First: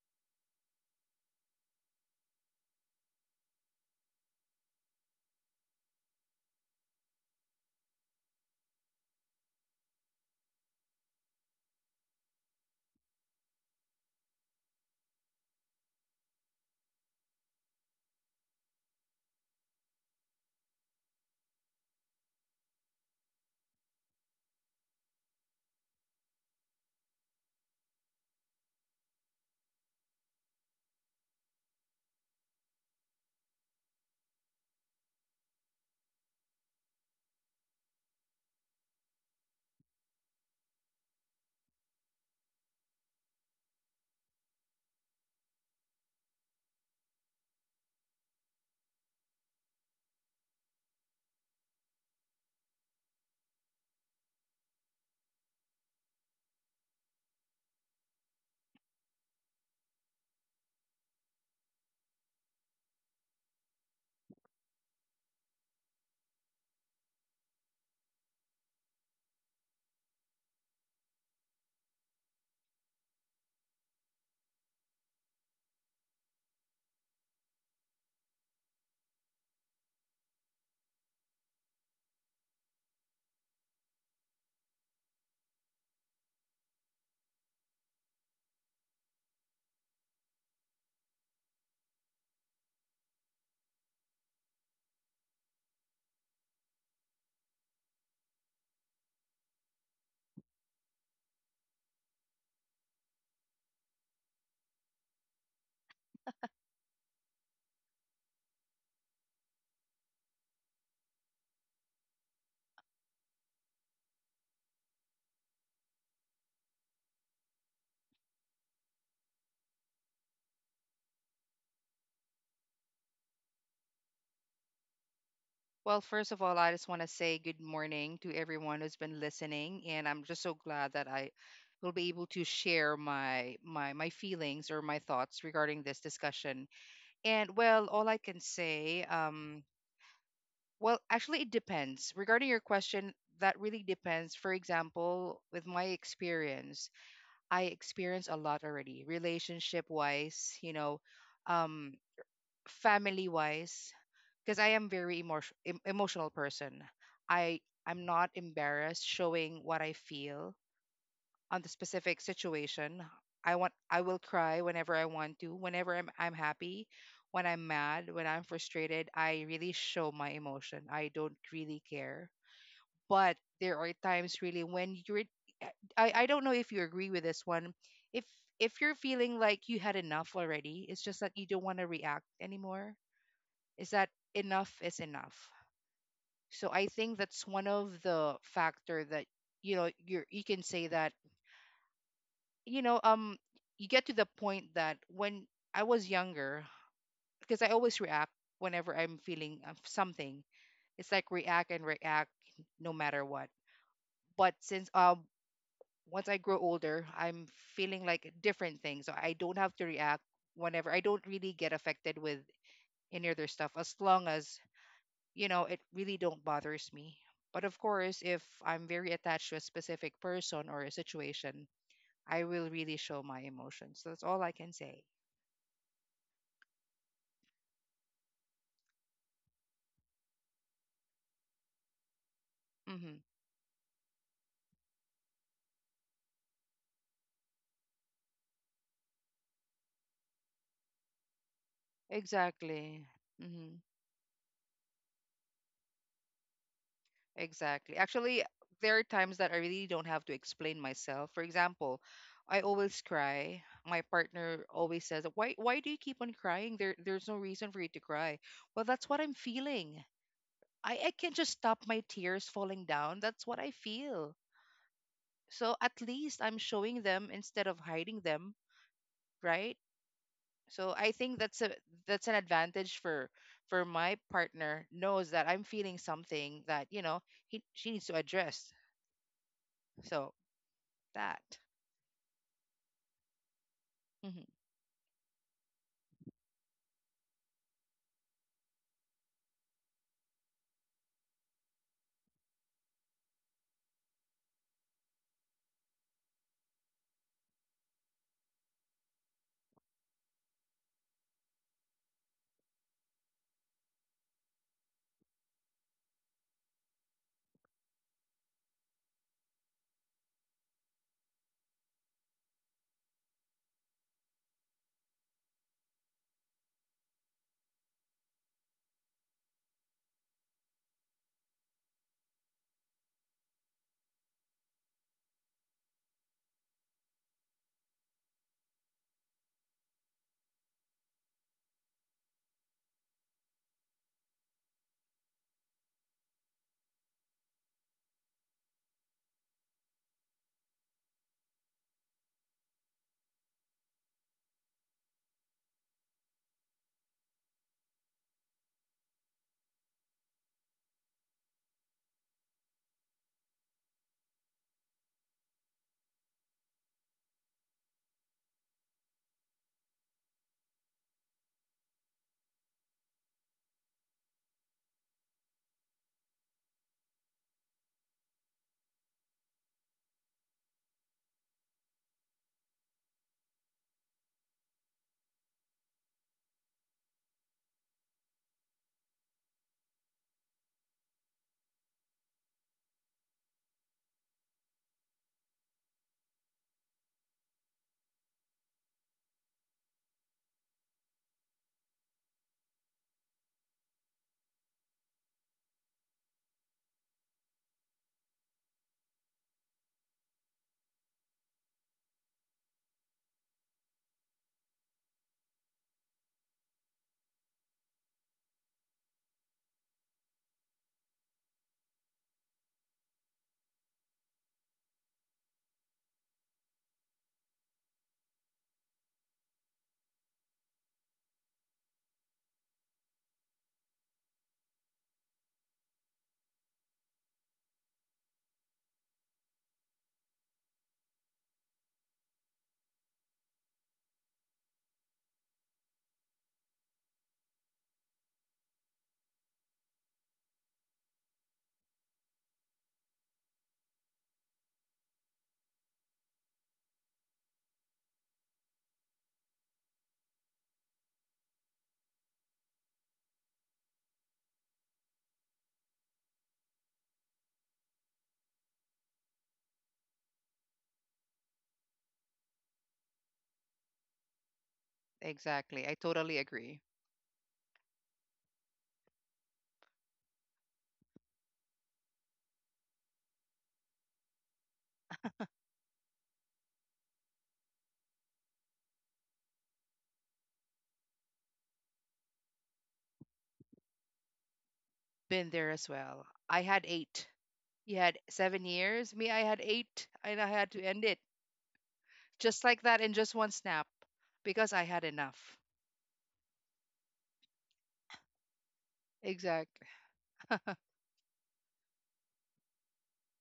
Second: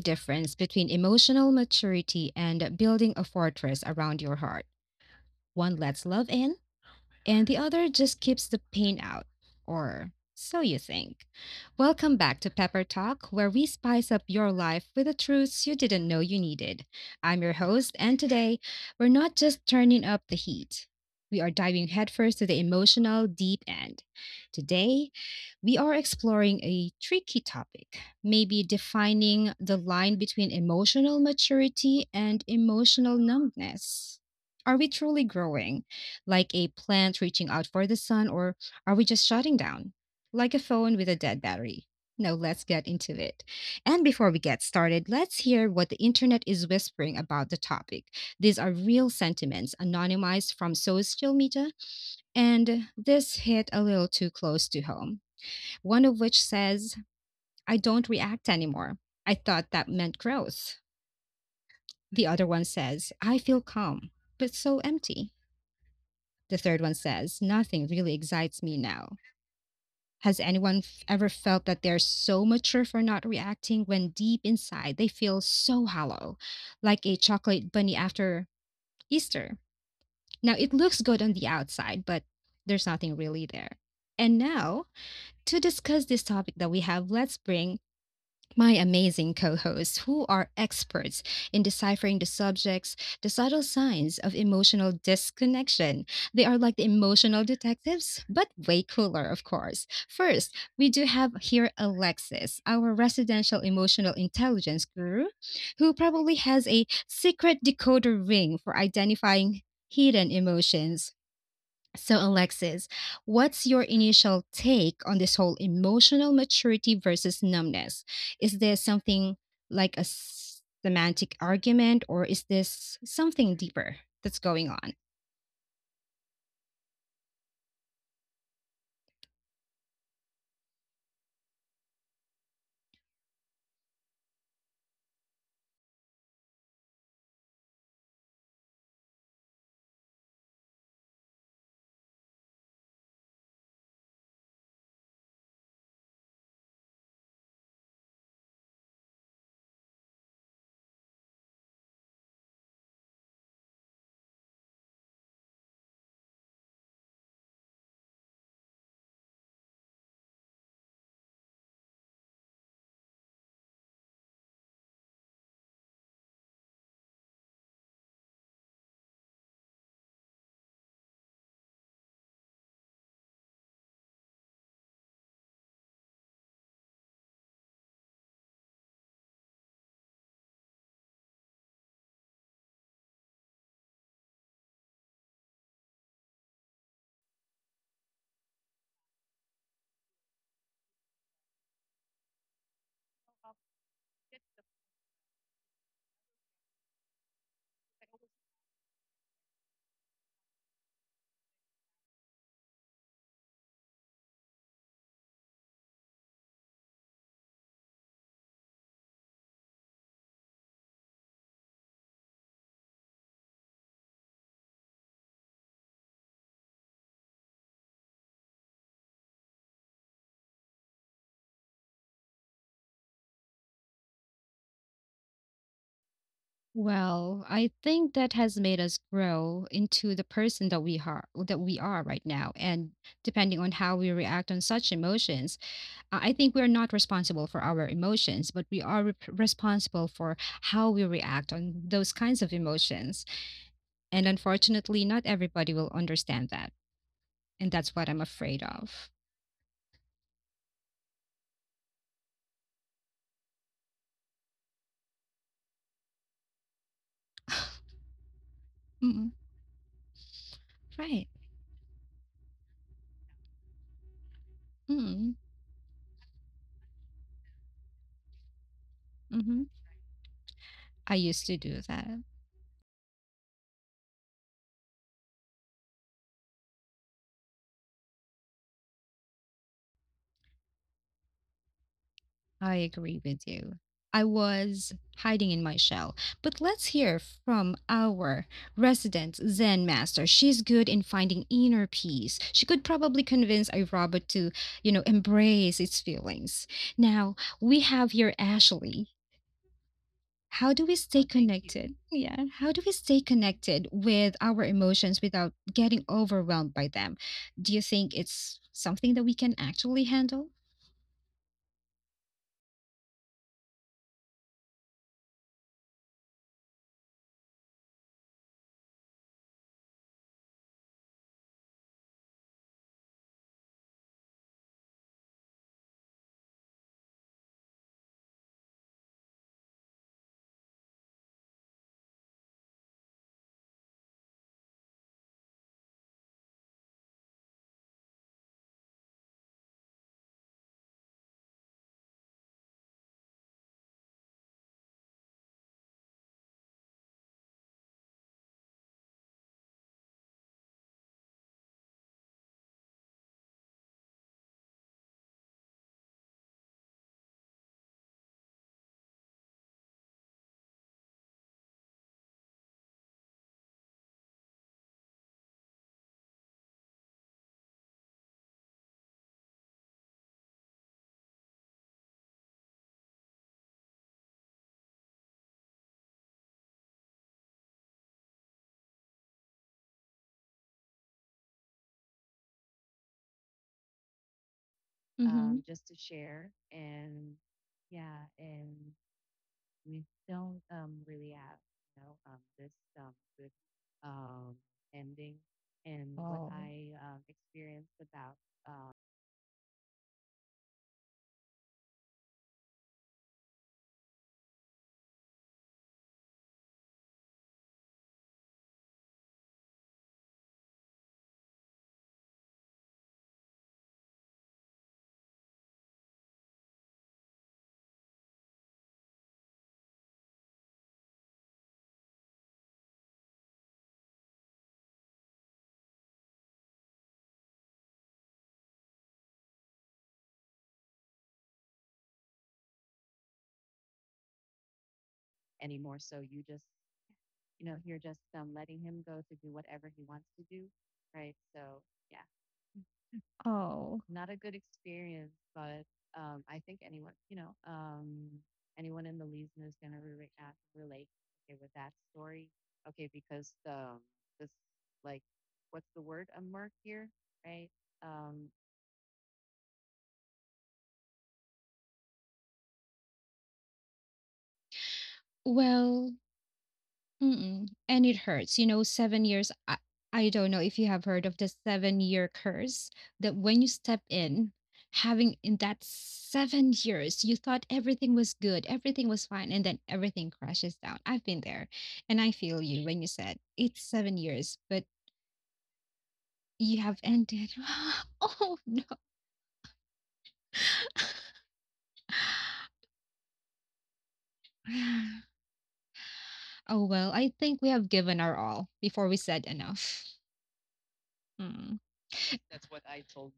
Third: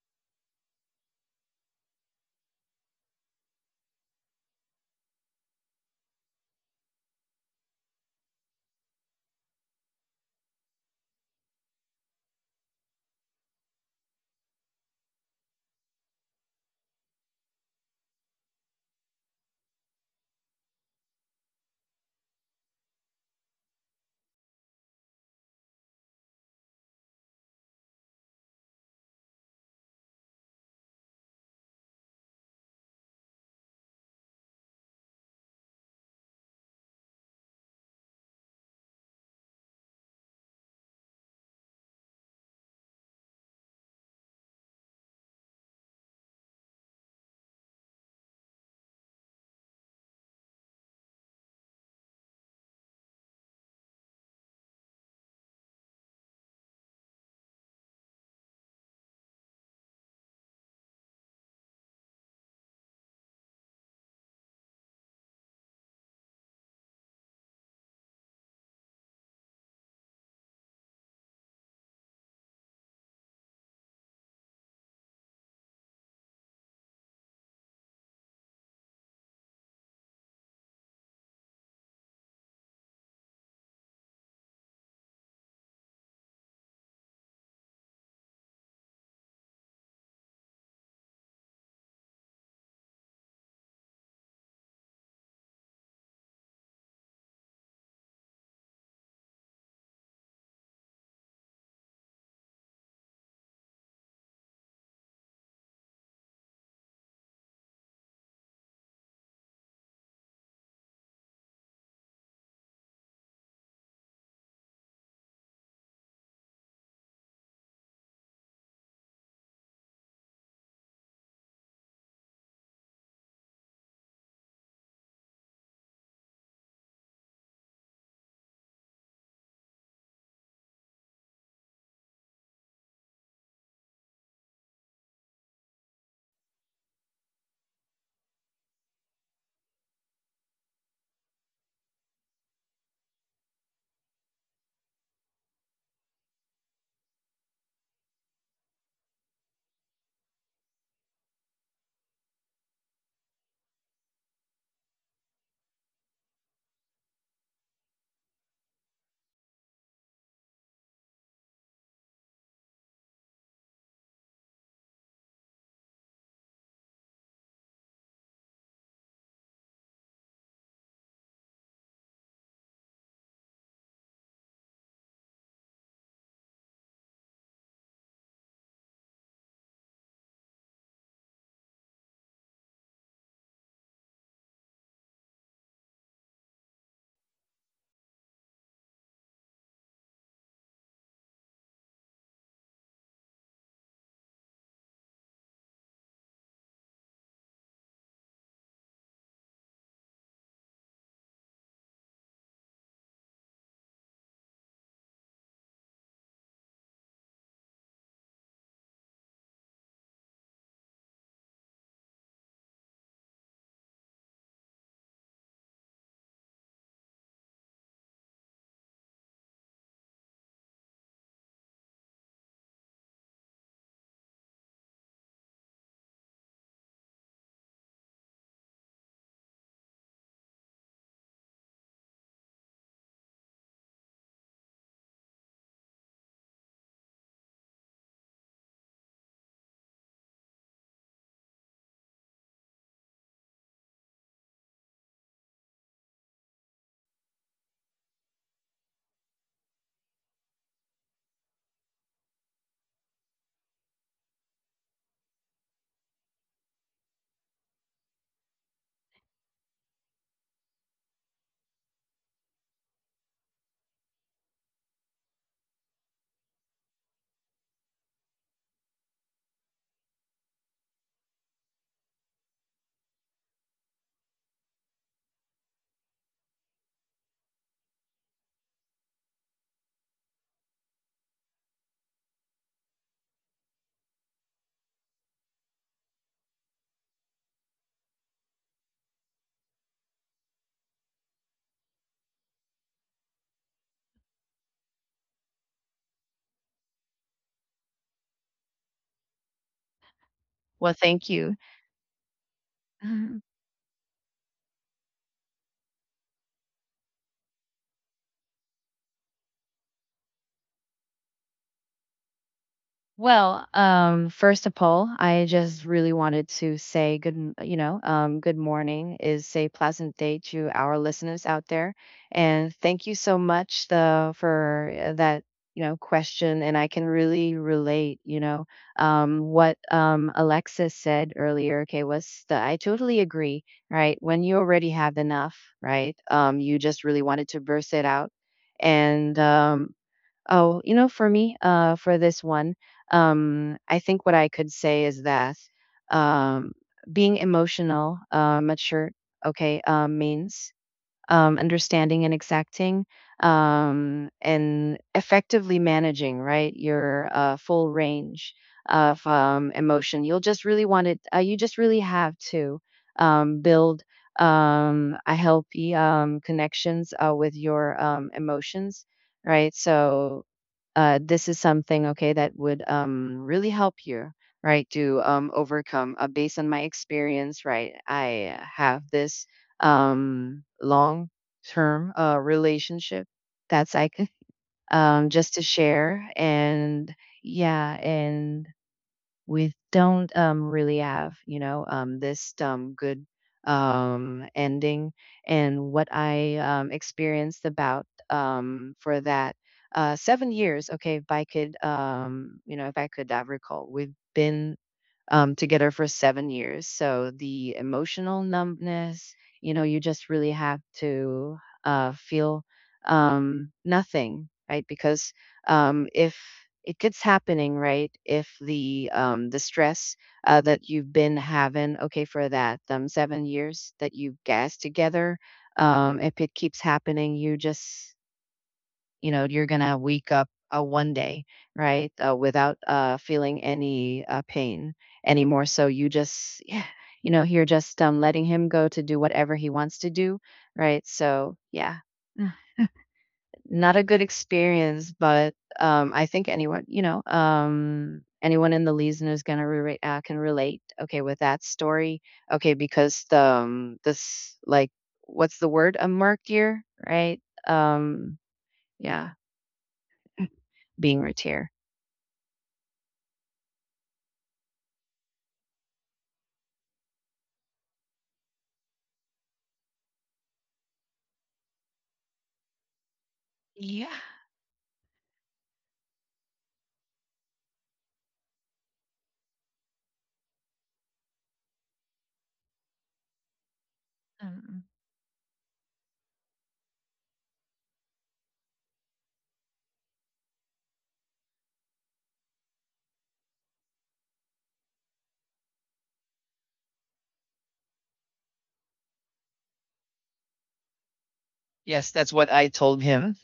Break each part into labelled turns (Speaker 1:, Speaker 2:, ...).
Speaker 1: difference between emotional maturity and building a fortress around your heart. One lets love in, and the other just keeps the pain out. Or so you think. Welcome back to Pepper Talk, where we spice up your life with the truths you didn't know you needed. I'm your host, and today we're not just turning up the heat. We are diving headfirst to the emotional deep end. Today, we are exploring a tricky topic, maybe defining the line between emotional maturity and emotional numbness. Are we truly growing, like a plant reaching out for the sun, or are we just shutting down, like a phone with a dead battery? No, let's get into it. And before we get started, let's hear what the internet is whispering about the topic. These are real sentiments anonymized from social media, and this hit a little too close to home. One of which says, I don't react anymore. I thought that meant growth. The other one says, I feel calm, but so empty. The third one says, nothing really excites me now. Has anyone ever felt that they're so mature for not reacting when deep inside they feel so hollow, like a chocolate bunny after Easter? Now, it looks good on the outside, but there's nothing really there. And now, to discuss this topic that we have, let's bring my amazing co hosts, who are experts in deciphering the subtle signs of emotional disconnection. They are like the emotional detectives, but way cooler, of course. First, we do have here Alexis, our residential emotional intelligence guru, who probably has a secret decoder ring for identifying hidden emotions. So, Alexis, what's your initial take on this whole emotional maturity versus numbness? Is there something like a semantic argument, or is this something deeper that's going on?
Speaker 2: Well, first of all, I just want to say good morning to everyone who's been listening, and I'm just so glad that I will be able to share my feelings or my thoughts regarding this discussion. And well, all I can say, well, actually, it depends. Regarding your question, that really depends. For example, with my experience, I experience a lot already, relationship wise. Um, Family wise, because I am very emotional person. I i'm not embarrassed showing what I feel on the specific situation. I will cry whenever I want to, whenever I'm happy, when I'm mad, when I'm frustrated. I really show my emotion, I don't really care. But there are times really when I don't know if you agree with this one. If if you're feeling like you had enough already, it's just that you don't want to react anymore. Is that Enough is enough. So I think that's one of the factor that, you can say that, you know um you get to the point that, when I was younger, because I always react whenever I'm feeling of something. It's like react and react no matter what. But since once I grow older, I'm feeling like different things. So I don't have to react. Whenever I don't really get affected with any other stuff, as long as, it really don't bothers me. But of course, if I'm very attached to a specific person or a situation, I will really show my emotions. That's all I can say.
Speaker 1: Well, I think that has made us grow into the person that we are right now. And
Speaker 2: Mm-hmm.
Speaker 1: depending on how we react on such emotions, I think we're not responsible for our emotions, but we are rep responsible for how we react on those kinds of
Speaker 2: Exactly.
Speaker 1: emotions.
Speaker 2: Mm-hmm.
Speaker 1: And unfortunately, not everybody will understand that. And that's
Speaker 2: Exactly.
Speaker 1: what I'm
Speaker 2: Actually,
Speaker 1: afraid
Speaker 2: there are
Speaker 1: of.
Speaker 2: times that I really don't have to explain myself. For example, I always cry. My partner always says, "Why? Why do you keep on crying? There's no reason for you to cry." Well, that's what I'm
Speaker 1: Mm,
Speaker 2: feeling. I
Speaker 1: right.
Speaker 2: can not just stop my tears falling down. That's what I feel.
Speaker 1: Mm,
Speaker 2: So at least I'm showing them instead of hiding them.
Speaker 1: hmm.
Speaker 2: Right. So I
Speaker 1: I
Speaker 2: think
Speaker 1: used to do that.
Speaker 2: that's an advantage for my partner knows that I'm feeling something that, he she needs to address. So that.
Speaker 1: I agree with you. I
Speaker 2: Hmm.
Speaker 1: was hiding in my shell. But let's hear from our resident Zen master. She's good in finding inner peace. She could probably convince a robot to embrace its feelings. Now, we have here Ashley. How do
Speaker 3: Well,
Speaker 1: we stay
Speaker 3: thank you.
Speaker 1: connected? Yeah. How do we stay
Speaker 3: Mhm.
Speaker 1: connected with our emotions without getting overwhelmed by them? Do you think it's something that we can actually handle?
Speaker 3: Well, first of all, I just really wanted to say good, m- you know, good morning is say pleasant day to our listeners out there, and thank you so much the for that question, and I can really relate, what Alexis said earlier. Okay, was the I totally agree, right? When you already have enough, right? You just really wanted to burst it out, and oh, for me, for this one, I think what I could say is that um, being emotional, mature, okay, means understanding and exacting and effectively managing, right, your full range of emotion. You'll just really want it, you just really have to build a healthy connections with your emotions, right? So, this is something, okay, that would really help you, right, to overcome, based on my experience. Right, I have this long term relationship that's just to
Speaker 1: Mm-hmm.
Speaker 3: share. And yeah, and we don't really have, this good ending. And what
Speaker 1: Oh.
Speaker 3: I experienced about, for that 7 years, okay, if I could, you know, if I could recall, we've been together for 7 years. So the emotional numbness, you just really have to feel nothing, right? Because if it keeps happening, right? If the the stress that you've been having, okay, for that 7 years that you've gassed together, if it keeps happening, you just you're gonna wake up one day, right, without feeling any pain anymore. So you just, yeah, you're just letting him go to do whatever he wants to do, right? So yeah. Mm. Not a
Speaker 1: Oh.
Speaker 3: good experience, but I think anyone, anyone in the listener is gonna can relate, okay, with that story, okay, because the this, like, what's the word, a murk year, right? um yeah, being retier.
Speaker 2: Exactly, I
Speaker 1: Well,
Speaker 2: totally agree.
Speaker 1: mm-mm. And it hurts. You know, 7 years. I don't know if you have heard of the 7-year curse that when you step
Speaker 3: Yeah.
Speaker 1: in, having in that 7 years, you thought everything was good, everything was fine, and then everything crashes down. I've been there. And I feel you when you said it's 7 years,
Speaker 3: Mm.
Speaker 1: but
Speaker 2: Been there as well, I
Speaker 1: you
Speaker 2: had
Speaker 1: have
Speaker 2: eight.
Speaker 1: ended.
Speaker 2: You had
Speaker 1: Oh,
Speaker 2: seven
Speaker 1: no.
Speaker 2: years me I had eight, and I had to end it, just like that, in just one snap, because I had enough.
Speaker 1: Oh, well, I think we have given our all before we said
Speaker 2: Exactly.
Speaker 1: enough. Mm.
Speaker 3: Yes, that's what I told him.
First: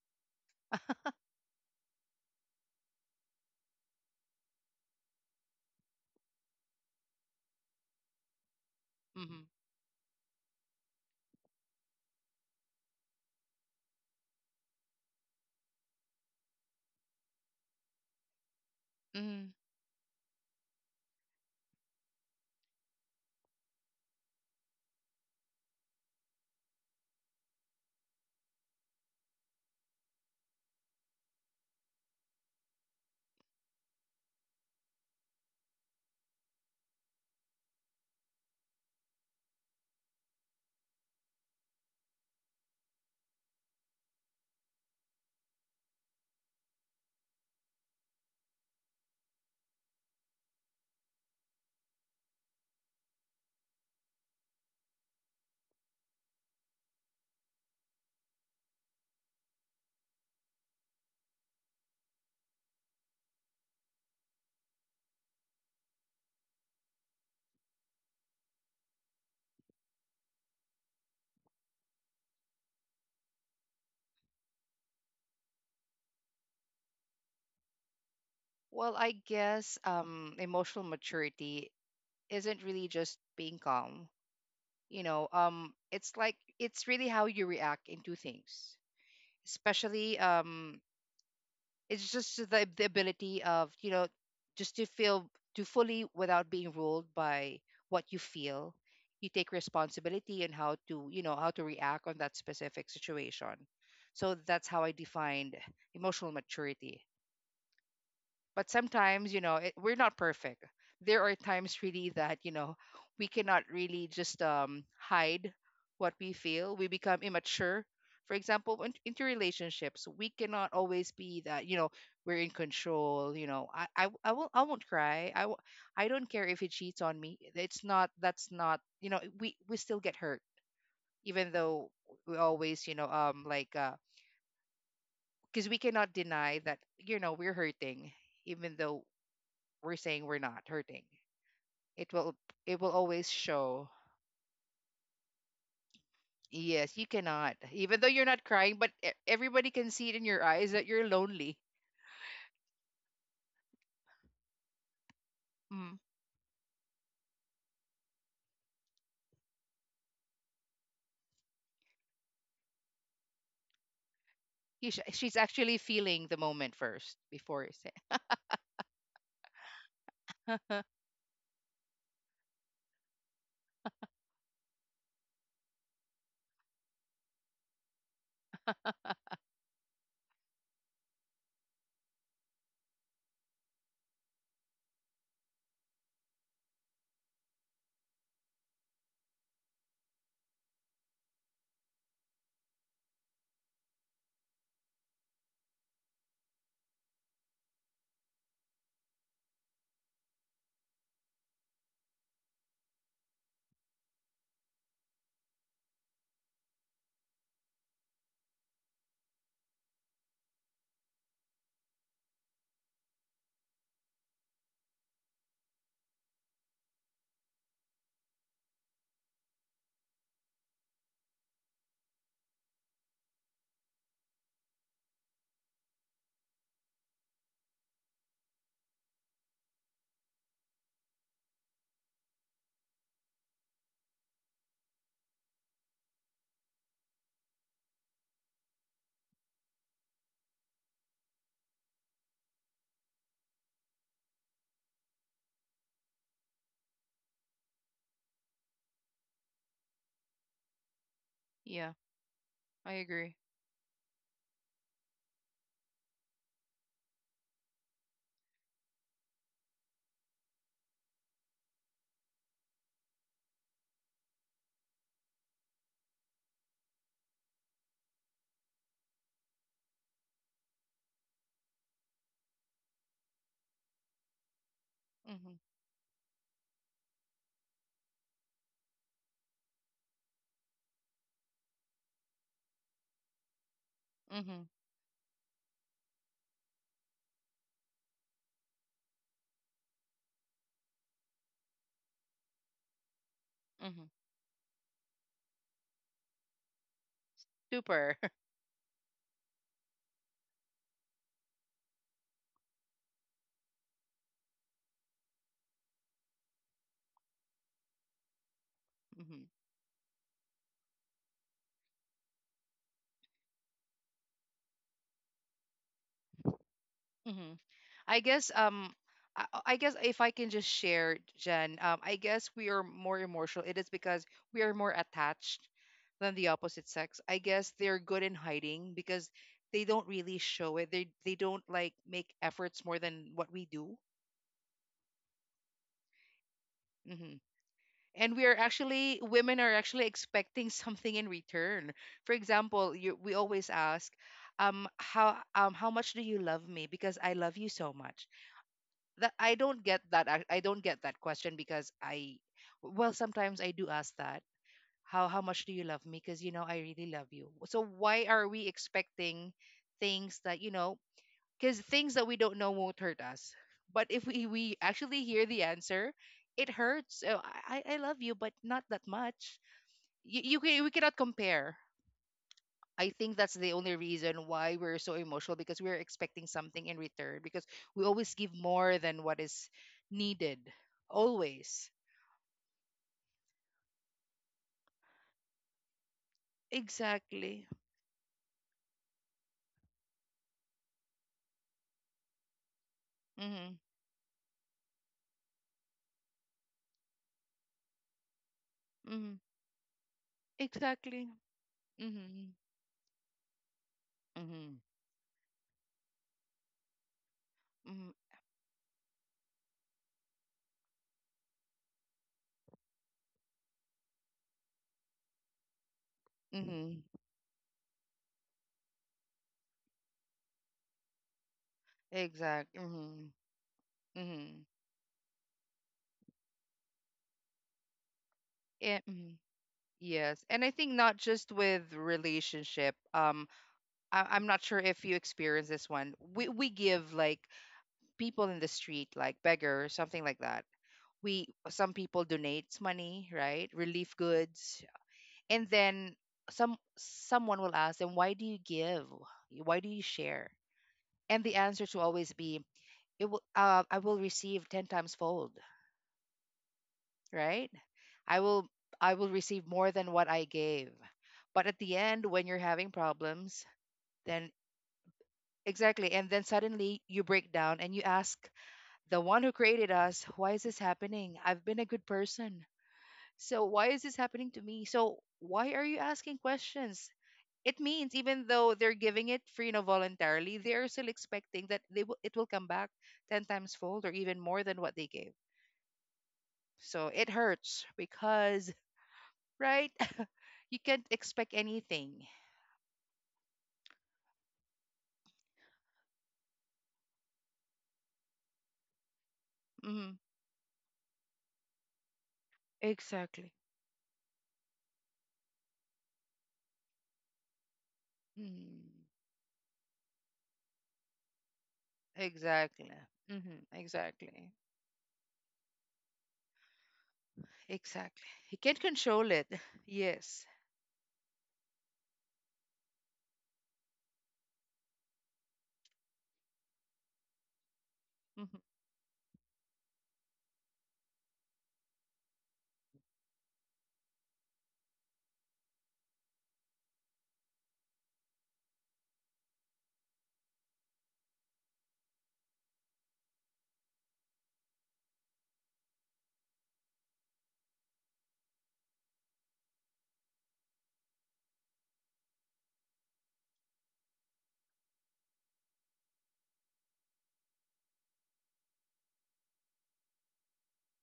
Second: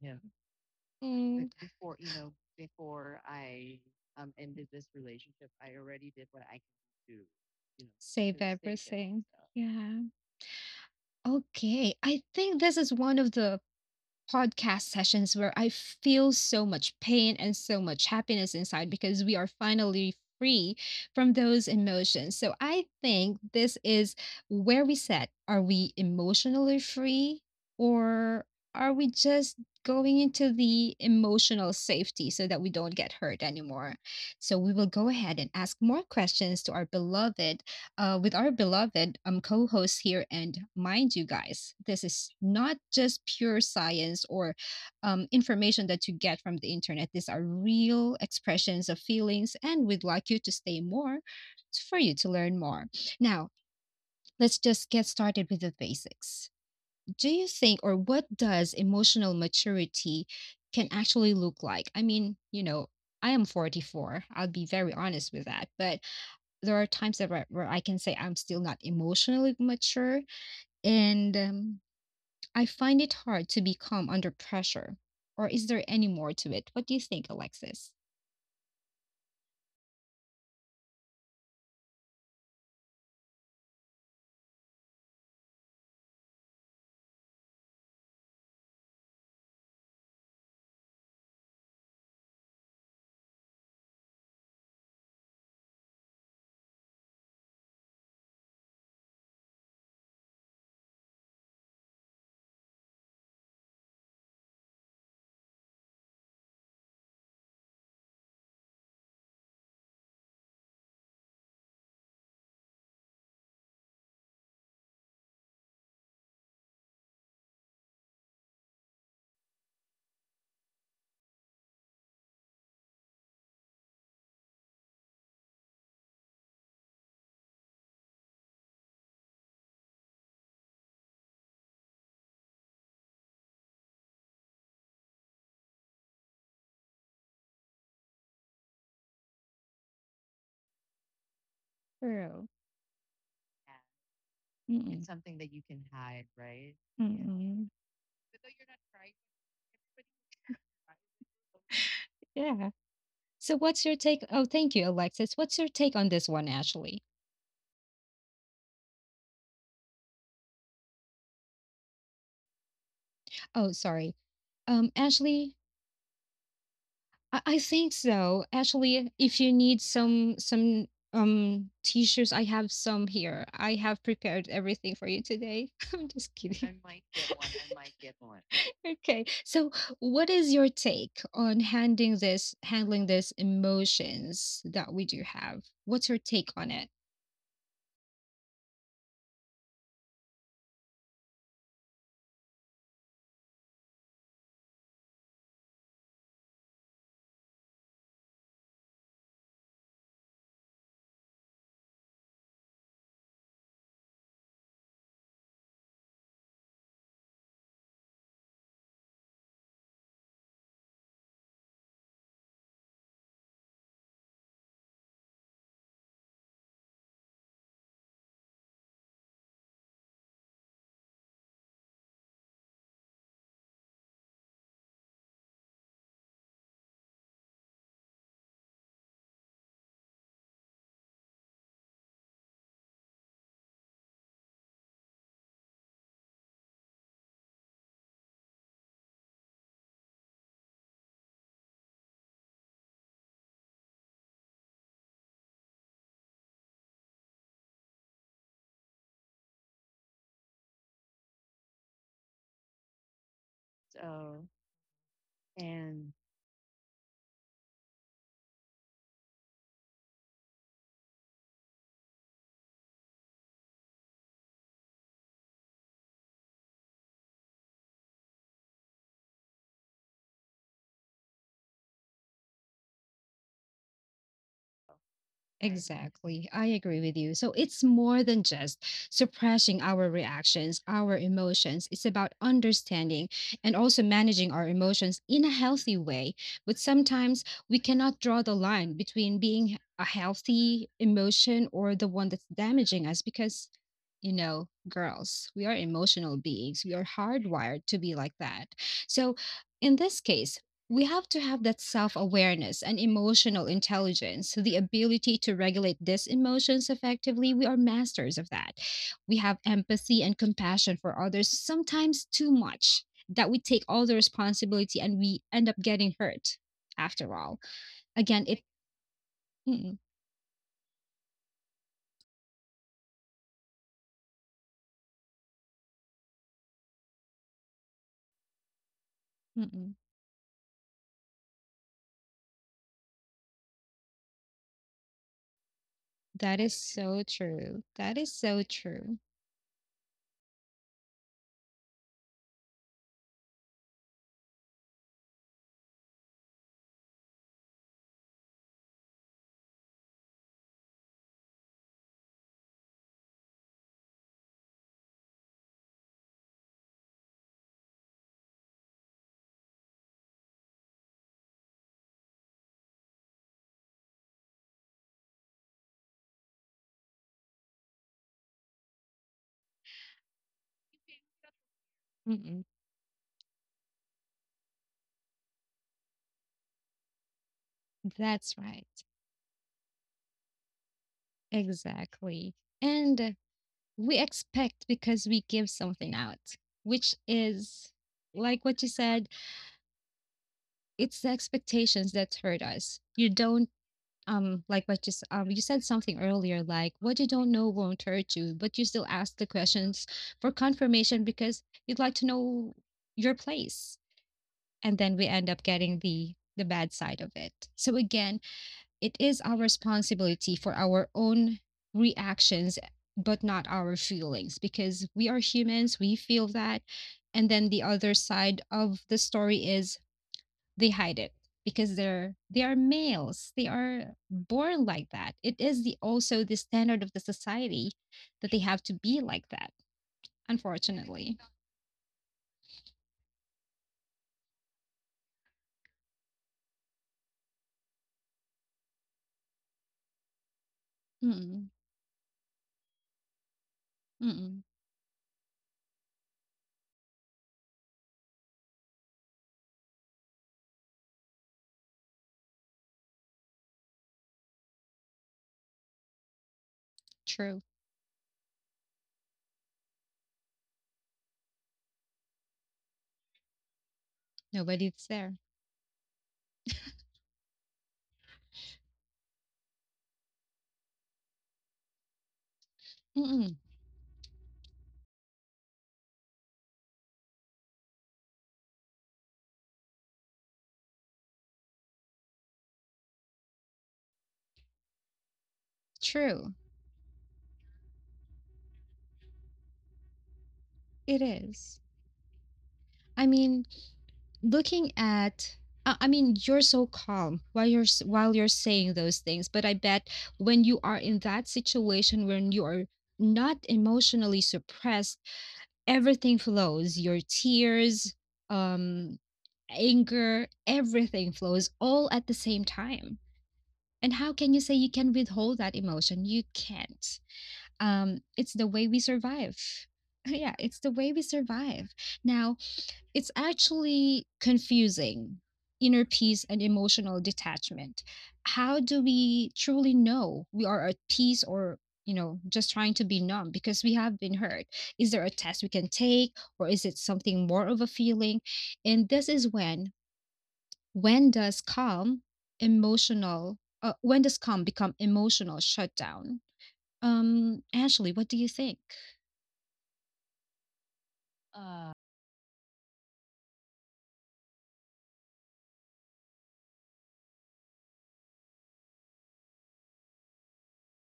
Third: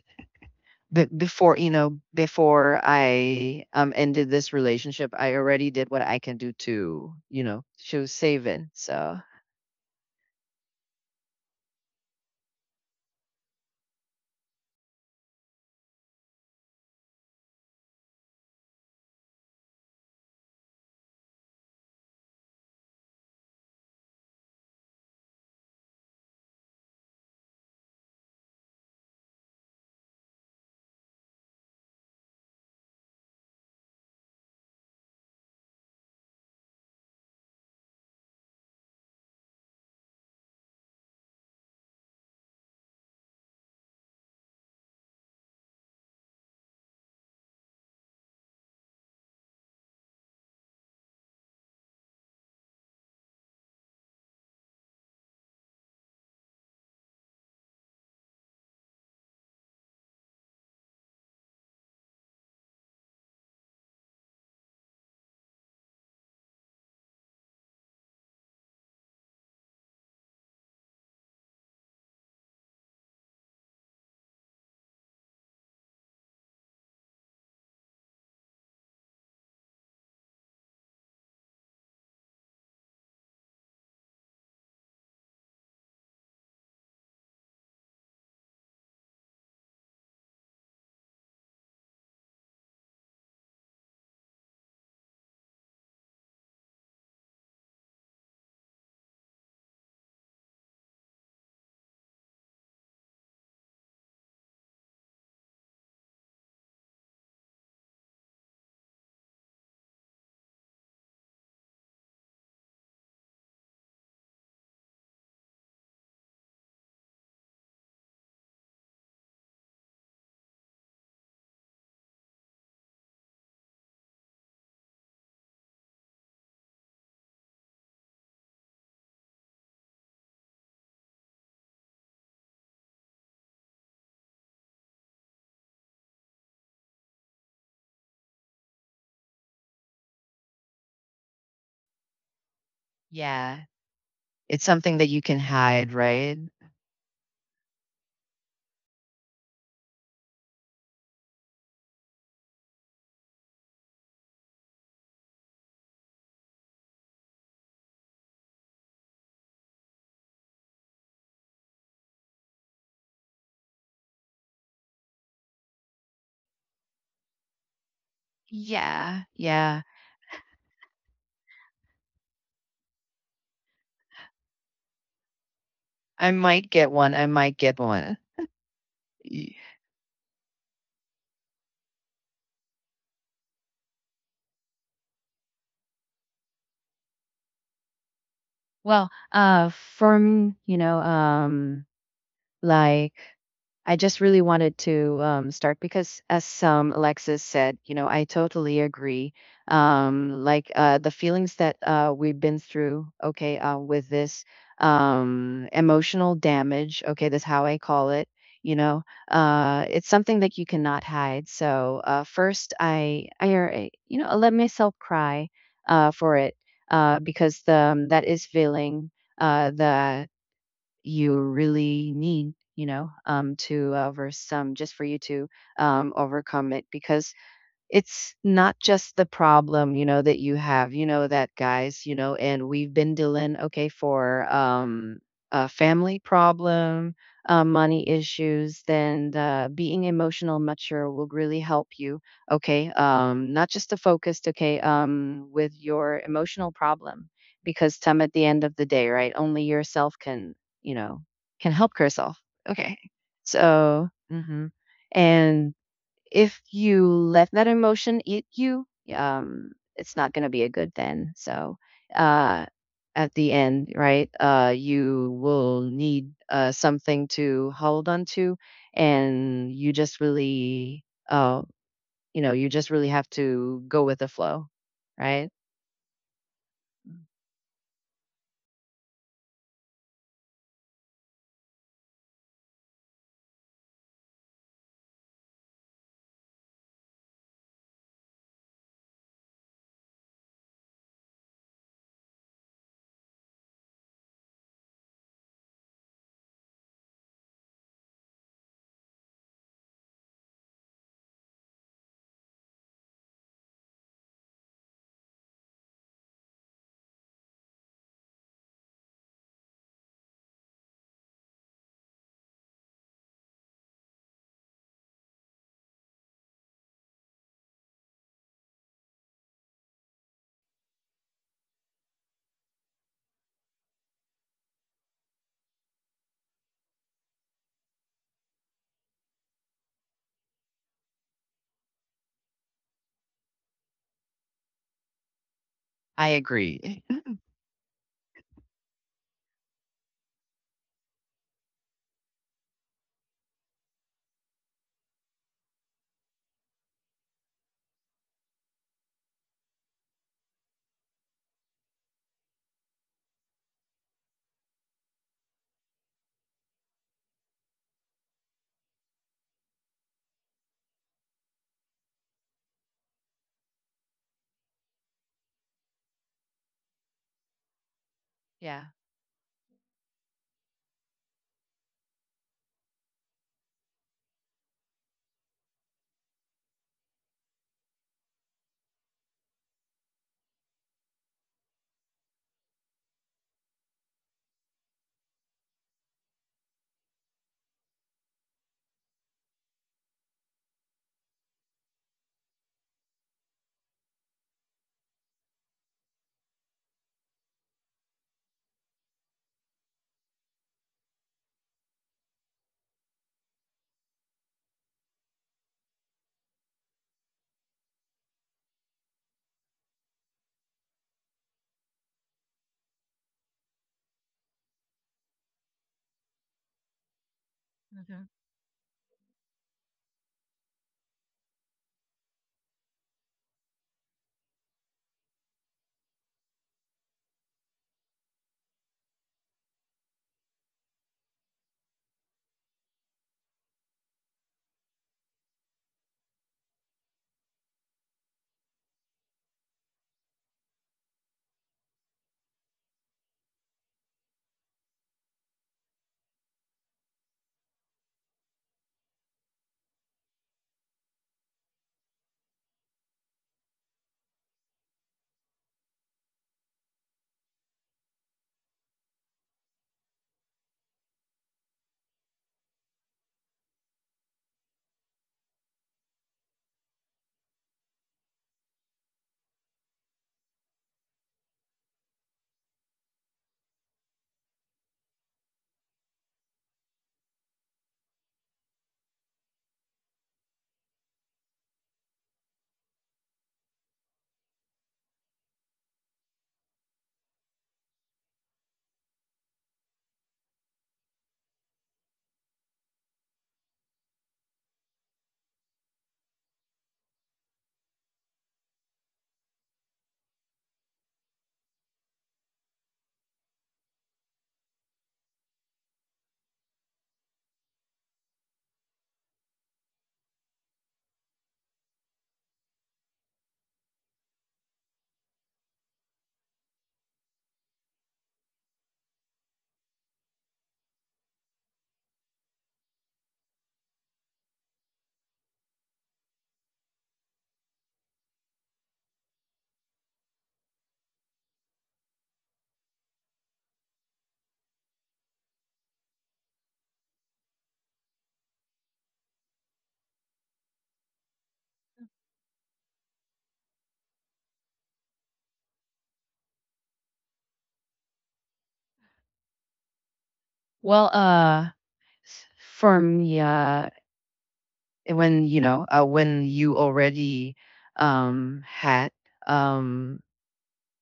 Speaker 1: But
Speaker 3: But
Speaker 1: mm.
Speaker 3: before, before I ended this relationship, I already did what I can do to, show
Speaker 1: Save
Speaker 3: saving. So
Speaker 1: everything. Stuff.
Speaker 2: Hmm.
Speaker 1: Yeah. Okay. I think this is one of the podcast sessions where I feel so much pain and so much happiness inside because we are finally free from those emotions. So I think this is where we said, are we emotionally free or are we just going into the emotional safety so that we don't get hurt anymore? So we will go ahead and ask more questions to our beloved with our beloved co host here. And mind you, guys, this is not just pure science or information that you get from the internet. These are real expressions of feelings, and we'd like you to stay more for you to learn more. Now, let's just get started with the basics. Do you think, or what does emotional maturity can actually look like? I mean, I am 44. I'll be very honest with that. But there are times that where I can say I'm still not emotionally mature, and I find it hard to be calm under pressure. Or is there any more to it? What do you think, Alexis?
Speaker 2: Well, I guess emotional maturity isn't really just being calm. You know, it's like it's really how you react into things, especially it's just the ability of, just to feel, to fully without being ruled by what you feel. You take responsibility and how to, how to react on that specific situation. So that's how I defined emotional maturity. But sometimes, we're not perfect. There are times really that, we cannot really just hide what we feel. We become immature. For example, in, into relationships, we cannot always be that, we're in control. You know, I won't cry. I don't care if he cheats on me. It's not, that's not, we still get hurt, even though we always, like because we cannot deny that, we're hurting, even though we're saying we're not hurting. It will,
Speaker 1: True.
Speaker 2: it will always
Speaker 3: yeah,
Speaker 2: show.
Speaker 3: it's something that
Speaker 1: It's
Speaker 3: you can
Speaker 1: mm-mm.
Speaker 3: hide, right?
Speaker 2: Yes, you
Speaker 1: Yeah.
Speaker 2: cannot.
Speaker 1: Mm-mm.
Speaker 2: Even though you're not crying, but everybody can see it in your eyes that you're lonely.
Speaker 1: Yeah. So what's your take? Oh, thank you, Alexis. What's your take
Speaker 2: Mm.
Speaker 1: on this one, Ashley? Oh, sorry.
Speaker 2: She's
Speaker 1: Ashley,
Speaker 2: actually feeling the moment first
Speaker 1: I
Speaker 2: before you say.
Speaker 1: think so. Actually,
Speaker 3: Yeah,
Speaker 1: if you need
Speaker 3: yeah.
Speaker 1: some tissues, I have some here. I have prepared everything for you today. I'm
Speaker 3: I
Speaker 1: just
Speaker 3: might
Speaker 1: kidding.
Speaker 3: get
Speaker 1: I
Speaker 3: one. I might get one.
Speaker 1: Okay.
Speaker 3: Y-
Speaker 1: So, what is your take on handling this emotions that we do have? What's your take on it?
Speaker 3: Well, from Like, I just really wanted to start because, as Alexis said, I totally agree. Like, the feelings that we've been through, okay, with this emotional damage, okay, that's how I call it. You know, it's something that you cannot hide. So, first, I let myself cry for it, because the, that is feeling. The you really need, to over some just for you to overcome it, because it's not just the problem, that you have, that, guys, and we've been dealing, okay, for a family problem, money issues, then the being emotional mature will really help you, okay, not just the focused, okay, with your emotional problem, because Tom, at the end of the day, right, only yourself can, you know, can
Speaker 2: Yeah,
Speaker 3: help yourself,
Speaker 2: I
Speaker 3: okay,
Speaker 2: agree.
Speaker 3: so, and if you let that emotion eat you, it's not going to be a good then. So, uh, at the end, right, you will need something to hold on to, and you just really, uh, you just really have to go with the flow, right?
Speaker 2: Mhm.
Speaker 1: Exactly. I agree with you. So it's more than just suppressing our reactions, our emotions. It's about understanding and also managing
Speaker 2: Mhm.
Speaker 1: our emotions in a healthy way. But sometimes we cannot draw the line between being a healthy emotion or the one that's damaging us because
Speaker 2: Mhm.
Speaker 1: you know, girls, we are emotional beings. We are hardwired to be
Speaker 2: Super.
Speaker 1: like that. So, in this case, we have to have that self awareness and emotional intelligence, the ability to regulate these emotions effectively. We are masters of that. We
Speaker 2: Mhm.
Speaker 1: have empathy and compassion for others, sometimes too much that we take all the responsibility and we end up getting hurt after all.
Speaker 2: Mhm. I
Speaker 1: Again,
Speaker 2: guess
Speaker 1: it,
Speaker 2: I I guess
Speaker 1: mm-mm,
Speaker 2: if I can just share, Jen, I guess we are more emotional. It is because we are more attached than the opposite sex. I guess they're good in hiding because they
Speaker 1: mm-mm.
Speaker 2: don't really show it. They don't like make efforts more than what we do.
Speaker 3: I
Speaker 1: That is
Speaker 3: agree.
Speaker 1: so
Speaker 2: Hmm.
Speaker 1: true. That is
Speaker 2: And we are
Speaker 1: so true.
Speaker 2: actually, women are actually expecting something in return. For example, you, we always ask, how, how much do you love me? Because I love you so much. That I don't get that, I don't get that question, because I, well, sometimes I do ask that, how much do you love me? Because you know I really love you. So why are we expecting things that you know? Because things that we don't know won't hurt us. But if we actually hear the answer, it hurts. So I love you but not
Speaker 3: Yeah.
Speaker 2: that much. You, we cannot compare. I think that's the only reason why we're so emotional, because we're expecting something in return, because we always give
Speaker 1: That's right.
Speaker 2: more than what is needed. Always.
Speaker 1: Exactly. And we expect because we give something out, which
Speaker 2: Exactly.
Speaker 1: is like what you said, it's the expectations that hurt us. You don't
Speaker 2: Mm-hmm.
Speaker 1: like what you said something earlier like what you don't know won't hurt you, but you still ask
Speaker 2: Mm-hmm.
Speaker 1: the questions for confirmation
Speaker 2: Exactly.
Speaker 1: because you'd like to
Speaker 2: Mm-hmm.
Speaker 1: know your place.
Speaker 2: Mm-hmm.
Speaker 1: And then we end up getting the bad side of it. So
Speaker 2: Mm-hmm.
Speaker 1: again, it is our responsibility for our own reactions but not our feelings because we are humans. We feel that.
Speaker 2: Mm-hmm.
Speaker 1: And then the other
Speaker 3: Hmm.
Speaker 1: side of the story is they hide it because they are
Speaker 2: Exactly. Mm-hmm.
Speaker 1: males. They are
Speaker 2: Mm-hmm.
Speaker 1: born like that. It is the also the standard of the society that they have to
Speaker 2: Yeah.
Speaker 1: be
Speaker 2: Mhm.
Speaker 1: like that,
Speaker 2: Yes. And I think not
Speaker 1: unfortunately.
Speaker 2: just with relationship. I'm not sure if you experience this one. We give like people in the street, like beggar or something like that. We,
Speaker 1: Mm.
Speaker 2: some people donates money, right, relief
Speaker 1: Mm.
Speaker 2: goods. And then, someone will ask them, why do you give? Why do you share? And the answer to always be, it will, I will receive 10 times fold.
Speaker 1: True.
Speaker 2: Right. i will I will receive more than what I gave. But at the end when you're having problems, then,
Speaker 1: Nobody's there.
Speaker 2: exactly, and then suddenly you break down and you ask the one who created us, why is this happening? I've been a good person.
Speaker 1: Mm.
Speaker 2: So why is this happening to me? So why are you asking questions? It means even though they're giving it free, you know, voluntarily, they're still expecting that, they will it will come back 10 times fold or even more than what they gave.
Speaker 1: True.
Speaker 2: So it hurts, because right, you can't
Speaker 1: It
Speaker 2: expect
Speaker 1: is.
Speaker 2: anything.
Speaker 1: I mean, looking at I mean, you're so calm while you're saying those things, but I bet
Speaker 2: Hmm.
Speaker 1: when you are in that situation when you are
Speaker 2: Exactly.
Speaker 1: not emotionally suppressed, everything flows. Your tears,
Speaker 2: Mm,
Speaker 1: um, anger, everything flows all at the same
Speaker 2: exactly.
Speaker 1: time.
Speaker 2: Hmm.
Speaker 1: And how
Speaker 2: Exactly.
Speaker 1: can you say you can withhold that emotion? You can't. Um,
Speaker 2: Exactly.
Speaker 1: it's
Speaker 2: You
Speaker 1: the
Speaker 2: can't
Speaker 1: way we
Speaker 2: control it.
Speaker 1: survive.
Speaker 2: Yes.
Speaker 1: Yeah, it's the way we survive. Now, it's actually confusing inner peace and emotional detachment.
Speaker 2: Mhm.
Speaker 1: How do we truly know we are at peace or just trying to be numb because we have been hurt? Is there a test we can take or is it something more of a feeling? And this is when does calm become emotional shutdown? Ashley, what do you think?
Speaker 3: Well, s- for me, and when when you already had um,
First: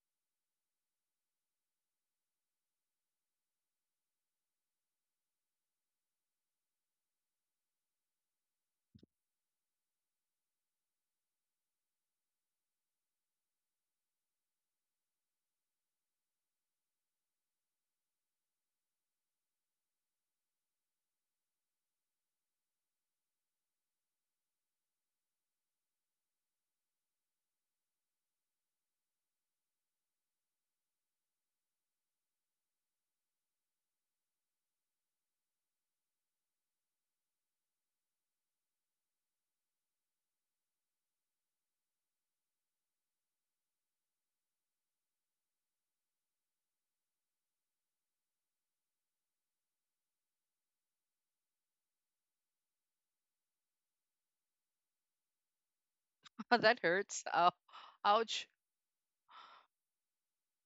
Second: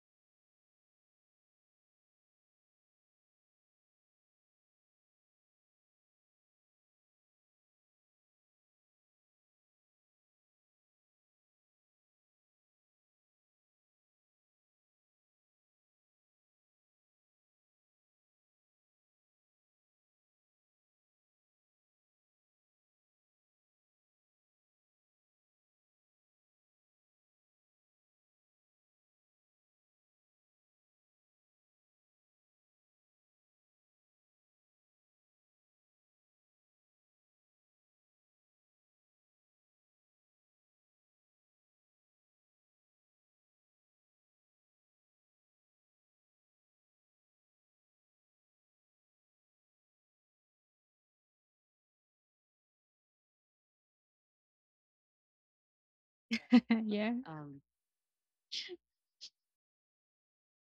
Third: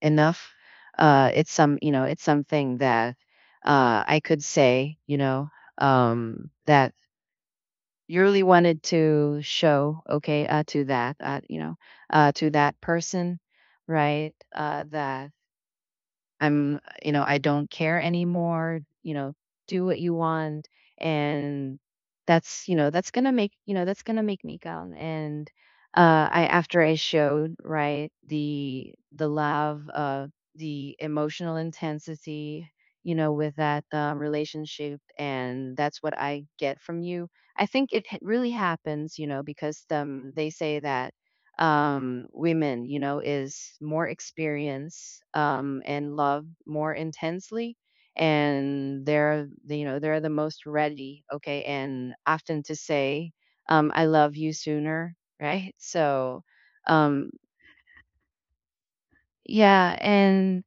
Speaker 3: enough, it's some it's something that I could say, that you really wanted to show, okay, to that, to that person, right, that I'm, I don't care anymore, do what you want. And that's, you know, that's gonna make, you know, that's gonna make me calm. And I after I showed, right, the love, the emotional intensity, with that relationship, and that's what I get from you. I think it really happens, because they say that women, is more experience and love more intensely. And they're, they're the most ready. Okay. And often to say, I love you sooner. Right. So,
Speaker 2: That
Speaker 1: Yeah.
Speaker 2: hurts.
Speaker 3: um,
Speaker 2: Ow. Ouch.
Speaker 3: yeah. And,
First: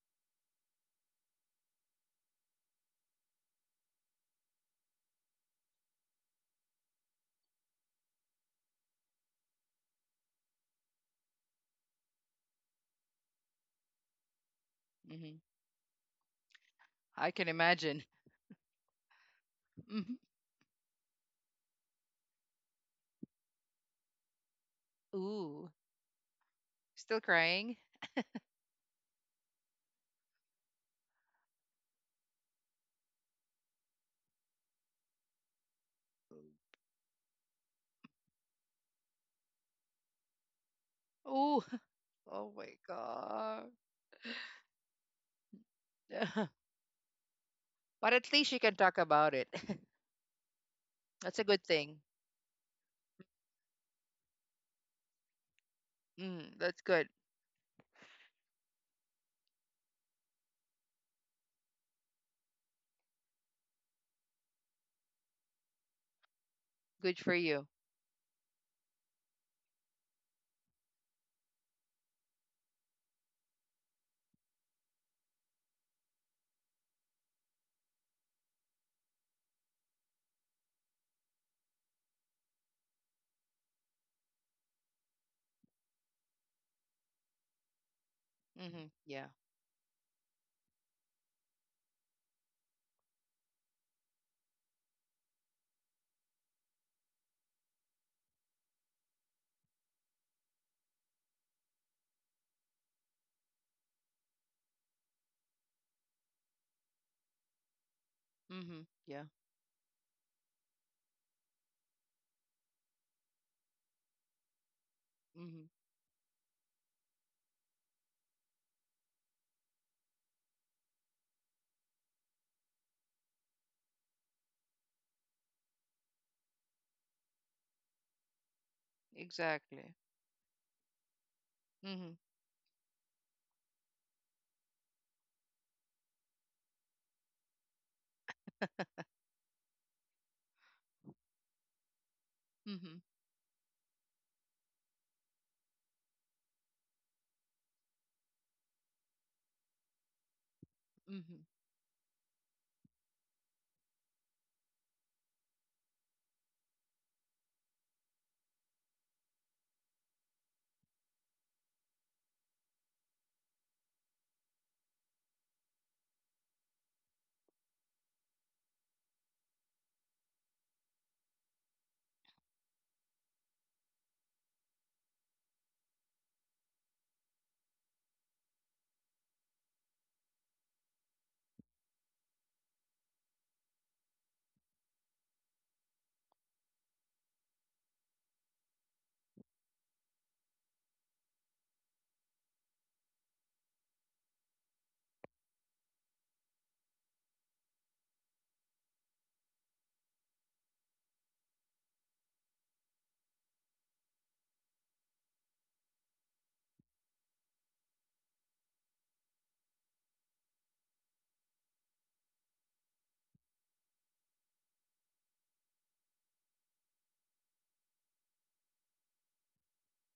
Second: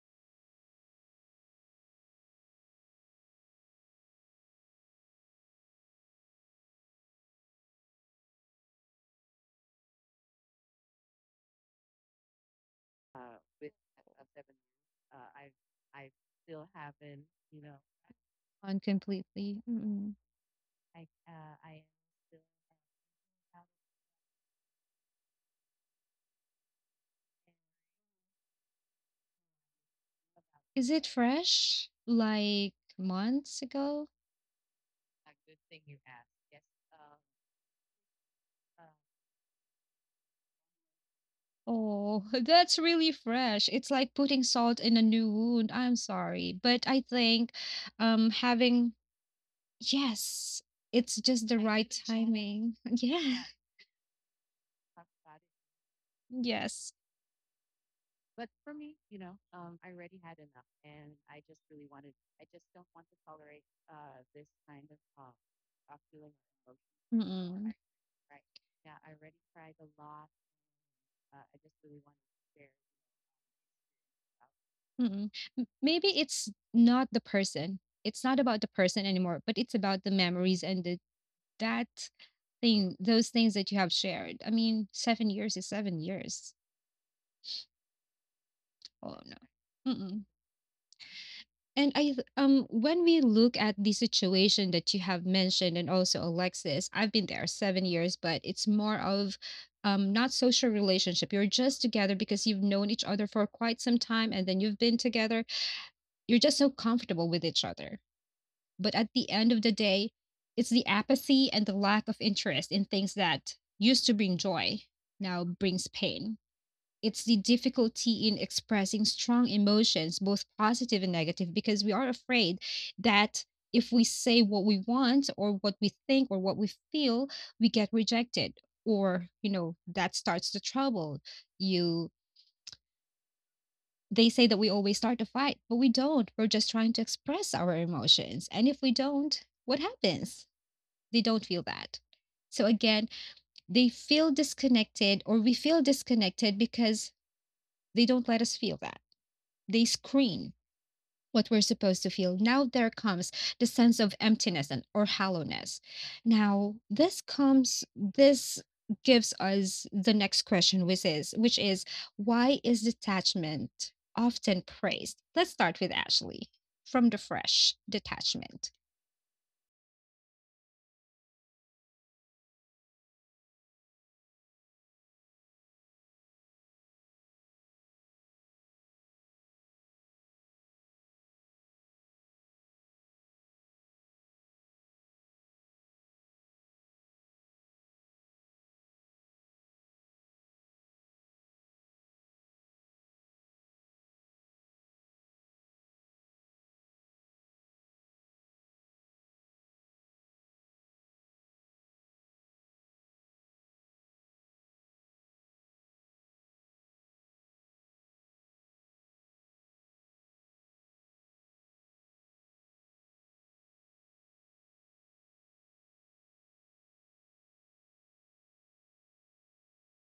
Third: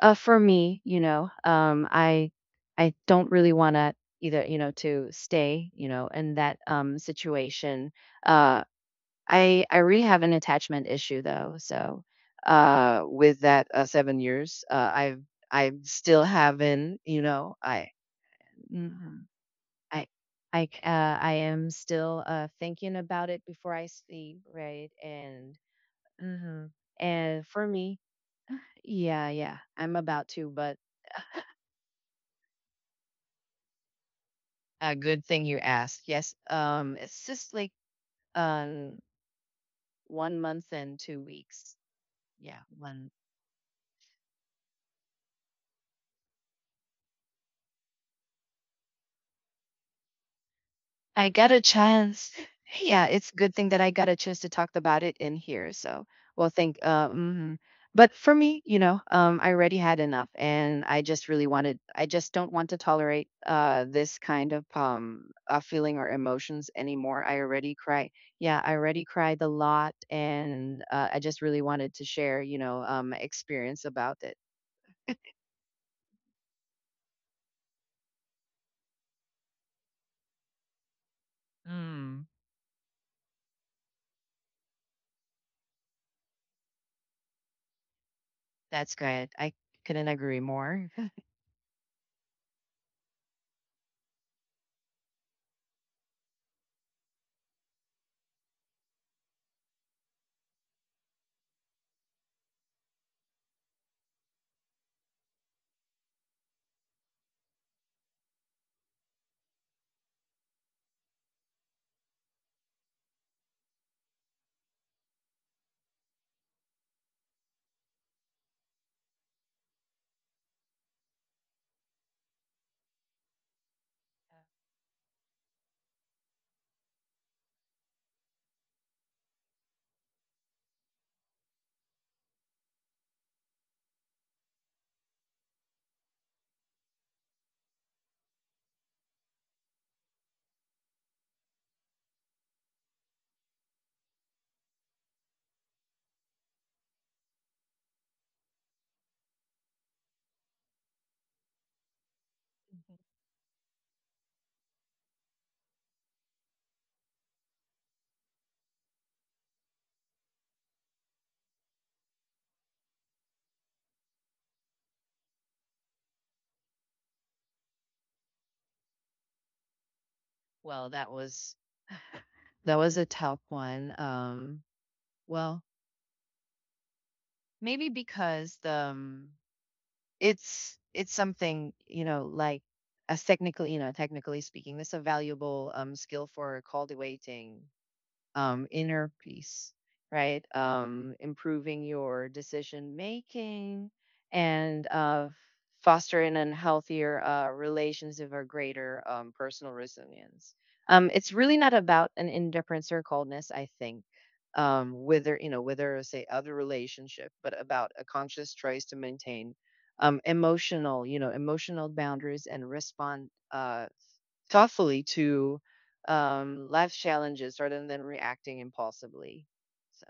Speaker 3: for me, I don't really want to either, to stay, in that situation, uh, I really have an attachment issue though. So, with that 7 years, I've
Speaker 2: Hmm.
Speaker 3: I still haven't,
Speaker 2: I can
Speaker 3: I.
Speaker 2: imagine.
Speaker 1: On
Speaker 3: Mhm.
Speaker 1: completely.
Speaker 3: I
Speaker 1: Mm-mm.
Speaker 3: I c- uh, I am still thinking about it before I sleep, right? And
Speaker 2: Ooh,
Speaker 3: mhm.
Speaker 2: still
Speaker 3: And for
Speaker 2: crying?
Speaker 3: me, yeah, yeah, I'm about to, but
Speaker 1: Is it fresh? Like months ago?
Speaker 3: a good thing you asked. Yes, it's just like um 1 month and two
Speaker 2: Ooh.
Speaker 3: weeks.
Speaker 1: Oh,
Speaker 2: Oh
Speaker 3: Yeah,
Speaker 2: my
Speaker 1: that's
Speaker 3: one
Speaker 1: really fresh.
Speaker 2: god.
Speaker 1: It's like putting salt in a new wound. I'm sorry, but I think
Speaker 2: But at least you can
Speaker 1: having
Speaker 2: talk about it.
Speaker 1: yes, it's
Speaker 3: I
Speaker 2: That's a
Speaker 1: just
Speaker 3: got
Speaker 1: the
Speaker 2: good
Speaker 3: a
Speaker 2: thing.
Speaker 1: right.
Speaker 3: chance. Hey, yeah, it's
Speaker 1: Yeah.
Speaker 3: good thing that I got a chance to talk about it in here. So, well,
Speaker 2: Mm,
Speaker 3: thank.
Speaker 2: that's
Speaker 1: Yes.
Speaker 2: good.
Speaker 3: Mhm. But for me, I already had enough, and I just really wanted. I just don't want to tolerate this kind of feeling or emotions
Speaker 2: Good
Speaker 3: anymore.
Speaker 2: for
Speaker 3: I
Speaker 2: you.
Speaker 1: Mm-mm.
Speaker 3: already cried. Yeah, I already cried a lot, and I just really wanted to share, my experience about it.
Speaker 1: Mm-mm. Maybe it's not the person. It's not about the person anymore, but it's about the memories and that
Speaker 3: Mm.
Speaker 1: those things that you have shared. I mean, 7 years is 7 years.
Speaker 2: Mm-hmm.
Speaker 3: That's
Speaker 1: Oh,
Speaker 2: Yeah.
Speaker 3: good. I couldn't
Speaker 1: no.
Speaker 3: agree more.
Speaker 1: And when we look at the situation that you have mentioned and also Alexis, I've been there 7 years, but it's more of not social relationship. You're just together because you've known each other for quite some time and then you've been together. You're just so comfortable with each other.
Speaker 2: Mm-hmm.
Speaker 1: But at
Speaker 2: Yeah.
Speaker 1: the end of the day, it's the apathy and the lack of interest in things that used to bring joy now
Speaker 2: Mm-hmm.
Speaker 1: brings pain. It's the difficulty in expressing strong emotions, both positive and negative, because we are afraid that if we say what we want or what we think or what we feel, we get rejected or
Speaker 2: Exactly.
Speaker 1: that starts the trouble.
Speaker 2: Mm-hmm.
Speaker 1: You They say that we always start a fight, but we don't. We're just trying to express our emotions. And if we don't, what happens? They don't feel that. So
Speaker 2: Mm-hmm.
Speaker 1: again, they feel disconnected or we feel disconnected because they don't let us feel that. They screen
Speaker 2: Mm-hmm.
Speaker 1: what we're supposed to feel. Now there comes the sense of emptiness and or hollowness. Now this gives us the next question which is why is detachment often praised? Let's start with Ashley from the fresh detachment.
Speaker 3: Well, that was a tough one. Well, maybe because the it's something as technically technically speaking, it's a valuable skill for call waiting inner peace, right? Improving your decision making and, fostering an healthier relationship or greater personal resilience. It's really not about an indifference or coldness, I think. Whether you know Whether say other relationship, but about a conscious choice to maintain emotional, emotional boundaries and respond thoughtfully to life challenges rather than reacting impulsively. So.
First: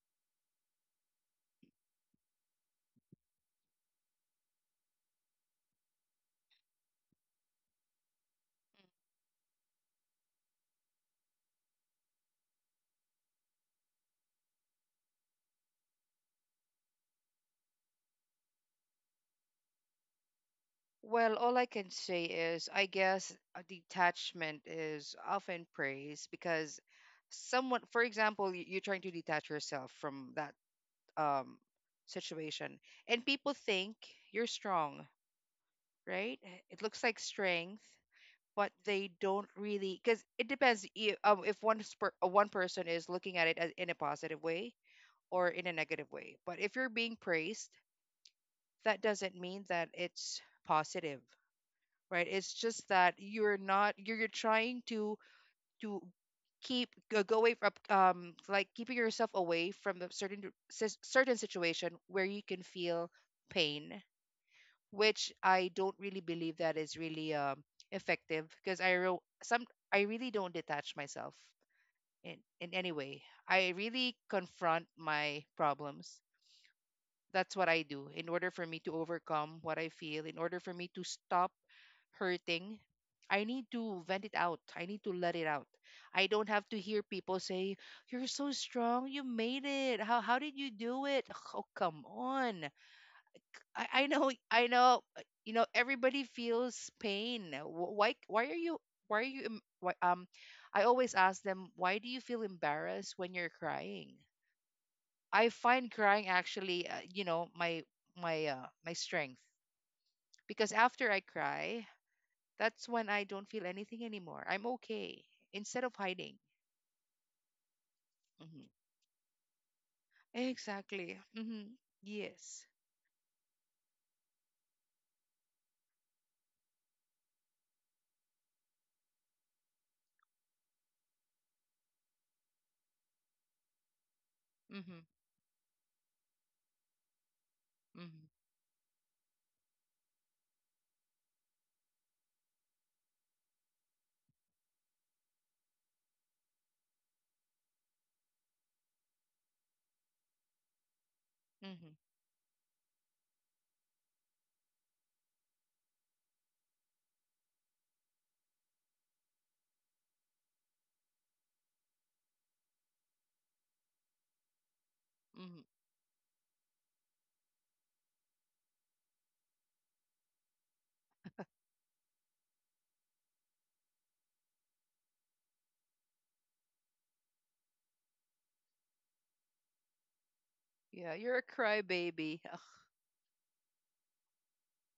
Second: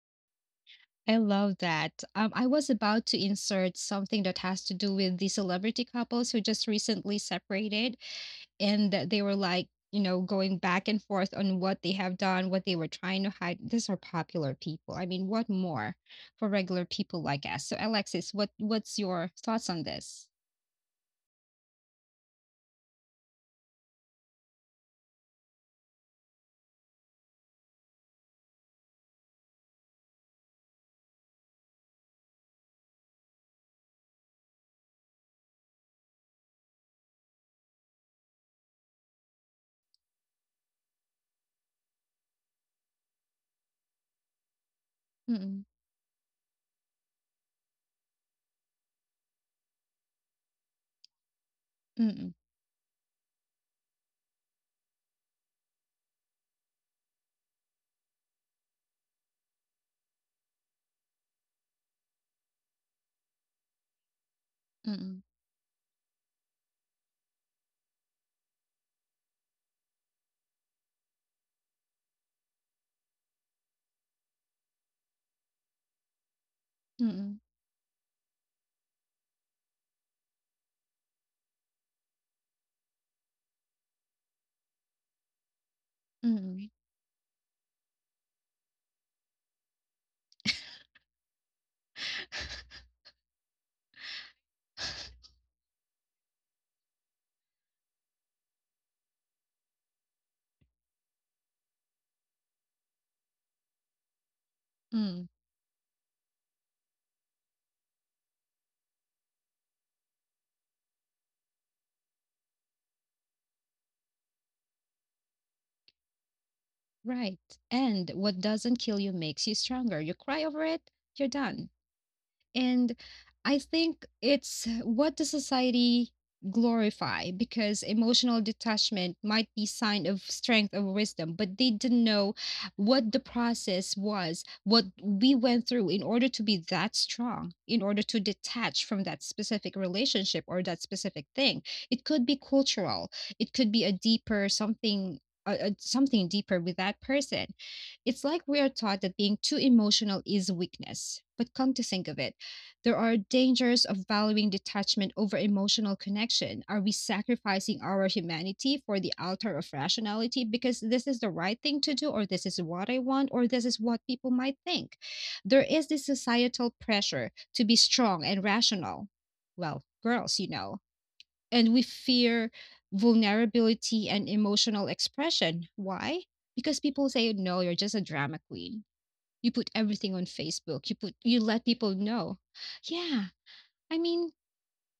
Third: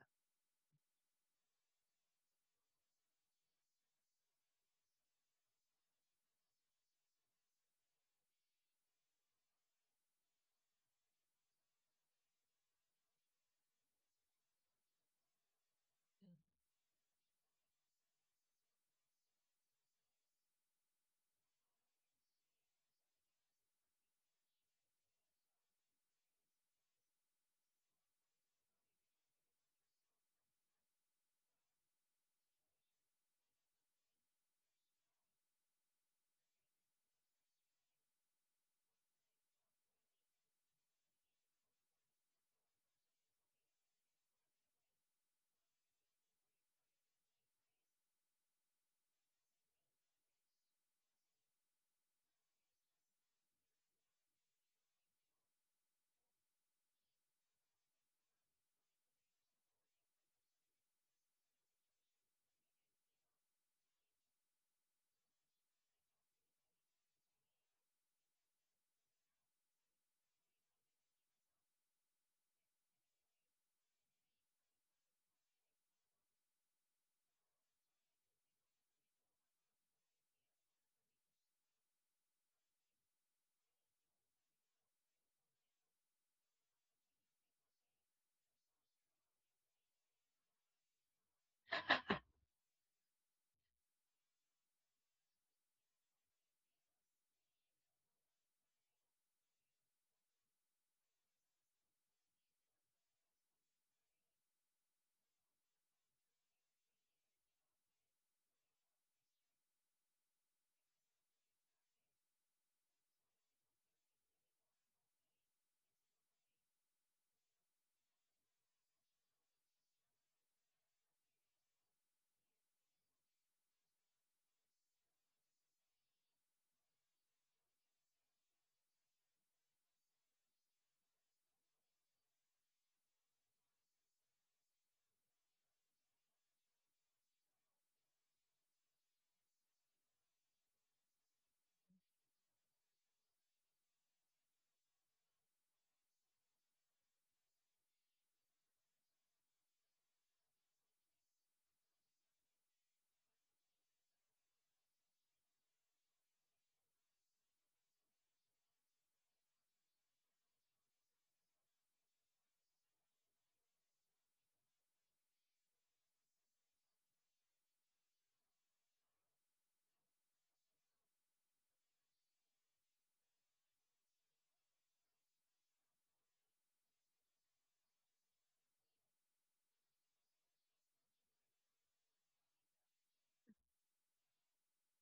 Speaker 1: I love that. I was about to insert something that has to do with the celebrity couples who just recently separated and that they were like, going back and forth on what they have done, what they were trying to hide. These are popular people. I mean, what more for regular people like us? So, Alexis, what's your thoughts on this?
Speaker 2: Well, all I can say is, I guess a detachment is often praised because, someone, for example, you're trying to detach yourself from that um situation, and people think you're strong, right? It looks like strength. But they don't really, because it depends. If one person is looking at it as, in a positive way or
Speaker 1: Mm-mm,
Speaker 2: in a negative way. But if you're being praised, that doesn't mean that it's positive, right?
Speaker 1: mm-mm,
Speaker 2: It's just that you're not, you're, you're trying to keep, go away from, like keeping yourself away from the certain situation where you can feel pain.
Speaker 1: mm-mm,
Speaker 2: Which I don't really believe that is really effective, because I ro- some I really don't detach myself in in any way. I really confront my problems.
Speaker 1: mm-mm,
Speaker 2: That's what I do in order for me to overcome what I feel, in order for me to stop hurting. I need to vent it out. I need to let it out. I don't have
Speaker 1: mm-mm.
Speaker 2: to hear people say, "You're so strong. You made it. How did you do it?" Oh, come on. I know you know, everybody feels pain. Why are you, why are you em- why, um I always ask them, "Why do you feel embarrassed when you're crying?"
Speaker 1: Mm,
Speaker 2: I find crying actually, you know, my, my strength, because after I cry, that's when I don't feel anything anymore. I'm okay, instead of hiding.
Speaker 1: right. And what
Speaker 2: Hmm.
Speaker 1: doesn't kill you makes you stronger. You cry over it,
Speaker 2: Exactly.
Speaker 1: you're done.
Speaker 2: Hmm. Yes.
Speaker 1: And I think it's what the society glorify because emotional detachment might be sign of strength or wisdom, but they didn't know what the process was, what
Speaker 2: Hmm.
Speaker 1: we went through in order to be that strong, in order to
Speaker 2: Hmm.
Speaker 1: detach from that specific relationship or that specific thing. It could be cultural, it could be a deeper something, something deeper with that person. It's like we are taught that being too emotional is weakness. But come to
Speaker 2: Hmm.
Speaker 1: think of it, there are dangers of valuing detachment over emotional connection. Are we sacrificing our humanity for the altar of rationality because this is the right thing to do, or this is what I want, or this is what people might think?
Speaker 2: Hmm.
Speaker 1: There is this societal pressure to be strong and rational. Well, girls, and we fear vulnerability and emotional expression. Why? Because people say, no, you're just a drama queen. You put everything on Facebook.
Speaker 2: Yeah, you're
Speaker 1: You
Speaker 2: a
Speaker 1: let people know.
Speaker 2: crybaby.
Speaker 1: Yeah. I mean,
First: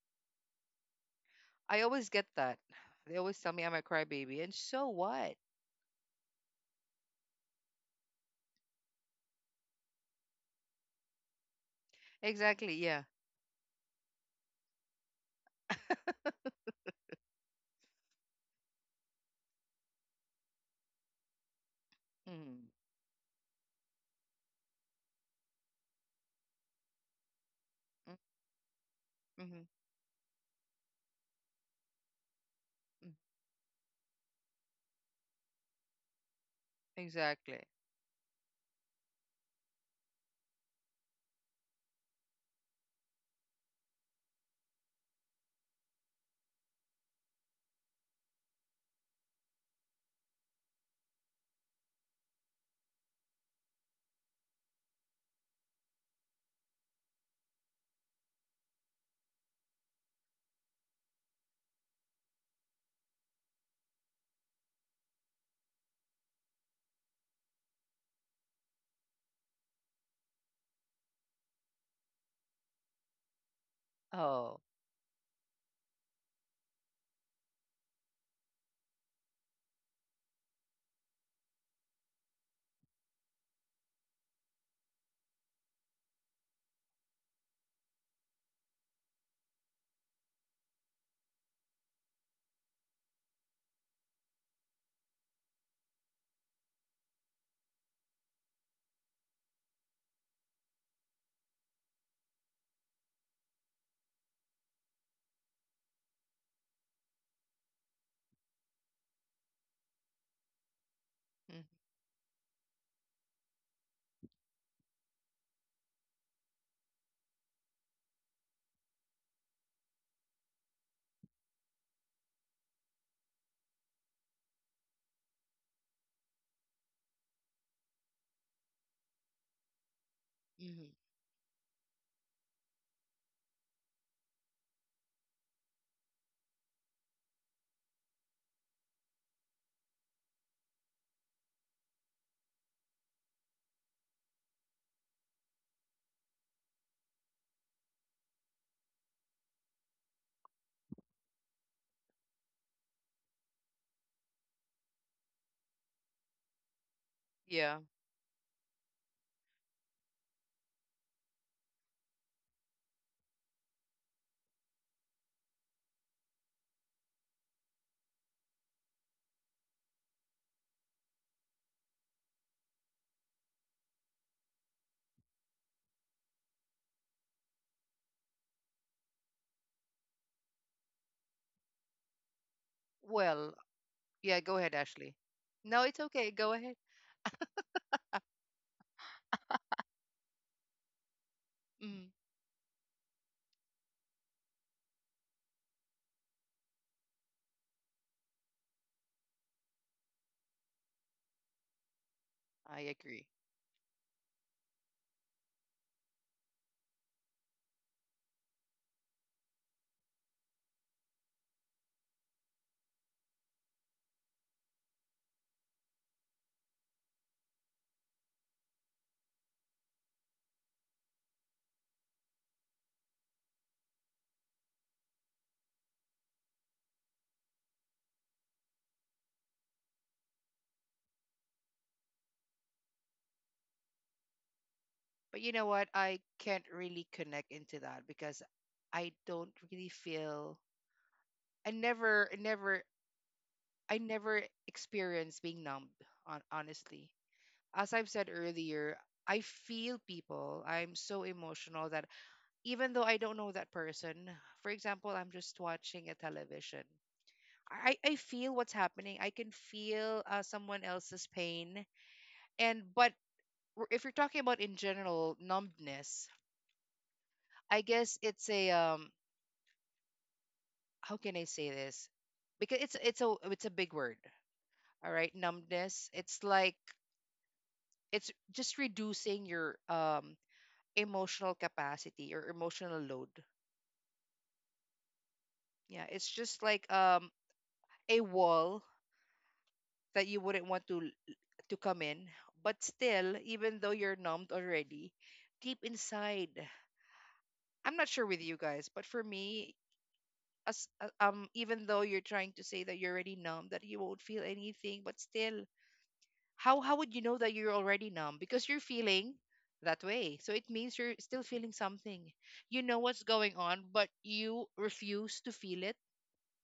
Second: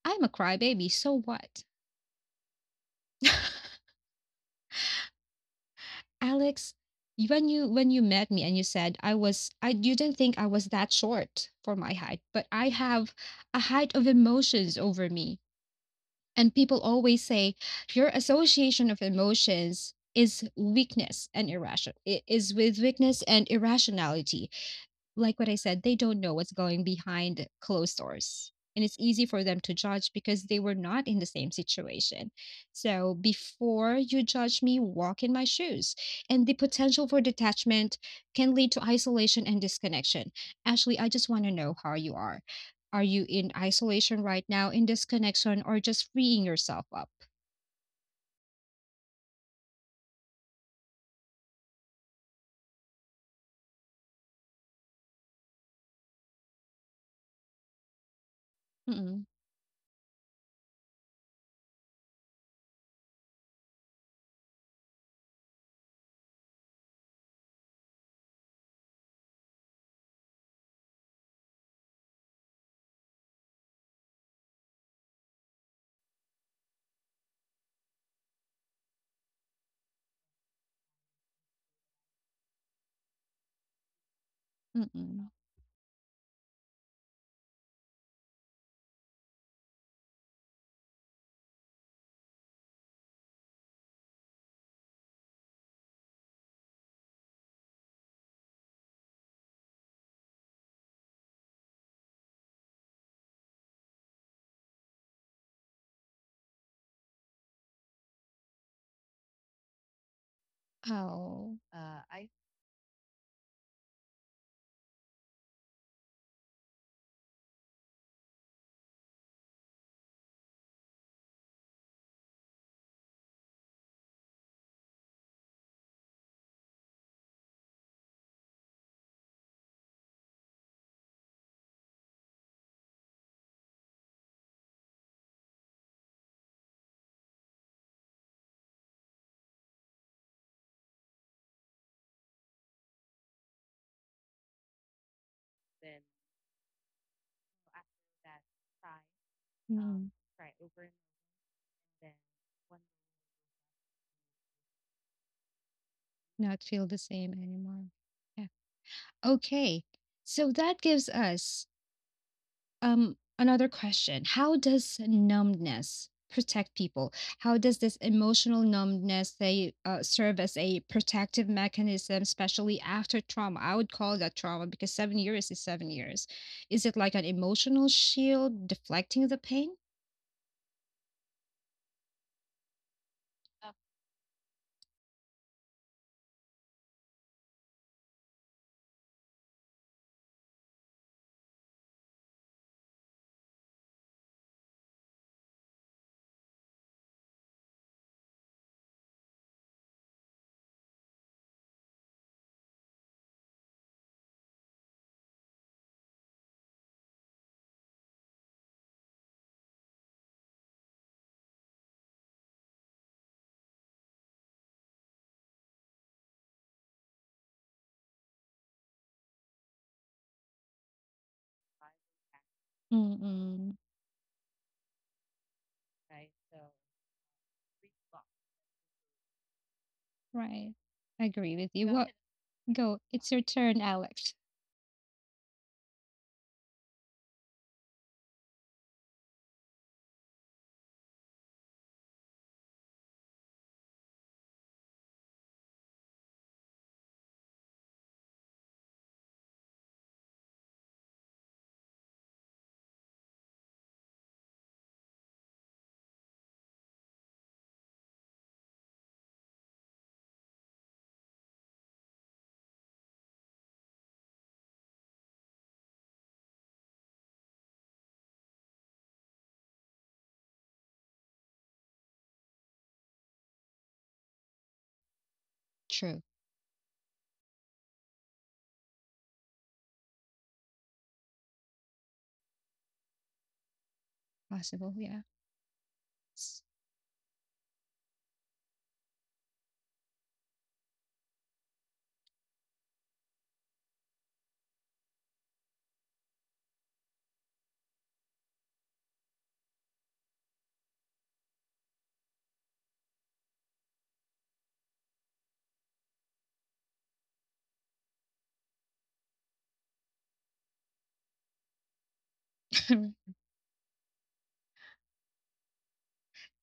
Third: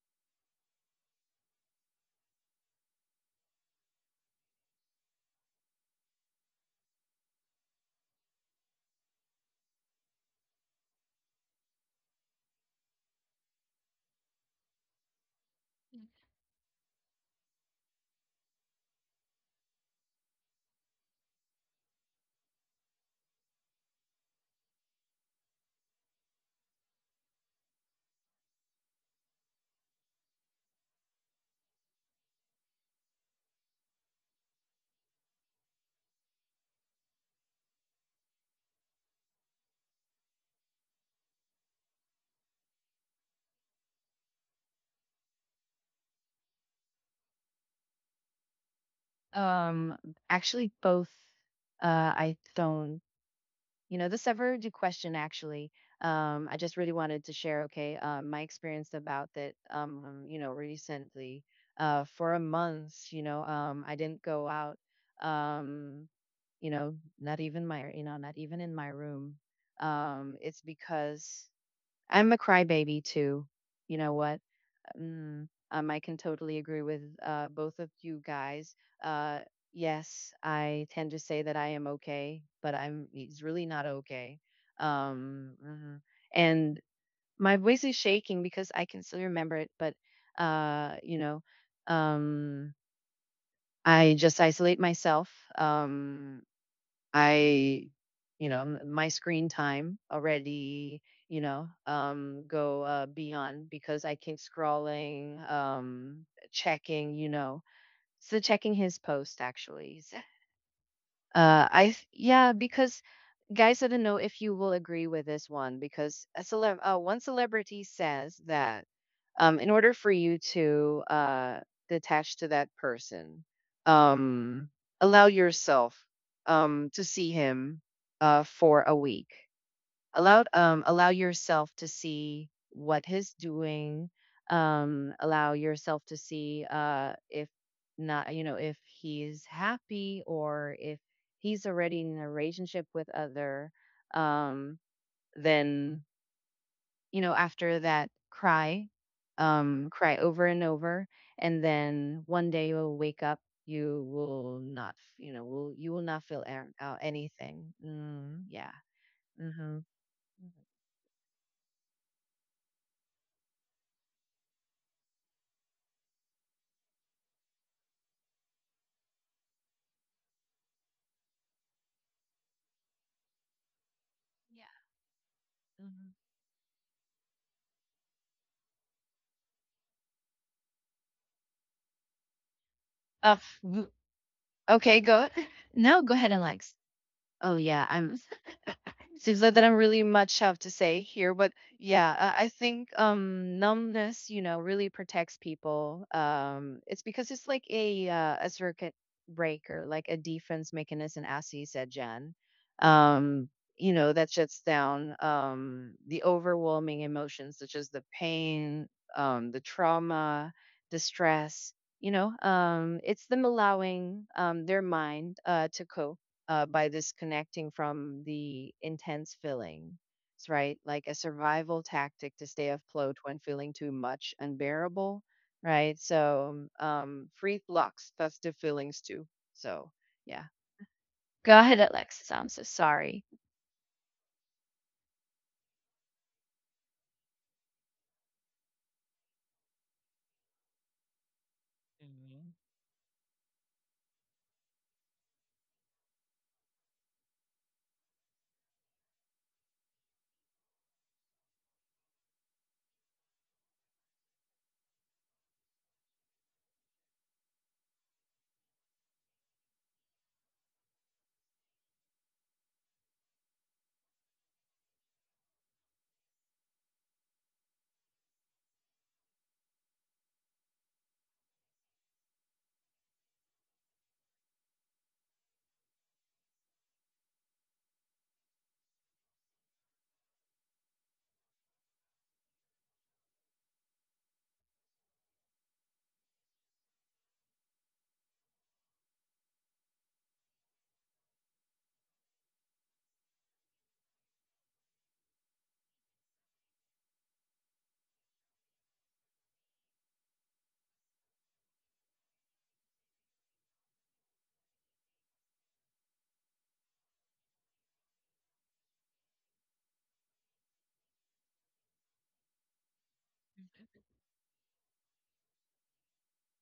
Speaker 1: I'm a crybaby, so what?
Speaker 2: I always get that. They always tell me I'm a crybaby, and so what?
Speaker 1: Alex, when you met me and you said I you didn't think I was that short for my height, but I
Speaker 2: Exactly. Yeah.
Speaker 1: have a height of emotions over me. And people always say your association of emotions is weakness and irrational is
Speaker 2: Mm-hmm.
Speaker 1: with weakness and irrationality. Like what I said, they don't know what's going behind closed doors. And it's easy for them
Speaker 2: Mm-hmm.
Speaker 1: to judge because they were not in the same situation.
Speaker 2: Mm-hmm.
Speaker 1: So before you judge me, walk in my shoes. And the potential for
Speaker 2: Exactly.
Speaker 1: detachment can lead to isolation and disconnection. Ashley, I just want to know how you are. Are you in isolation right now, in disconnection, or just freeing yourself up?
Speaker 3: Um, Actually, both. I don't. This ever do question actually. I just really wanted to share. Okay, my experience
Speaker 1: Mm-mm,
Speaker 3: about that. Recently, for a month, I didn't go out. Um, you know, Not even my, not even in my room. It's because I'm a crybaby too. You know what?
Speaker 2: Oh.
Speaker 3: Mm, I can totally agree with both of you guys. Uh, yes, I tend to say that I am okay, but I'm it's really not okay.
Speaker 1: mm-mm.
Speaker 3: Mhm. And my voice is shaking because I can still remember it, but, uh, you know, um, I just isolate myself. Um, I, m- my screen time already, go beyond because I keep scrolling, checking, so checking his post actually.
Speaker 1: Oh,
Speaker 2: Mm-hmm.
Speaker 3: Because, guys, I don't know if you will agree with this one, because one celebrity says that in order for you to detach to that person, um, allow yourself to see him for a week, allow
Speaker 2: Mm-hmm.
Speaker 3: yourself to see what he's doing, allow yourself to see if not, if he's happy or if he's already in a relationship with other, um then, after that cry,
Speaker 1: mm,
Speaker 3: cry over and over, and then one day you'll wake up, you will not f- you know will you will not feel
Speaker 1: not feel the same
Speaker 3: anything.
Speaker 2: Yeah.
Speaker 1: anymore.
Speaker 3: Mm, yeah. Mm-hmm.
Speaker 1: Okay. So that gives us another question. How does numbness protect people? How does this emotional numbness they serve as a protective mechanism, especially after trauma? I would call that
Speaker 3: Yeah.
Speaker 1: trauma because 7 years is seven
Speaker 3: Mhm.
Speaker 1: years. Is it like an emotional shield deflecting the pain?
Speaker 3: Uh,
Speaker 2: Well,
Speaker 3: w-
Speaker 2: yeah, go ahead,
Speaker 3: okay,
Speaker 2: Ashley.
Speaker 3: go.
Speaker 2: No, it's
Speaker 3: No, go
Speaker 2: okay.
Speaker 3: ahead,
Speaker 2: Go
Speaker 3: Alex.
Speaker 2: ahead.
Speaker 3: Oh yeah, I'm seems like that I really much have to say here, but
Speaker 2: Mm,
Speaker 3: yeah, I think numbness, really protects people. It's because it's like a circuit breaker, like a defense mechanism, as you said, Jen.
Speaker 2: I agree.
Speaker 3: Um, that shuts down the overwhelming emotions such as the pain, the trauma, the stress. It's them allowing their mind to cope by disconnecting from the intense feelings, right? Like a survival tactic to stay afloat when feeling
Speaker 1: Mm-mm.
Speaker 3: too much unbearable, right? So, free flux, that's the feelings too. So, yeah.
Speaker 1: Right. I agree
Speaker 3: Go
Speaker 1: with
Speaker 3: ahead,
Speaker 1: you. Go What
Speaker 3: Alexis. I'm so
Speaker 1: ahead. Go?
Speaker 3: sorry.
Speaker 1: It's your turn, Alex.
Speaker 2: But you know what? I can't really connect into that because I don't really feel. I never, I
Speaker 3: Mm.
Speaker 2: never, I never experience being numbed. On honestly, as I've said earlier, I feel people. I'm so emotional that even though I don't know that person, for example, I'm just watching a television. I feel what's happening. I can feel someone else's pain. And but if you're talking about in general numbness, I guess it's a how can I say this? Because it's a big word. All right, numbness.
Speaker 1: True.
Speaker 2: It's like it's just reducing your emotional capacity or emotional load.
Speaker 1: Possible. Yeah.
Speaker 2: Yeah, it's just like a wall that you wouldn't want to come in. But still, even though you're numbed already, deep inside. I'm not sure with you guys, but for me, as even though you're trying to say that you're already numb, that you won't feel anything, but still, how would you know that you're already numb? Because you're feeling that way, so it means you're still feeling something. You know what's going on, but you refuse to feel it.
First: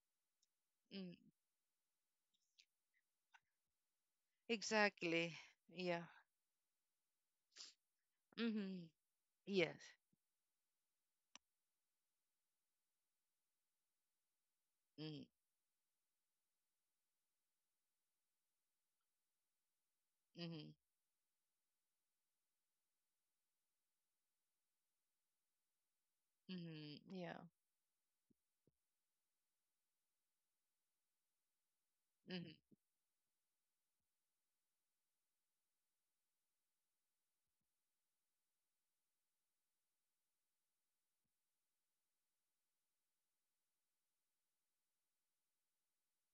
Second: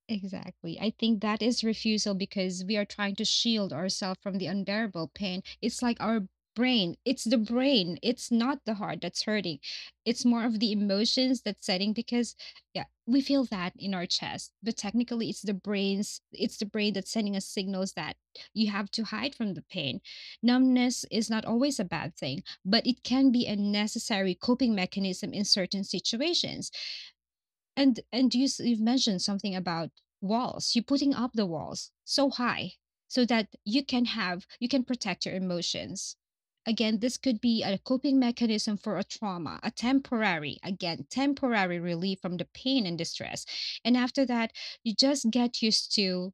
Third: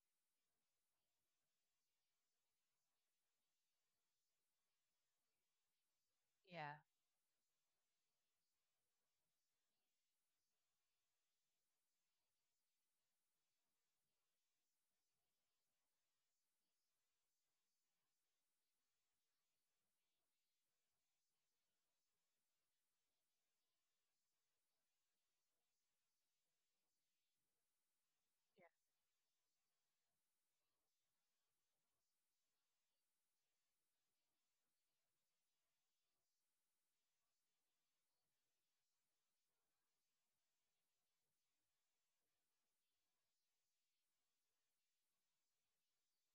Speaker 1: Exactly. I think
Speaker 2: Mm,
Speaker 1: that is refusal because we are trying to shield ourselves from the unbearable
Speaker 2: exactly.
Speaker 1: pain. It's like
Speaker 2: Yeah.
Speaker 1: our
Speaker 3: Yeah.
Speaker 1: brain, it's not the
Speaker 2: Mm-hmm.
Speaker 1: heart that's hurting.
Speaker 2: Yes.
Speaker 1: It's more of the emotions that's setting because yeah, we feel that in our chest. But
Speaker 2: Mm,
Speaker 1: technically it's the brain's it's the brain that's sending us signals that you have to hide from the pain.
Speaker 2: mm-hmm.
Speaker 1: Numbness is not always a bad thing, but it can be a necessary coping mechanism in certain situations.
Speaker 2: Mm-hmm. Yeah.
Speaker 1: And you've mentioned something about walls. You're putting up the walls so high
Speaker 2: Mm-hmm.
Speaker 1: so that you can have you can protect your emotions. Again, this could be a coping mechanism for a trauma, a temporary, again, temporary relief from the pain and distress. And after that, you just get used to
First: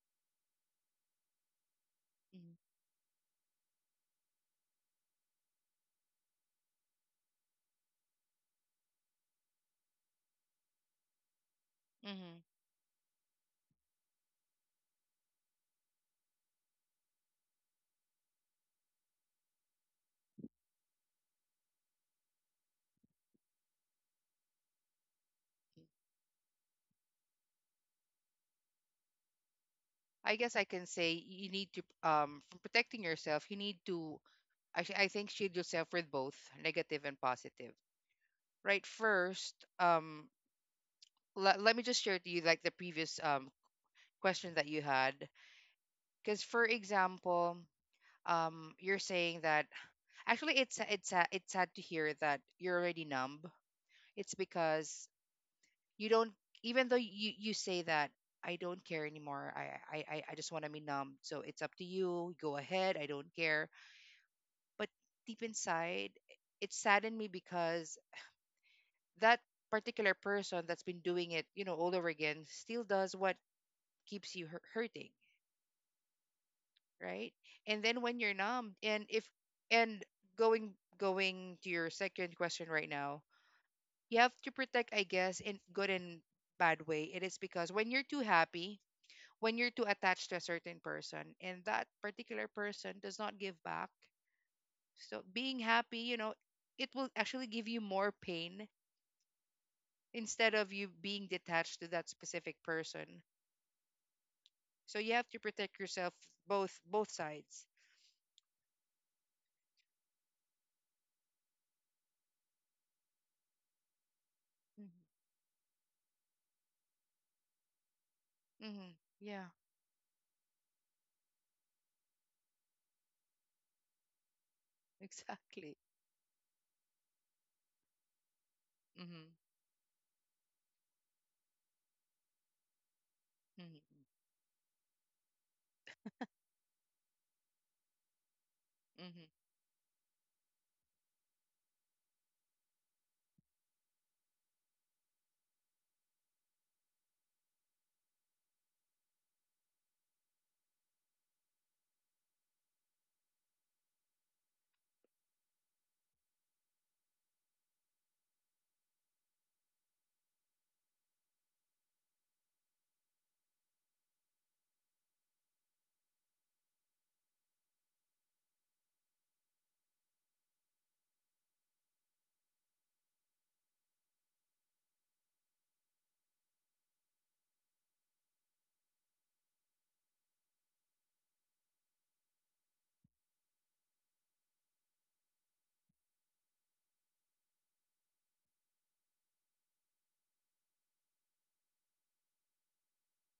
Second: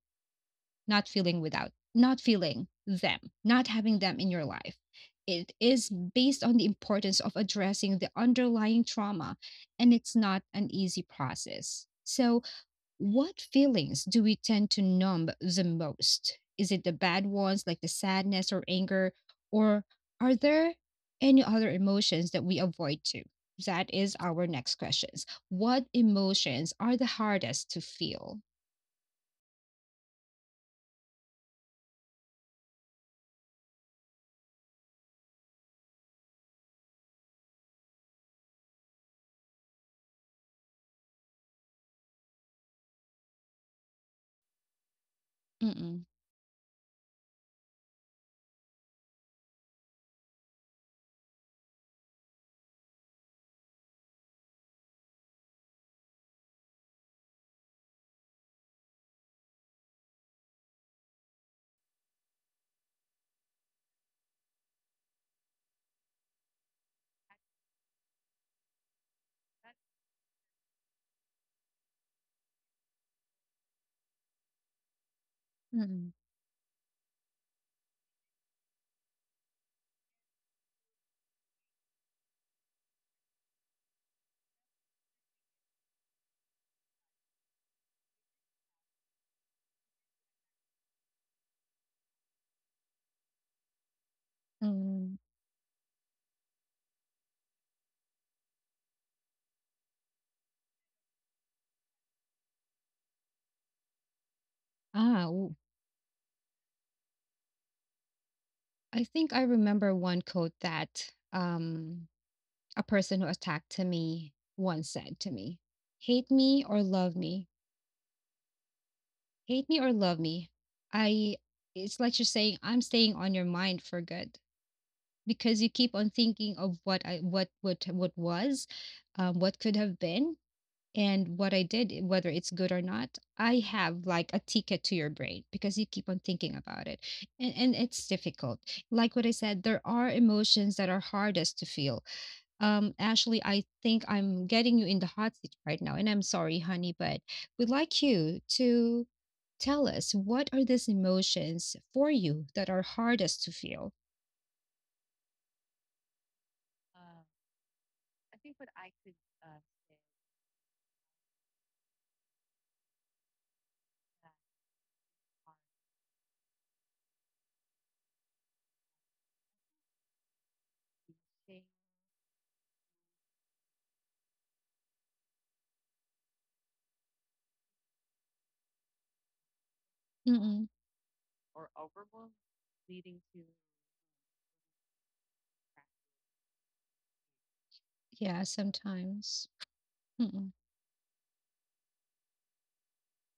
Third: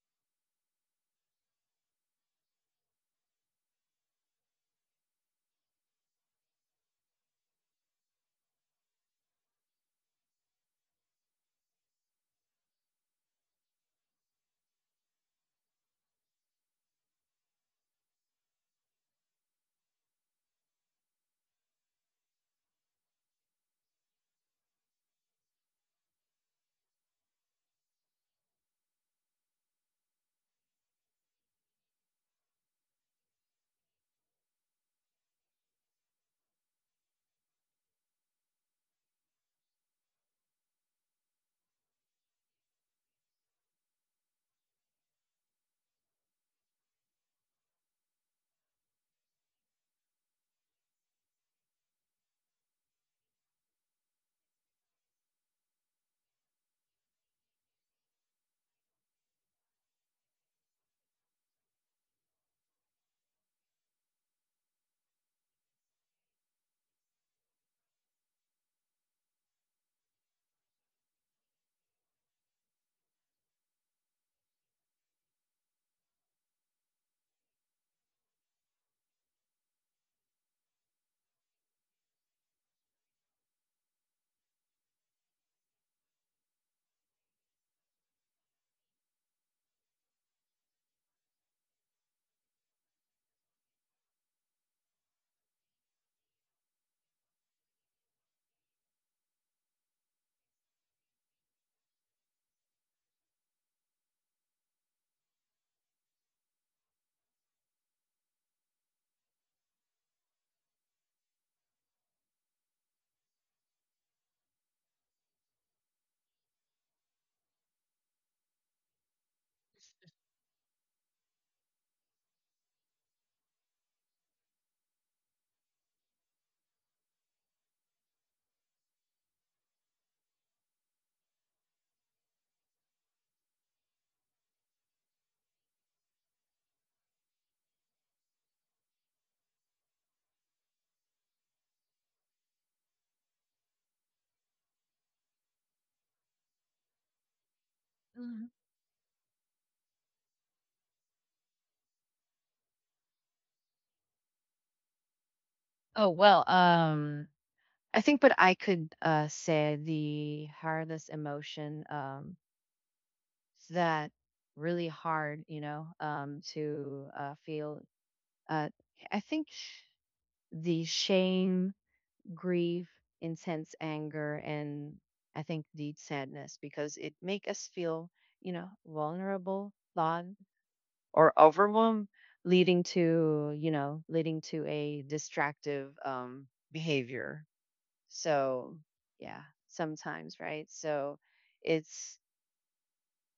Speaker 1: not feeling, without, not
Speaker 2: Mm-hmm.
Speaker 1: feeling them, not having them in your life. It is based on the importance of addressing the underlying trauma, and it's not an easy process.
Speaker 2: Mm-hmm.
Speaker 1: So, what feelings do we tend to numb the most? Is it the bad ones like the sadness or anger, or are there any other emotions that we avoid too? That is our next questions. What emotions are the hardest to feel?
Speaker 2: I guess I can say you need to, from protecting yourself, you need to, I think, shield yourself with both negative and positive. Right. First, um, let me just share to you like the previous question that you had.
Speaker 1: Mm-mm,
Speaker 2: Because for example, you're saying that actually it's sad to hear that you're already numb. It's because you don't, even though you say that I don't care anymore. I just want to be numb. So it's up to you. Go ahead. I don't care. But deep inside, it saddened me because that particular person that's been doing it, you know, all over again, still does what keeps you hurting,
Speaker 1: mm-mm, mm,
Speaker 2: right? And then when you're numb, and if, and going, going to your second question right now, you have to protect, I guess, in good and bad way. It is because when you're too happy, when you're too attached to a certain person and that particular person does not give back,
Speaker 1: mm, mm,
Speaker 2: so
Speaker 1: mm.
Speaker 2: being happy, you know, it will actually give you more pain instead of you being detached to that specific person. So you
Speaker 1: Ah,
Speaker 2: have to
Speaker 1: ooh.
Speaker 2: protect yourself both sides.
Speaker 1: I think I remember one quote that a person who attacked to me once said to
Speaker 2: Mm-hmm.
Speaker 1: me, "Hate me or love me,
Speaker 2: Mm-hmm. Yeah,
Speaker 1: hate me or love me." I it's like you're saying I'm staying on your mind for good because you
Speaker 2: exactly.
Speaker 1: keep on thinking of what would, what was,
Speaker 2: Mm-hmm.
Speaker 1: what could have been, and what I did, eh, whether it's good or not. I
Speaker 2: Mm-hmm.
Speaker 1: have like a ticket to your brain because you keep on thinking about it. And it's difficult. Like
Speaker 2: Mm-hmm.
Speaker 1: what I said, there are emotions that are hardest to feel. Ashley, I think I'm getting you in the hot seat right now. And I'm sorry, honey, but we'd like you
Speaker 3: Mhm.
Speaker 1: to tell us, what are these emotions for you that are hardest to feel?
Speaker 3: Oh, well, I think, but I could say the hardest emotion that really hard, to feel uh, I think the shame, grief, intense anger, and I think the sadness because it make us feel, you know, vulnerable, flawed,
Speaker 1: Mm-mm.
Speaker 3: or overwhelmed, leading to, leading to a distractive behavior.
Speaker 1: Yeah,
Speaker 3: So, yeah,
Speaker 1: sometimes.
Speaker 3: sometimes,
Speaker 1: Mm-mm.
Speaker 3: right? So, it's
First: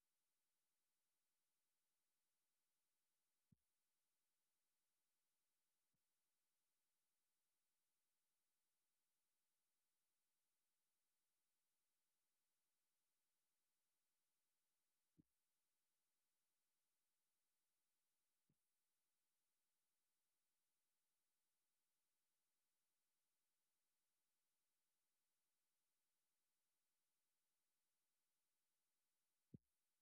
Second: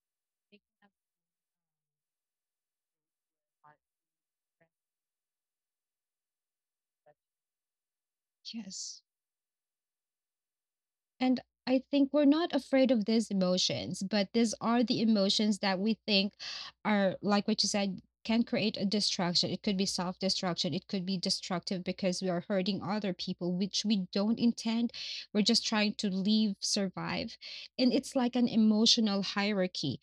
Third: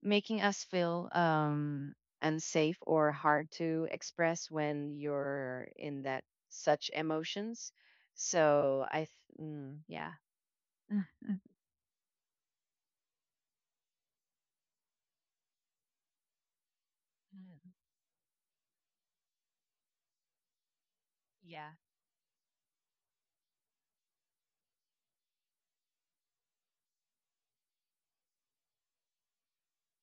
Speaker 3: making us feel unsafe or hard to express when you're in that such emotions. So
Speaker 1: Yes.
Speaker 3: I, th- yeah.
Speaker 1: And I think we're not afraid of these emotions, but these are the emotions that we think are, like what you
Speaker 3: Mm,
Speaker 1: said, can create a distraction. It could be self destruction. It could be
Speaker 3: yeah.
Speaker 1: destructive because we are hurting other people, which we don't intend. We're just trying to live, survive. And it's like an emotional hierarchy.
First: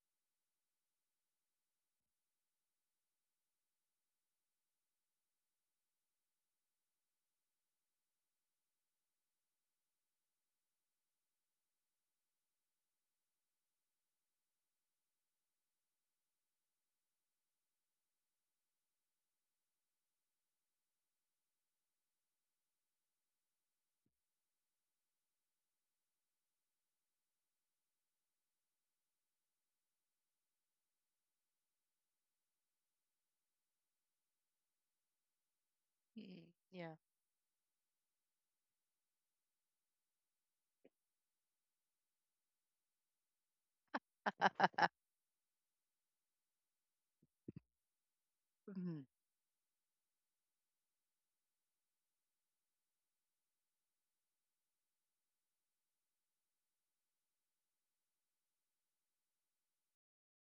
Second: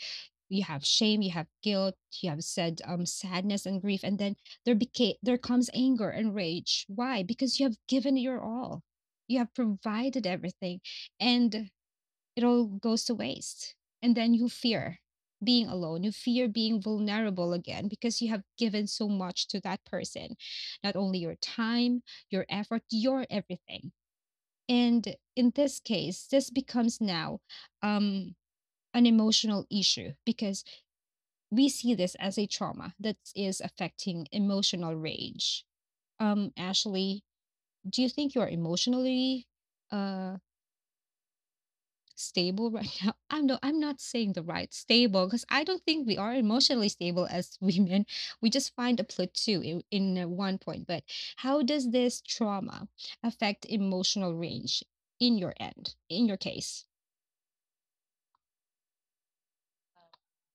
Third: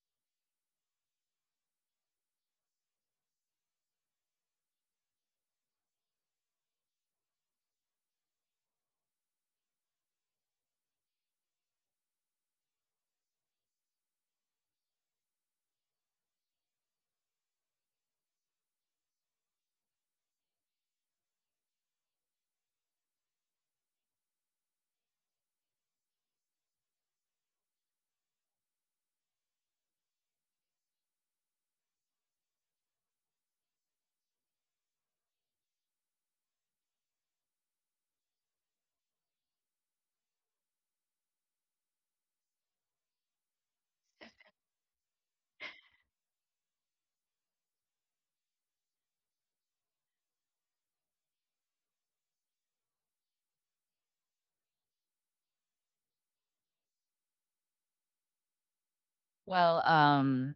Speaker 1: You have shame, you have guilt, you have said sadness and grief, and then there comes anger and rage. Why? Because you have given your all, you have provided everything, and it all goes to waste. And then you fear being alone, you fear being vulnerable again because you have given so much to that person, not only your time, your effort, your everything. And in this case, this becomes now um an emotional issue because we see this as a trauma that is affecting emotional rage.
Speaker 2: Mm-hmm. Yeah.
Speaker 1: Ashley, do you think you're emotionally uh stable right now? I'm no, I'm not saying the right stable because I don't think we are emotionally stable as women. We just find
Speaker 2: Hmm.
Speaker 1: a plateau in, one point. But how does this trauma affect emotional range in your end, in your case?
Speaker 3: Well,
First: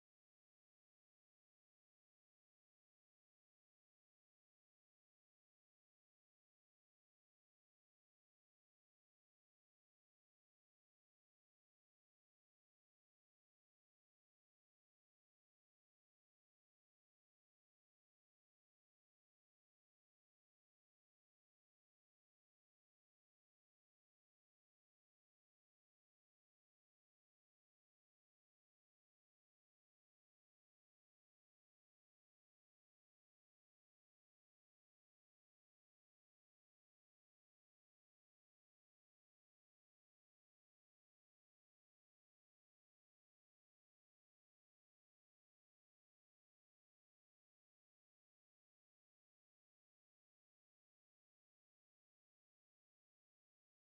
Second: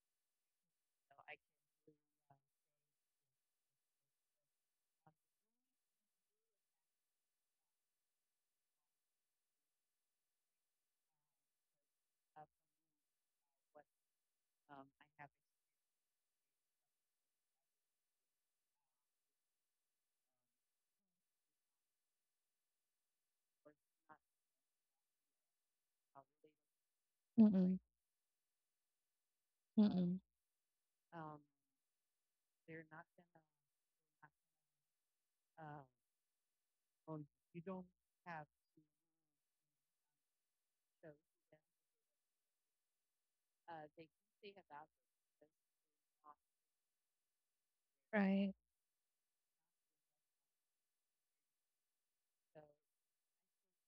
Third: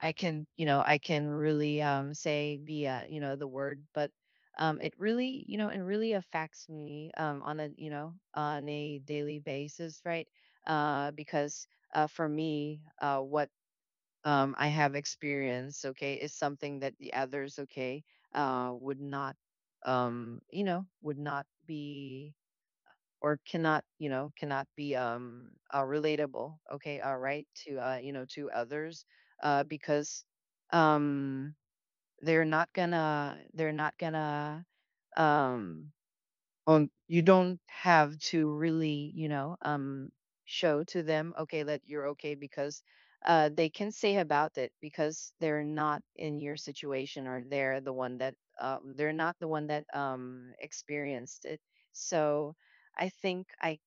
Speaker 3: I can, you know, I can really say the, the word, but it really, you know, it really affects me on a, on a daily basis, right? Because for me, what I have experience, okay, is something that the others, okay, would not, would not be or cannot, cannot be relatable, okay, all right,
Speaker 1: Mm-mm,
Speaker 3: to, to others
Speaker 1: mm-mm,
Speaker 3: because um, they're not gonna, um, on you don't have to really, show to them, okay, that you're okay because they can say about it because they're not in your situation or they're the one that they're not the one that experienced it. So I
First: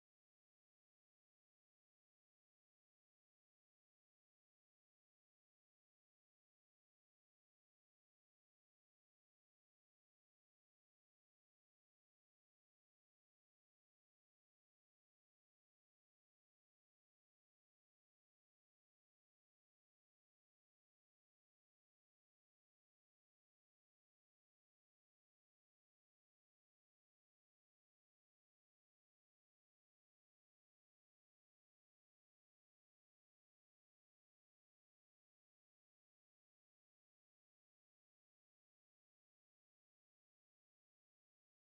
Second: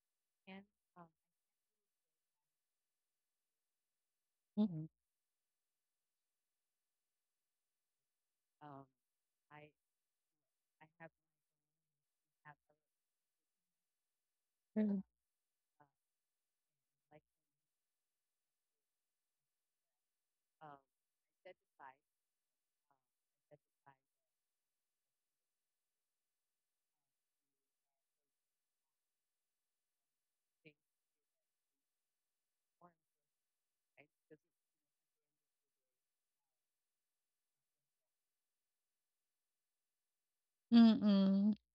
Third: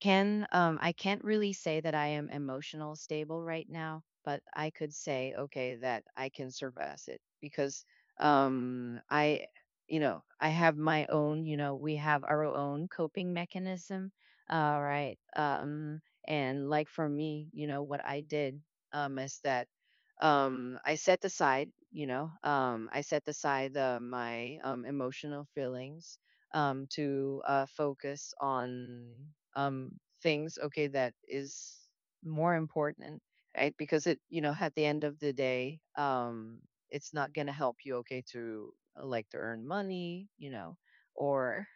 Speaker 3: can I can't really say that I am emotional stable right now, but I could say okay that I can surpass it because I you know, I have my own, you know, we have our own coping mechanism. All right. And like for me, you know, what I did is that I set aside, I set aside the my emotional feelings to focus on um, things, okay, that is more important, right? Because it, at the end of the day, it's not going to help you, okay, to like to earn money, you know,
Speaker 1: mm-mm.
Speaker 3: or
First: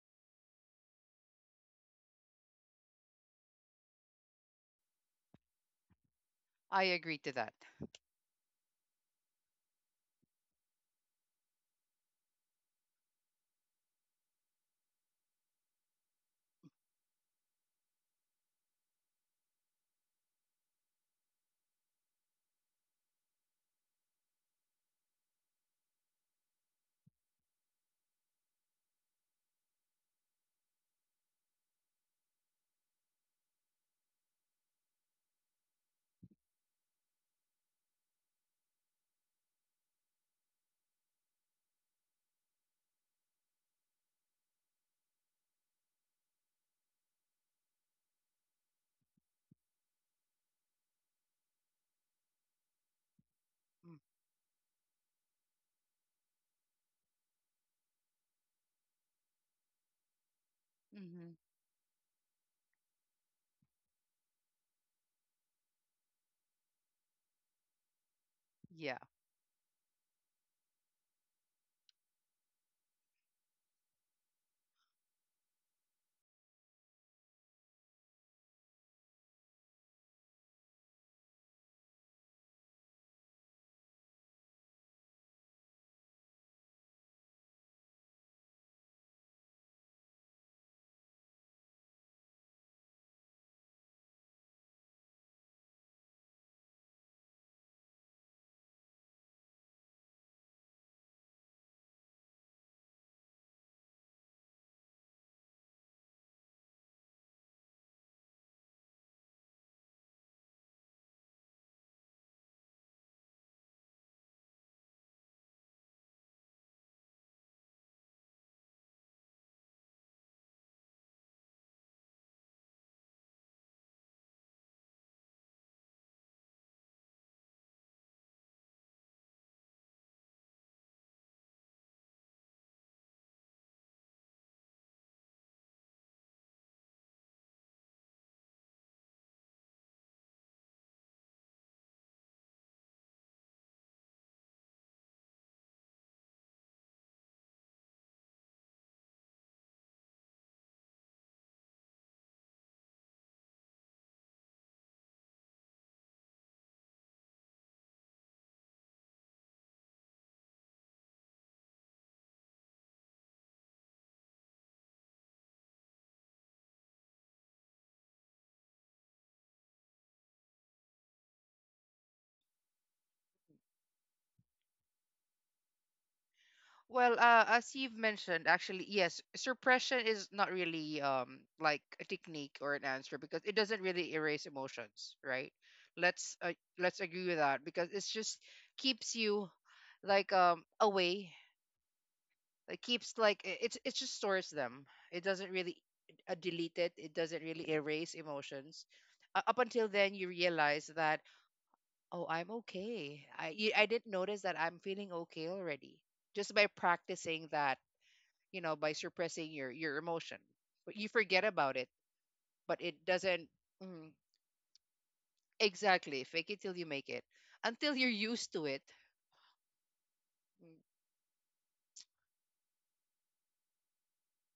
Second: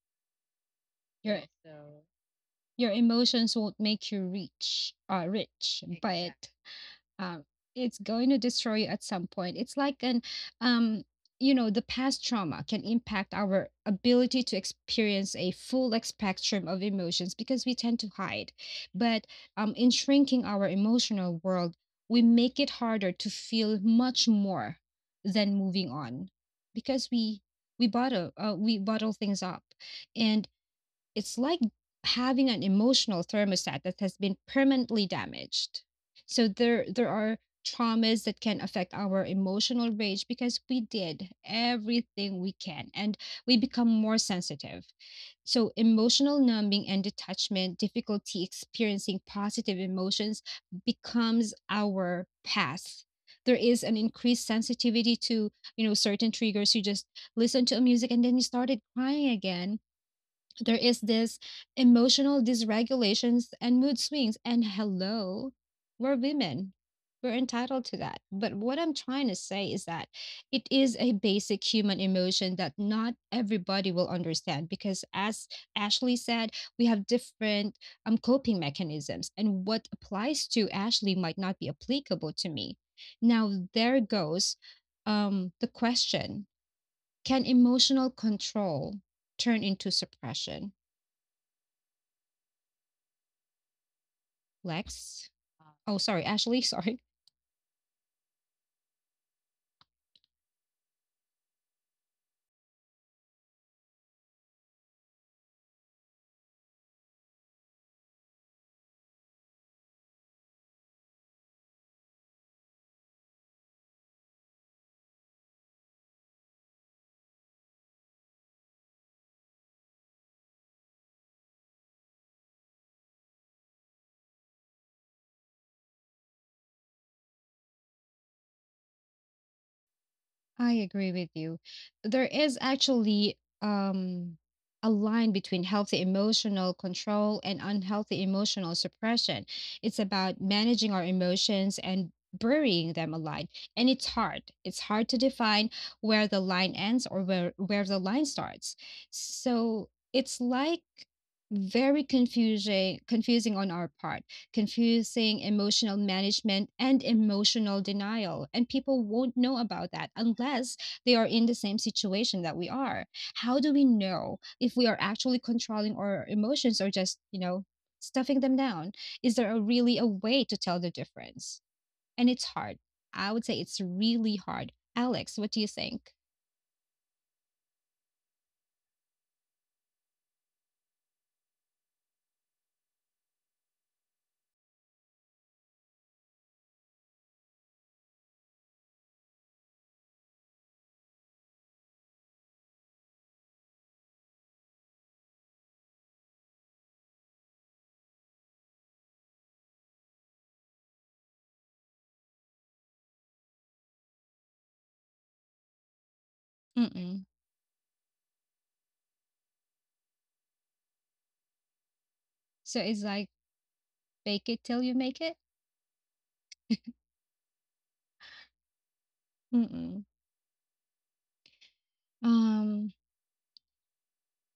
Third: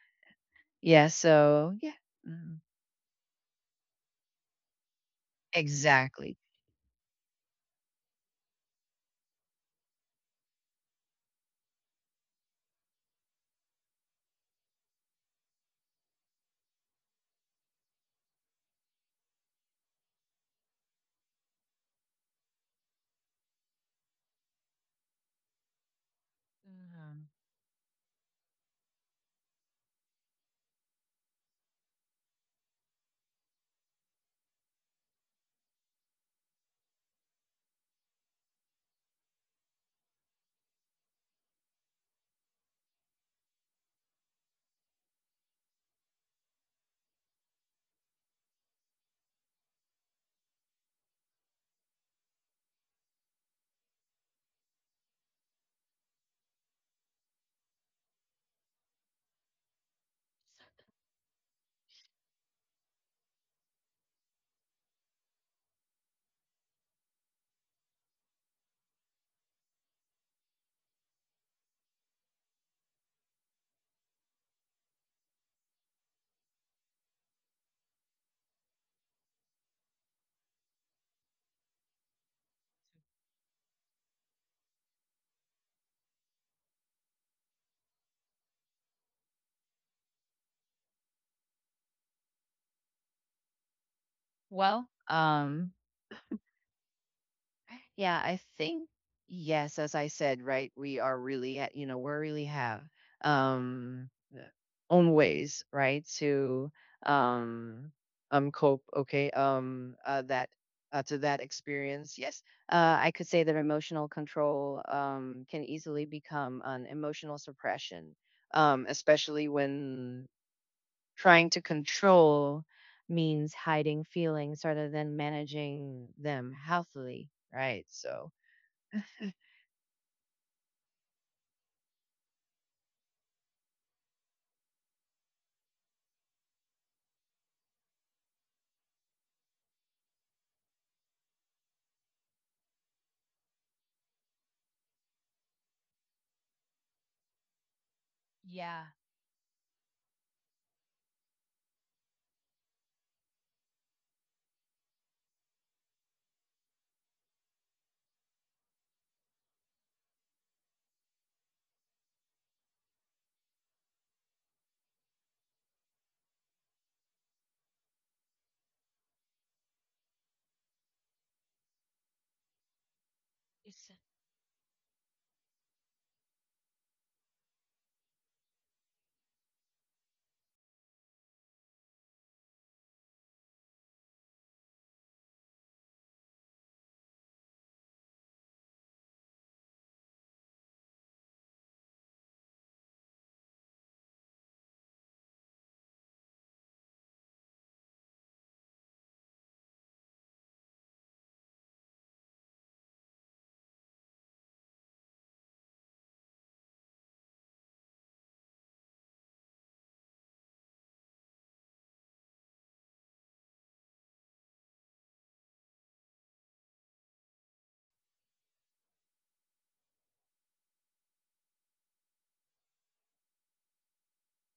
Speaker 3: yeah.
Speaker 1: Your
Speaker 3: So yeah, mhm,
Speaker 1: your emotions won't make you rich, rich,
Speaker 3: exactly.
Speaker 1: but
Speaker 2: I agree to
Speaker 1: um
Speaker 2: that.
Speaker 1: it's going to destroy you at some point. It's like an um you know, the past trauma can impact our ability to experience a full, like, spectrum of emotions because we tend to hide. But in shrinking our emotional world, we make it harder to feel much more than moving on, because
Speaker 3: Mhm.
Speaker 1: we bottle, we bottle things up. And it's like having an emotional thermostat that has been permanently damaged. So there are traumas that can affect our emotional range because we did everything we can, and we become more sensitive. So emotional numbing and detachment, difficulty experiencing positive emotions becomes our path. There is
Speaker 2: Mm-hmm.
Speaker 1: an increased sensitivity to, you know, certain triggers. You just listen to a music and then you started crying again. There is
Speaker 2: Mm-hmm.
Speaker 1: this emotional dysregulations and mood swings, and hello, we're women, we're entitled to that. But what I'm
Speaker 2: Yeah.
Speaker 1: trying to say is that it is a basic human emotion that not everybody will understand, because as Ashley said, we have different coping mechanisms, and what applies to Ashley might not be applicable to me. Now there goes the question, can emotional control turn into suppression?
Speaker 3: Well,
Speaker 1: Lex. Oh, sorry, Ashley. Sorry.
Speaker 3: yeah, I think Yes, as I said, right, we are really, you know, we're really have. Um, Own ways, right? To um cope, okay? That to that experience. Yes, I could say that emotional control can easily become an emotional suppression, especially when trying to control means hiding feelings rather than managing them healthily, right? So,
Speaker 1: I agree with you. There is actually um, a line between healthy emotional control and unhealthy emotional suppression. It's about managing our emotions and burying them alive. And it's hard. It's hard to define where the line ends, or where the line starts.
Speaker 3: yeah.
Speaker 1: So it's like very confusing on our part, confusing emotional management and emotional denial. And people won't know about that unless they are in the same situation that we are. How do we know if we are actually controlling our emotions or just, you know, stuffing them down? Is there a really a way to tell the difference? And it's hard. I would say it's
Speaker 3: It's
Speaker 1: really hard. Alex, what do you think?
Speaker 2: Well, as you've mentioned, actually, yes, suppression is not really like a technique or an answer, because it doesn't really erase emotions, right? Let's uh, let's agree with that, because it's just keeps you like away, it keeps like it's, it just stores them. It doesn't really delete it. It doesn't really erase emotions. Up until then, you realize that oh, I'm okay. I didn't notice that I'm feeling okay already just by
Speaker 1: Mm-mm.
Speaker 2: practicing that. You know, by suppressing your emotion, but you forget about it.
Speaker 1: So
Speaker 2: But it
Speaker 1: it's like
Speaker 2: doesn't, mm,
Speaker 1: bake it till you make it.
Speaker 2: exactly, fake it till you make it. Until you're used to it.
Speaker 1: Mm-mm. Um,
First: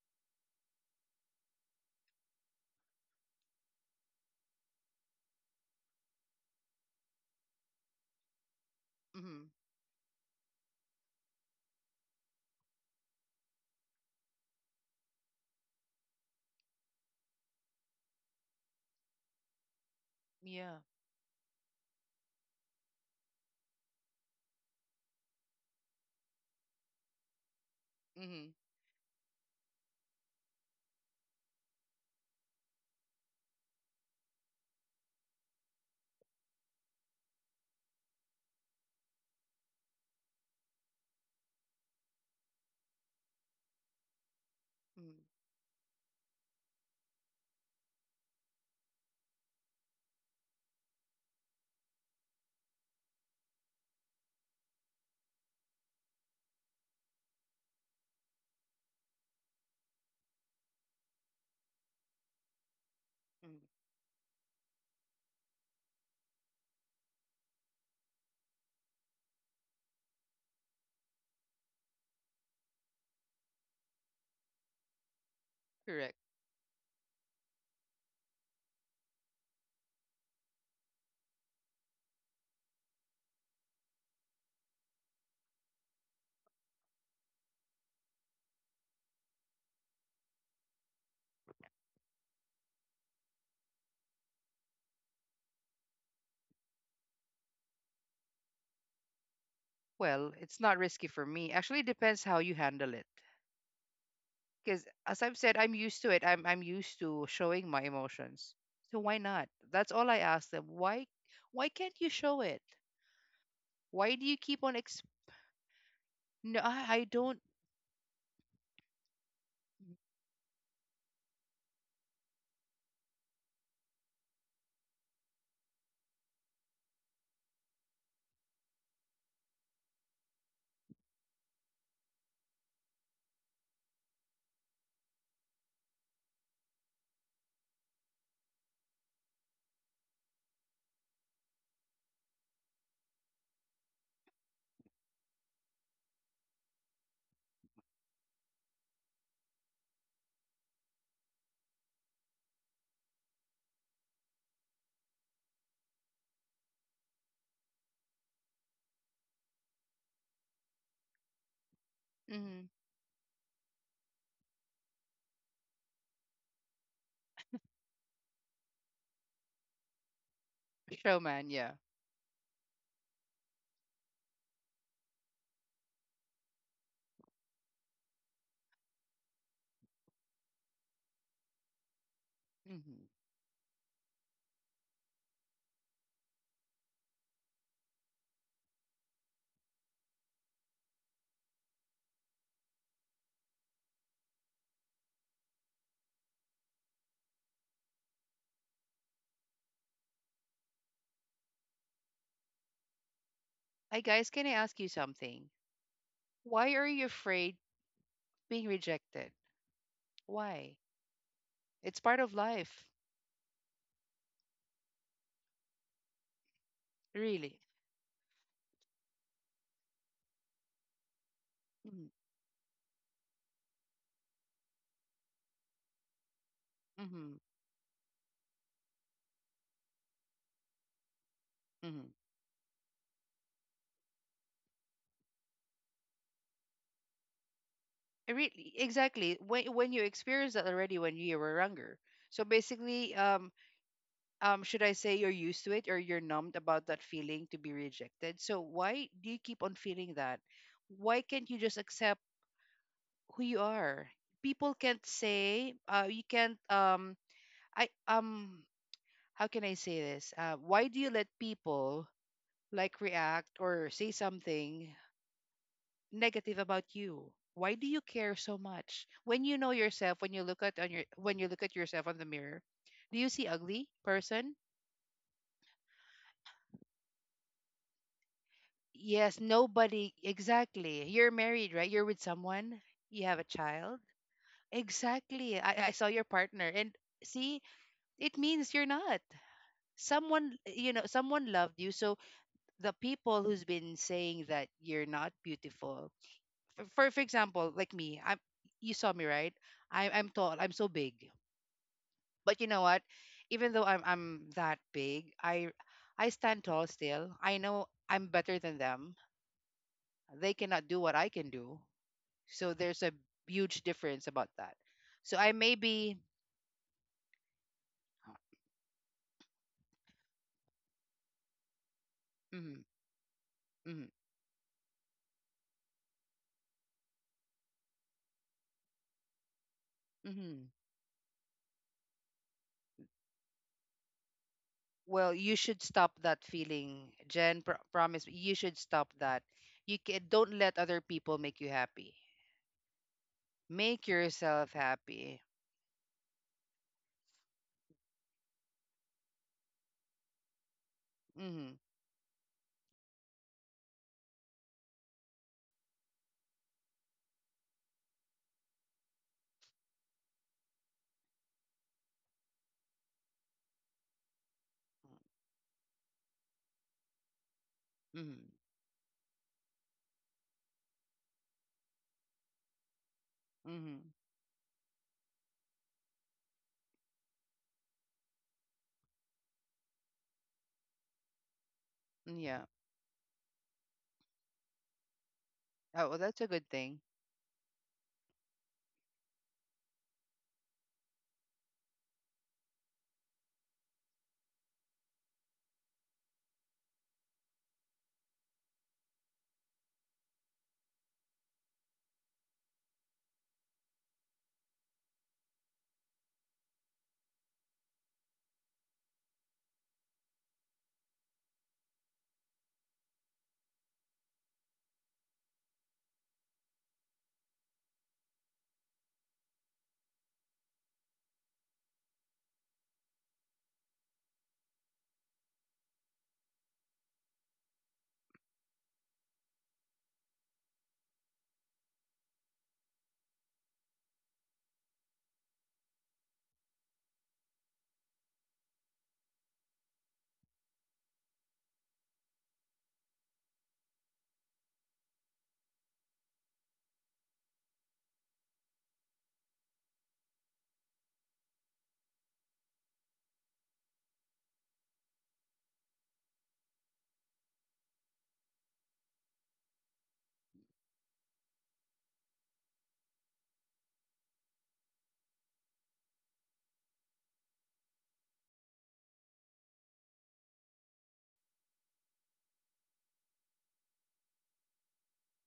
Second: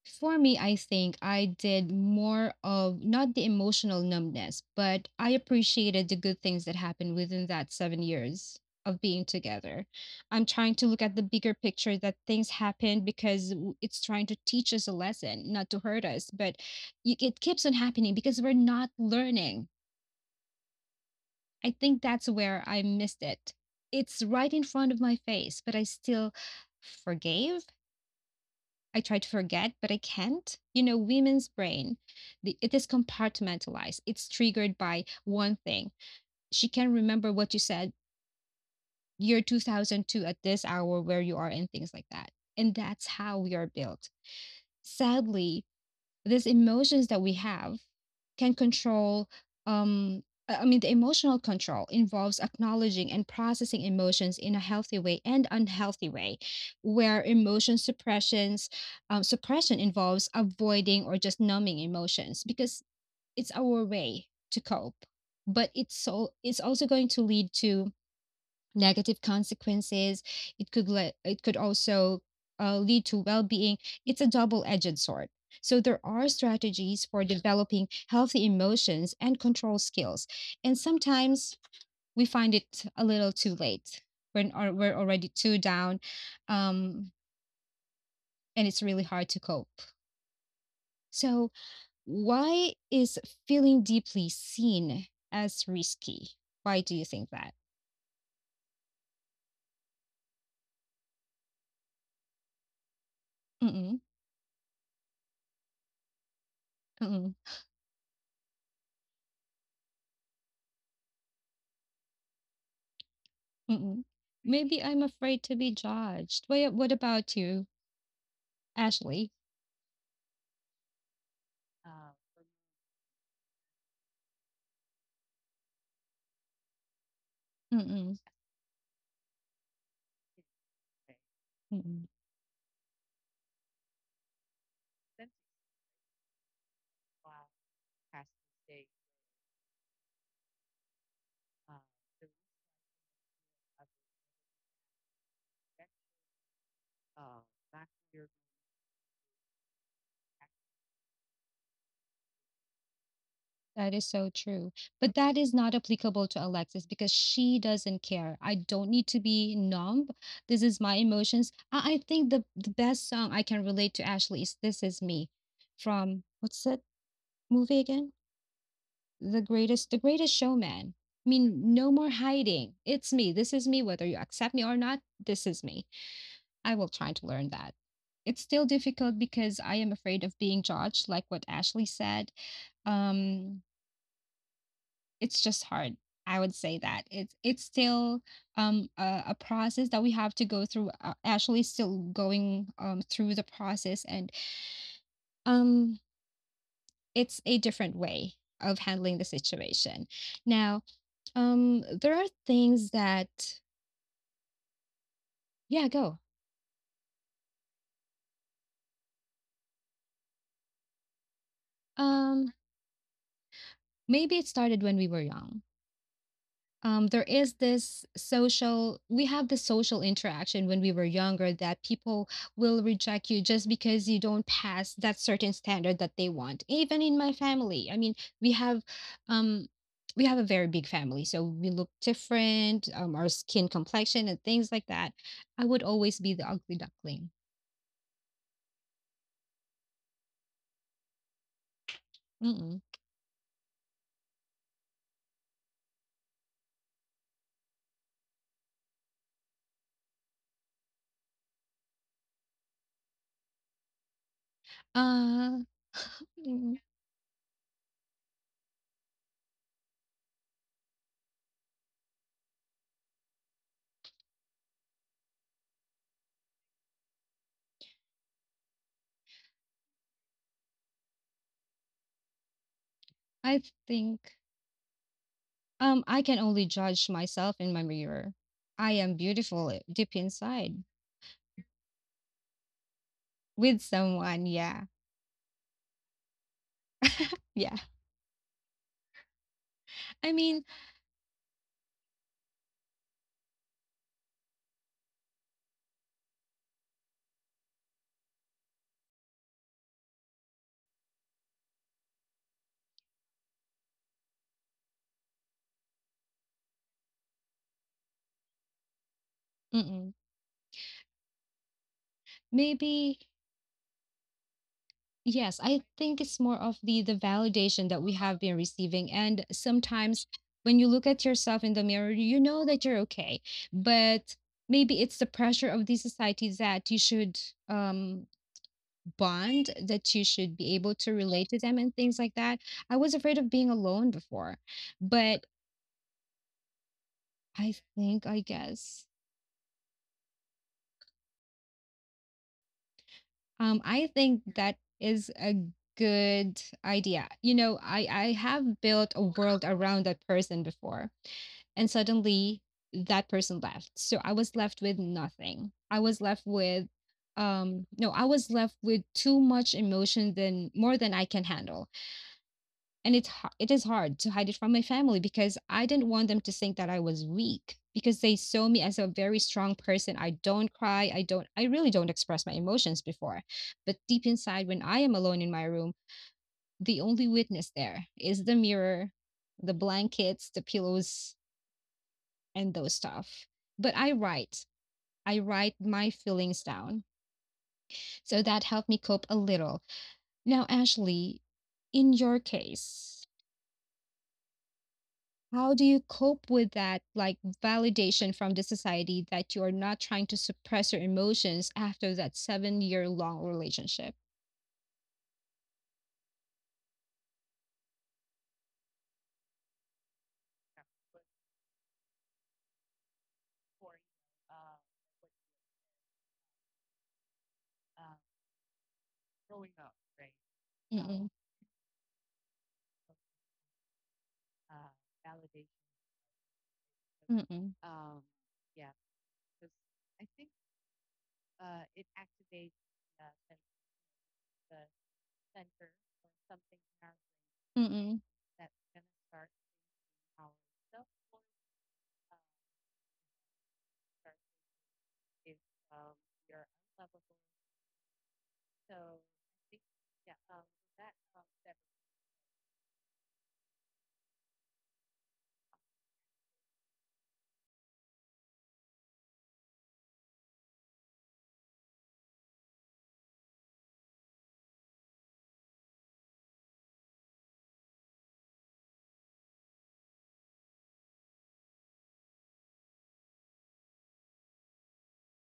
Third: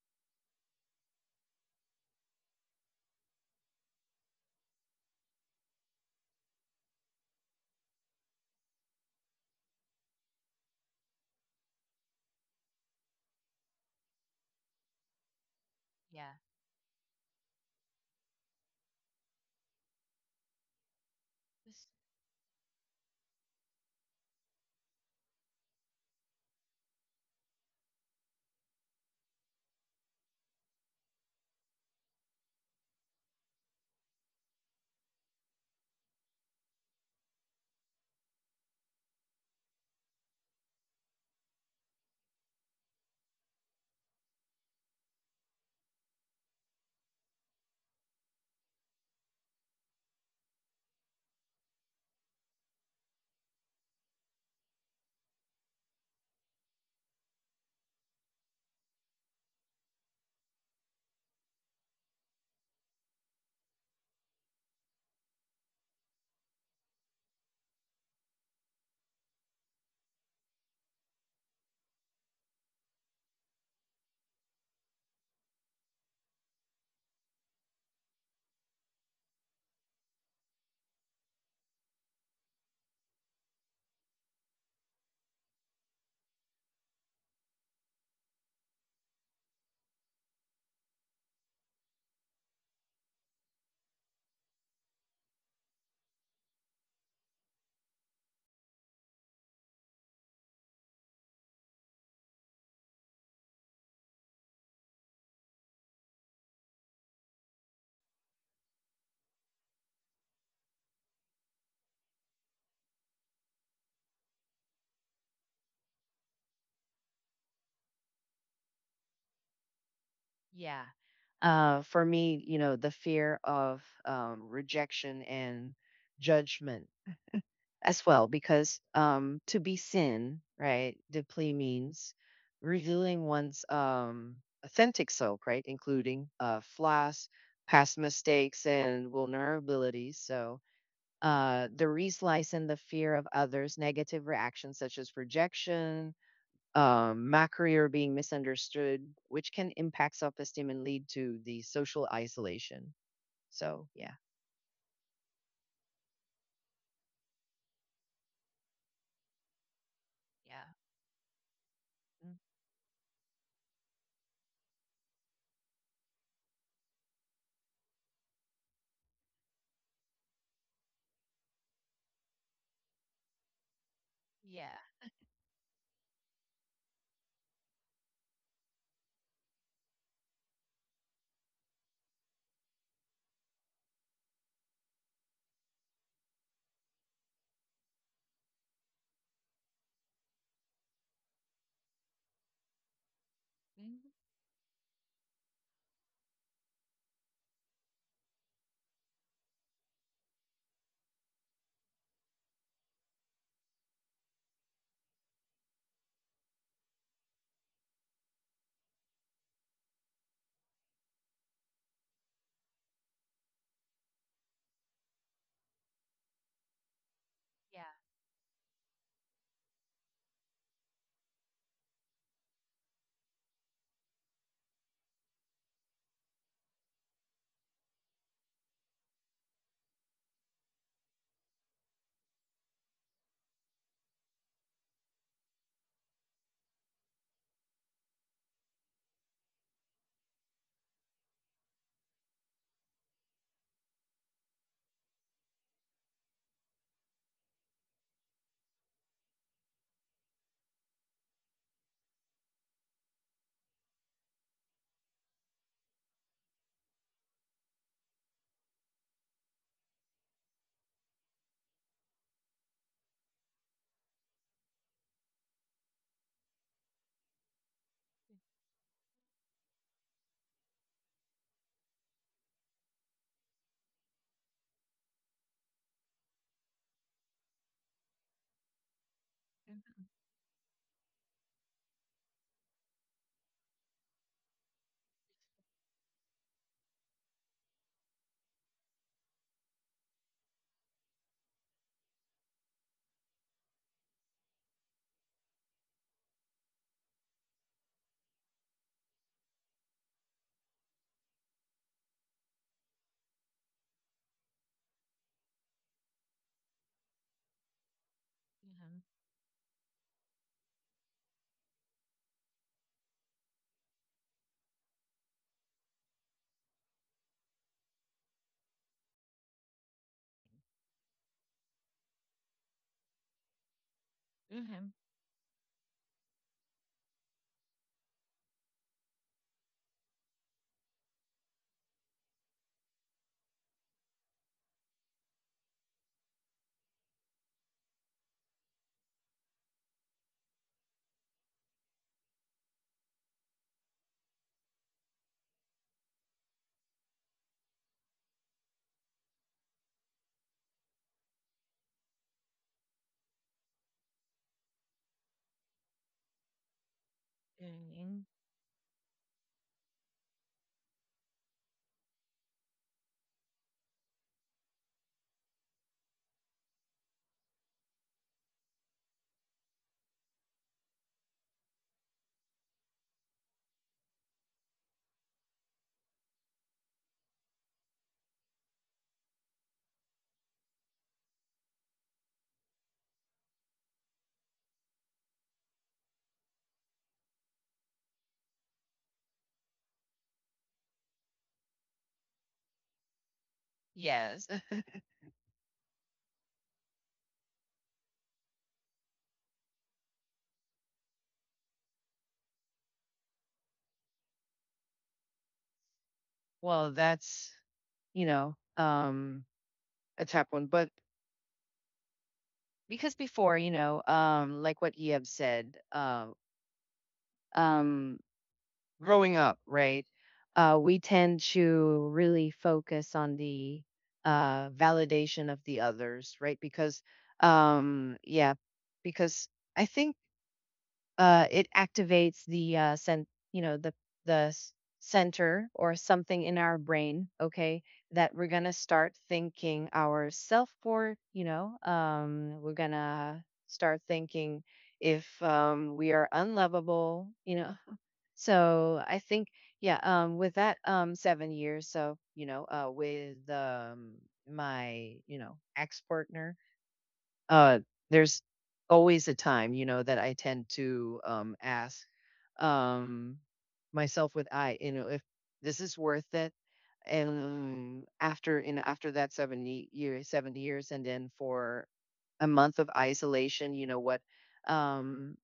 Speaker 1: For me, I think I did more of not the emotional numbness, but I appreciated the good things that happened within that 7 years of being
Speaker 2: Mm-hmm.
Speaker 1: together. I'm trying to look at the bigger picture that things happened because it's trying to teach us a lesson, not to hurt us,
Speaker 3: yeah.
Speaker 1: but it keeps on happening because we're not learning.
Speaker 2: Yeah.
Speaker 1: I think that's where I missed it. It's right in front of my face, but I still forgave.
Speaker 2: Mm-hmm.
Speaker 1: I try to forget, but I can't. You know, women's brain, it is compartmentalized. It's triggered by one thing. She can remember what you said year 2002 at this hour where you are and things like that. And that's how we are built. Sadly, these emotions that we have can control um I mean the emotional control involves acknowledging and processing emotions in a healthy way and unhealthy way where emotion suppressions suppression involves avoiding or just numbing emotions because it's
Speaker 2: Mm-hmm.
Speaker 1: our way to cope but it's also going to lead to negative consequences. It could also lead to well-being. It's a double-edged sword. So there are strategies for developing healthy emotions and control skills, and sometimes we find it a little too late. When are we're already too down, um, and it's really hard to cope. So why is feeling deeply seen as risky? Why do you think that?
Speaker 2: Well, it's not risky for me. Actually, it depends how you handle it.
Speaker 1: Mm-mm,
Speaker 2: Because as I've said, I'm used to it. I'm used to
Speaker 1: mm-mm.
Speaker 2: showing my emotions. So why not? That's all I ask them. Why can't you show it?
Speaker 1: Mm.
Speaker 2: Why do you keep on
Speaker 1: Maybe I'm
Speaker 2: ex?
Speaker 1: afraid to be judged.
Speaker 2: No,
Speaker 1: Wha
Speaker 2: I,
Speaker 1: what
Speaker 2: I
Speaker 1: about
Speaker 2: don't.
Speaker 1: you, Ashley?
Speaker 3: Yeah. For me, you know, the fear of rejection and judgment as
Speaker 1: Mm-mm,
Speaker 3: well, because to be seen, right, deeply
Speaker 1: mm-mm.
Speaker 3: means revealing one's authentic self, right, including flaws, past mistakes, and vulnerabilities. So the reslice and the fear of others' negative reactions, such as rejection, my career being misunderstood, which can impact self esteem and lead to the social isolation.
Speaker 1: That
Speaker 3: So,
Speaker 1: is
Speaker 3: yeah.
Speaker 1: so true. But that is not applicable to Alexis because she doesn't care. I don't need to be numb. This
Speaker 3: Yeah.
Speaker 1: is my emotions. I think
Speaker 3: Mm,
Speaker 1: the,
Speaker 2: Mm-hmm.
Speaker 1: the best song I can relate to Ashley is This Is Me from what's that movie again? The greatest showman. I
Speaker 2: Showman,
Speaker 1: mean,
Speaker 2: yeah.
Speaker 1: no more hiding. It's me. This is me. Whether you accept me
Speaker 3: yeah.
Speaker 1: or not, this is me. I will try to learn that. It's still difficult because I am afraid of being judged, like what Ashley said.
Speaker 2: Mm-hmm.
Speaker 1: Um, it's just hard. I would say that it's still a process that we have to go through. Ashley's still going through the process,
Speaker 3: Mhm.
Speaker 1: and um, it's a different way of handling the situation. Now, there are things that
Speaker 2: Hi guys, can I ask you something?
Speaker 1: yeah, go.
Speaker 2: Why are you afraid being rejected? Why? It's part of
Speaker 1: Um,
Speaker 2: life,
Speaker 1: Maybe it started when we were young, there is
Speaker 2: really.
Speaker 3: Yeah.
Speaker 1: this social we have this social interaction when we were younger that
Speaker 2: Mm-hmm.
Speaker 1: people will reject you just because you don't pass that certain standard that they want, even in my
Speaker 2: Mm-hmm.
Speaker 1: family. I mean, we have um we have a very big family, so we look
Speaker 2: Mm-hmm.
Speaker 1: different, our skin complexion and things like that. I would always be the ugly duckling.
Speaker 2: Really, exactly. When you experienced that already when you were younger. So
Speaker 1: Mm-mm.
Speaker 2: basically, should I say you're used to it, or you're numbed about that feeling to be rejected? So why do you keep on feeling that? Why can't you just accept who you are? People can't
Speaker 1: uh
Speaker 2: say, you can't,
Speaker 1: mm,
Speaker 2: I, um, how can I say this? Why do you let people like react or say something negative about you? Why do you care so much when you know yourself? When you look at on your, when you look at yourself on the mirror, do you see
Speaker 1: I
Speaker 2: ugly
Speaker 1: think
Speaker 2: person?
Speaker 1: I can only judge myself in my mirror. I am
Speaker 2: Yes,
Speaker 1: beautiful,
Speaker 2: nobody.
Speaker 1: deep inside.
Speaker 2: Exactly. You're married, right? You're with someone, you have a
Speaker 1: With
Speaker 2: child.
Speaker 1: someone. Yeah.
Speaker 2: Exactly. I saw your partner, and see,
Speaker 1: Yeah.
Speaker 2: it means you're not,
Speaker 1: I
Speaker 2: someone,
Speaker 1: mean,
Speaker 2: you know, someone loved you. So the people who's been saying that you're not beautiful, for example like me, I'm you saw me, right? I'm tall, I'm so big. But you know what? Even though I'm that big, I stand tall still. I know I'm better than them.
Speaker 1: mm-mm.
Speaker 2: They cannot do what I can do. So there's a
Speaker 1: Maybe,
Speaker 2: huge difference about that. So I
Speaker 1: yes,
Speaker 2: may
Speaker 1: I
Speaker 2: be,
Speaker 1: think it's more of the validation that we have been receiving. And sometimes when you look at yourself in the mirror, you know that
Speaker 2: mm,
Speaker 1: you're okay.
Speaker 2: mm,
Speaker 1: But
Speaker 3: Mm-hmm. Mm-hmm.
Speaker 1: maybe it's the pressure of the society that you should um bond, that you should
Speaker 2: mm.
Speaker 1: be able to relate to them and things like that. I was afraid of being alone before,
Speaker 2: Well,
Speaker 1: but
Speaker 2: you should stop that feeling, Jen.
Speaker 1: I think,
Speaker 2: Promise me,
Speaker 1: I
Speaker 2: you should
Speaker 1: guess,
Speaker 2: stop that. You can, don't let other people make you happy.
Speaker 1: um, I
Speaker 2: Make
Speaker 1: think
Speaker 2: yourself
Speaker 1: that is
Speaker 2: happy.
Speaker 1: a good idea. You know, I have built a world around that person before,
Speaker 2: Mm-hmm.
Speaker 1: and suddenly that person left. So I was left with nothing. I was left with no
Speaker 3: Mm-hmm.
Speaker 1: I was left with too much emotion, than more than I can handle, and it is hard to hide it from my family because I didn't want them to think that I was weak because they
Speaker 2: Mm-hmm.
Speaker 1: saw me as a very strong person. I don't cry. I don't. I really don't express my emotions before, but
Speaker 2: Mm-hmm.
Speaker 1: deep inside, when I am alone in my room, the only witness there is the mirror, the blankets, the pillows,
Speaker 2: Yeah.
Speaker 1: and those stuff. But I write. I write
Speaker 2: Oh,
Speaker 1: my
Speaker 2: well, that's a
Speaker 1: feelings
Speaker 2: good thing.
Speaker 1: down. So that helped me cope a little. Now, Ashley, in your case,
Speaker 3: Yes.
Speaker 1: how do you cope with that, like, validation from the society, that you're not trying to suppress your emotions after that seven-year-long relationship?
Speaker 3: Well, that's, you know, um, a tough one. But because before, like what you have said, um, growing up, right? We
Speaker 1: Mm-mm,
Speaker 3: tend to really focus on the validation of the others, right? Because,
Speaker 1: mm-mm,
Speaker 3: yeah, because I think it activates the the the s- center or something in our brain, okay,
Speaker 1: mm-mm.
Speaker 3: that we're gonna start thinking ourself for, we're gonna start thinking if we are unlovable, you know, so I think, yeah, with that, 7 years. So, with, my, you know, ex partner, uh, there's always a time, you know, that I tend to, ask, um, myself with I, you know, if this is worth it. And after, after that seven years, and then for a month of isolation, you know what, um,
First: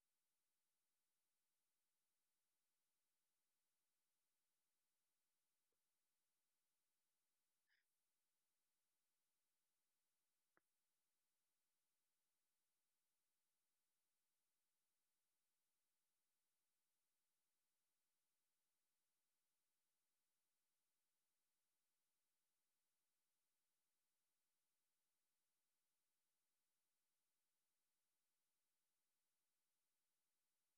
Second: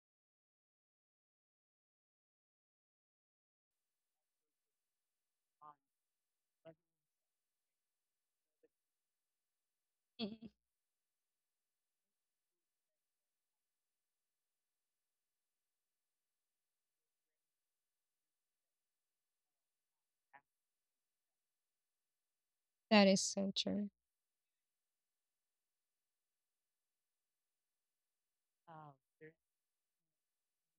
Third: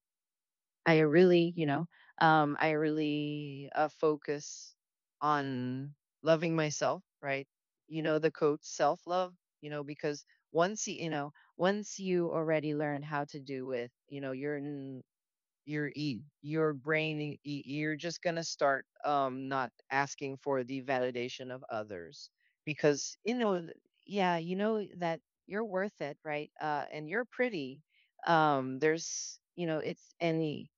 Speaker 3: I really, I really focus on loving myself, right? You know, the coach self love, you know, because
Speaker 1: Mm.
Speaker 3: once you, you know, once you already learn how to do with, you know, your brain, you're just gonna start not asking for the validation of others
Speaker 1: That
Speaker 3: because
Speaker 1: is
Speaker 3: you
Speaker 1: so
Speaker 3: know,
Speaker 1: true.
Speaker 3: yeah, you know that you're worth it, right? And you're pretty. There's, you know, it's any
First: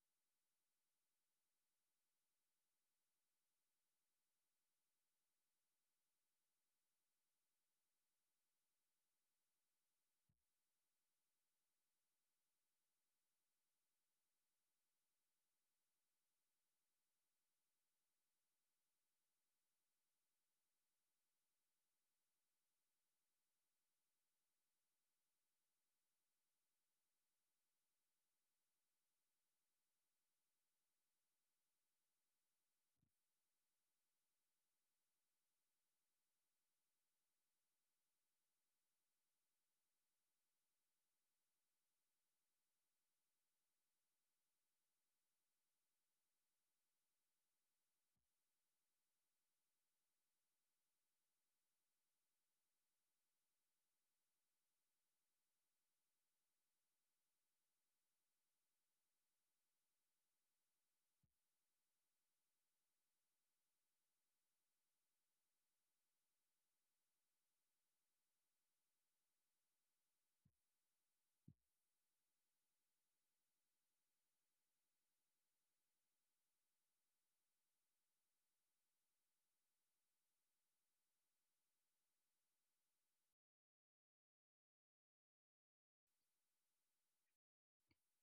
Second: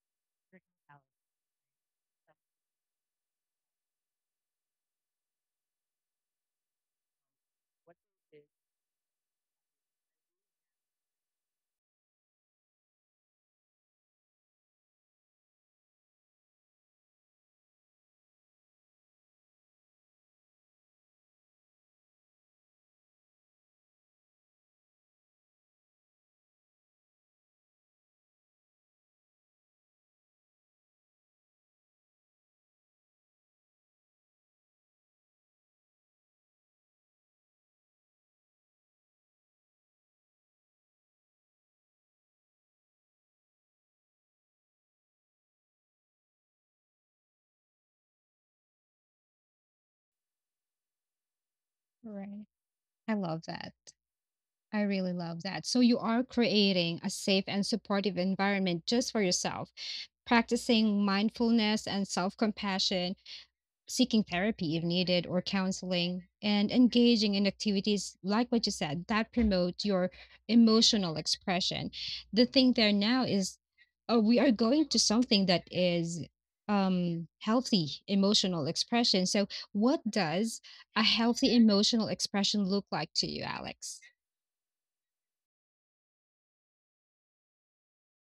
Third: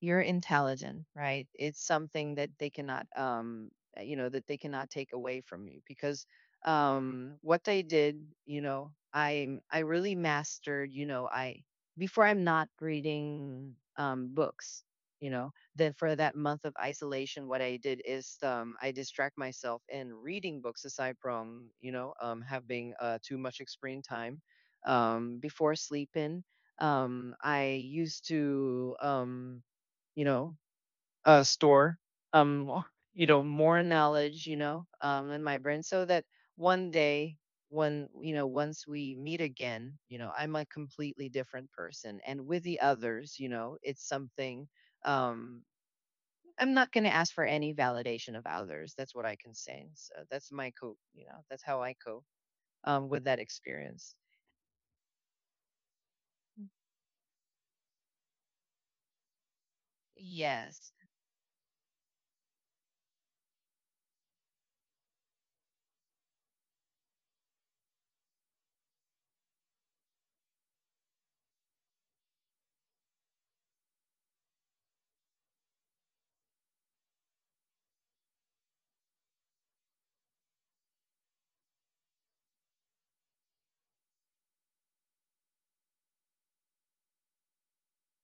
Speaker 3: you're intelligent, right? It's something that they cannot, that they cannot take away from you because what they did, I really mastered, you know, I before I'm not reading books, you know, then for that month of isolation, what I did is I distract myself in reading books aside from, having too much screen time before sleeping I used to you know, store, um, more- more knowledge, in my brain, so that one day, when you know, once we meet again, you know, I'm a completely different person, and with the others, you know, it's something. Um, I'm not going to ask for any validation of others. That's what I can say. So that's my cope. You know, that's how I cope
Speaker 1: Right. I
Speaker 3: with that
Speaker 1: love that.
Speaker 3: experience.
Speaker 1: I really love that. So you are creating a safe and supportive environment just for yourself,
Speaker 3: Yes.
Speaker 1: practicing mindfulness and self-compassion, seeking therapy if needed or counseling, and engaging in activities like what you said that promote your emotional expression. The thing there now is we are going to something that is healthy emotional expression. So what does a healthy emotional expression look like to you, Alex?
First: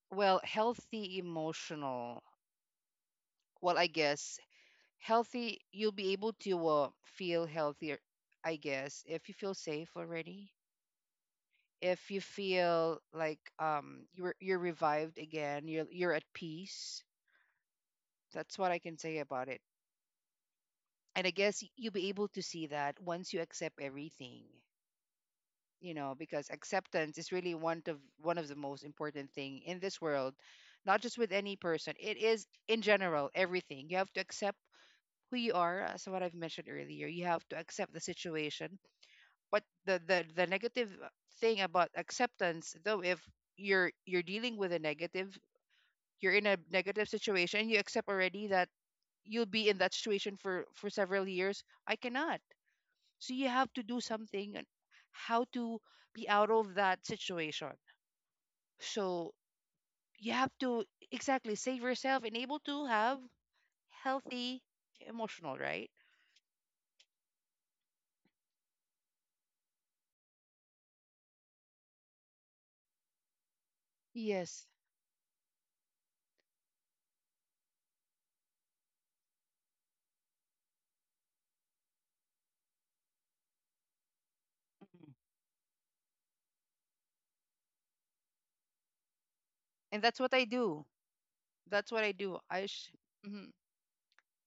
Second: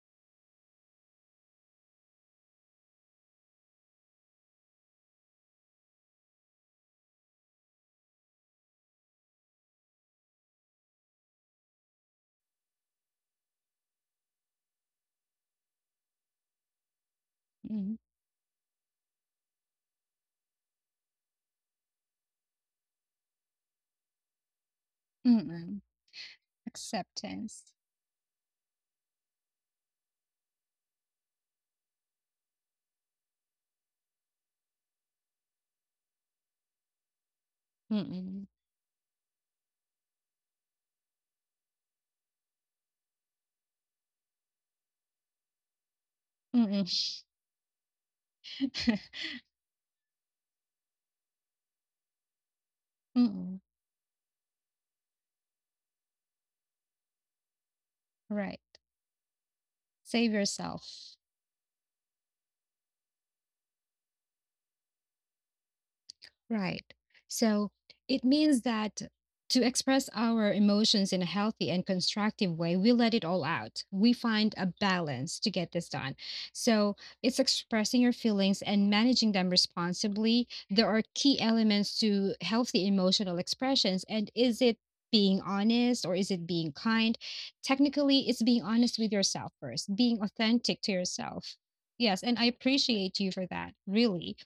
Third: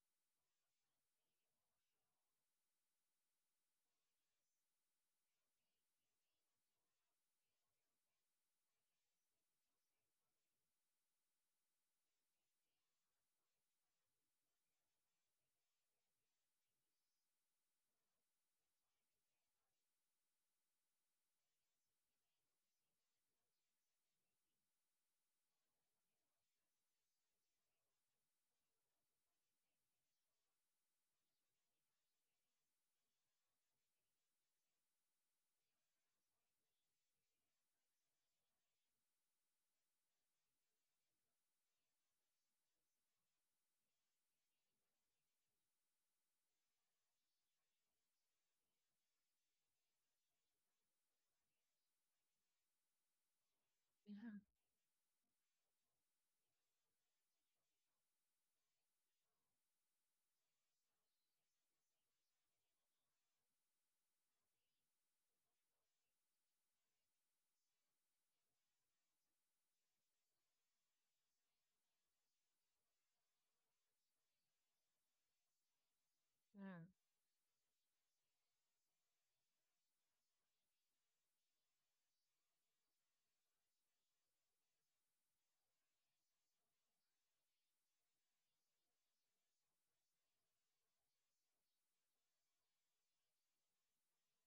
Speaker 2: Well, healthy emotional, well, I guess healthy, you'll be able to feel healthier. I guess if you feel safe already, if you feel like you're revived again, you're at peace.
Speaker 1: Mm,
Speaker 2: That's what I can say about it. And I guess you'll be able to see that once you accept everything.
Speaker 1: mm-mm.
Speaker 2: You know, because acceptance is really
Speaker 1: Acceptance.
Speaker 2: one of the most important thing in this world. Not just with any person, it is in general, everything, you have to accept who you are. As what I've mentioned earlier, you have to accept the
Speaker 1: Mm-mm.
Speaker 2: situation. But the, the negative thing about acceptance, though, if you're, you're dealing with a negative, you're in a negative
Speaker 1: Mm-mm.
Speaker 2: situation, you accept already that you'll be in that situation for several years. I cannot. So you
Speaker 1: Mm-mm.
Speaker 2: have to do
Speaker 3: Mhm,
Speaker 2: something, and how to be out of that situation.
Speaker 1: Right.
Speaker 2: So
Speaker 1: Save
Speaker 2: you have to,
Speaker 1: yourself.
Speaker 2: exactly, save yourself, and able to have healthy emotional, right?
Speaker 1: Right. So it means that to express our emotions in a healthy and constructive way, we let it all out. We find a
Speaker 2: Yes.
Speaker 1: balance to get this done.
Speaker 3: mhm.
Speaker 1: So it's expressing your feelings and managing them responsibly. There are key elements to healthy emotional expressions. And is it being honest or is it being kind? Technically, it's being honest with yourself first,
Speaker 2: And that's
Speaker 1: being
Speaker 2: what I
Speaker 1: authentic
Speaker 2: do.
Speaker 1: to yourself.
Speaker 2: That's what I
Speaker 1: Yes.
Speaker 2: do.
Speaker 1: And I appreciate you for
Speaker 2: Mhm.
Speaker 1: that, really.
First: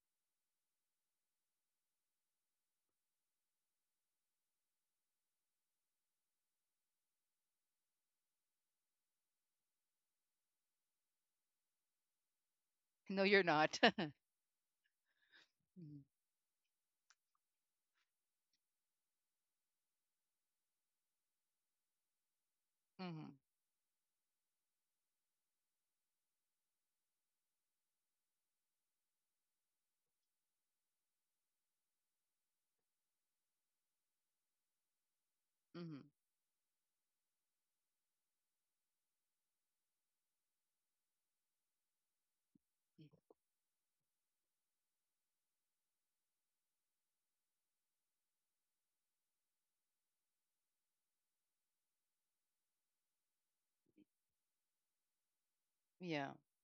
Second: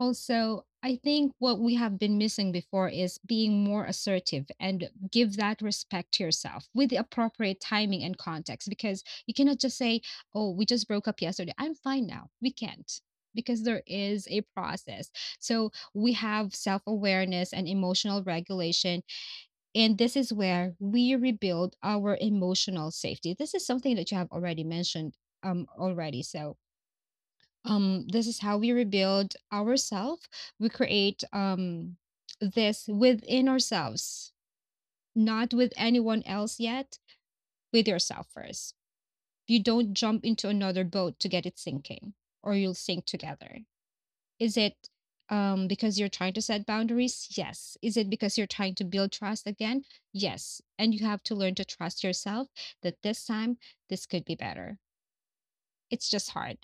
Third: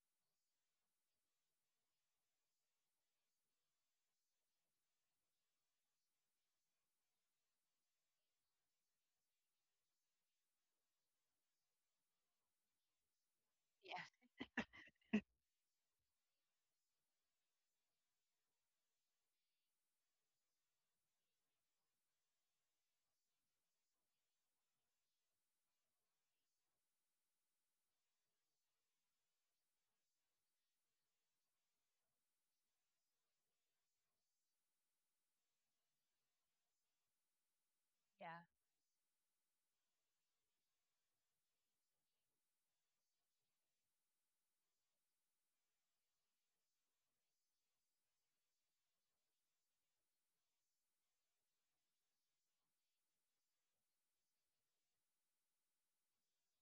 Speaker 1: Also, I think what we have been missing before is being more assertive and give that respect to yourself with the appropriate timing and context, because you cannot just say, oh, we just broke up yesterday, I'm fine now. We can't,
Speaker 2: No, you're
Speaker 1: because
Speaker 2: not.
Speaker 1: there
Speaker 3: Yeah.
Speaker 1: is a process. So
Speaker 2: Mhm.
Speaker 1: we have self awareness and emotional regulation. And this is where we rebuild our emotional safety.
Speaker 2: Mhm.
Speaker 1: This is something that you have already mentioned already, so this is how we rebuild ourselves. We create this within ourselves, not with
Speaker 2: Mhm.
Speaker 1: anyone else yet, with yourself
Speaker 3: Yeah.
Speaker 1: first. You don't jump into another boat to get it sinking, or you'll sink together. Is it because you're trying to set boundaries? Yes. Is it because you're trying to build trust again? Yes. And you have to learn to trust yourself that this time this could be better. It's
Speaker 2: Yeah.
Speaker 1: just hard.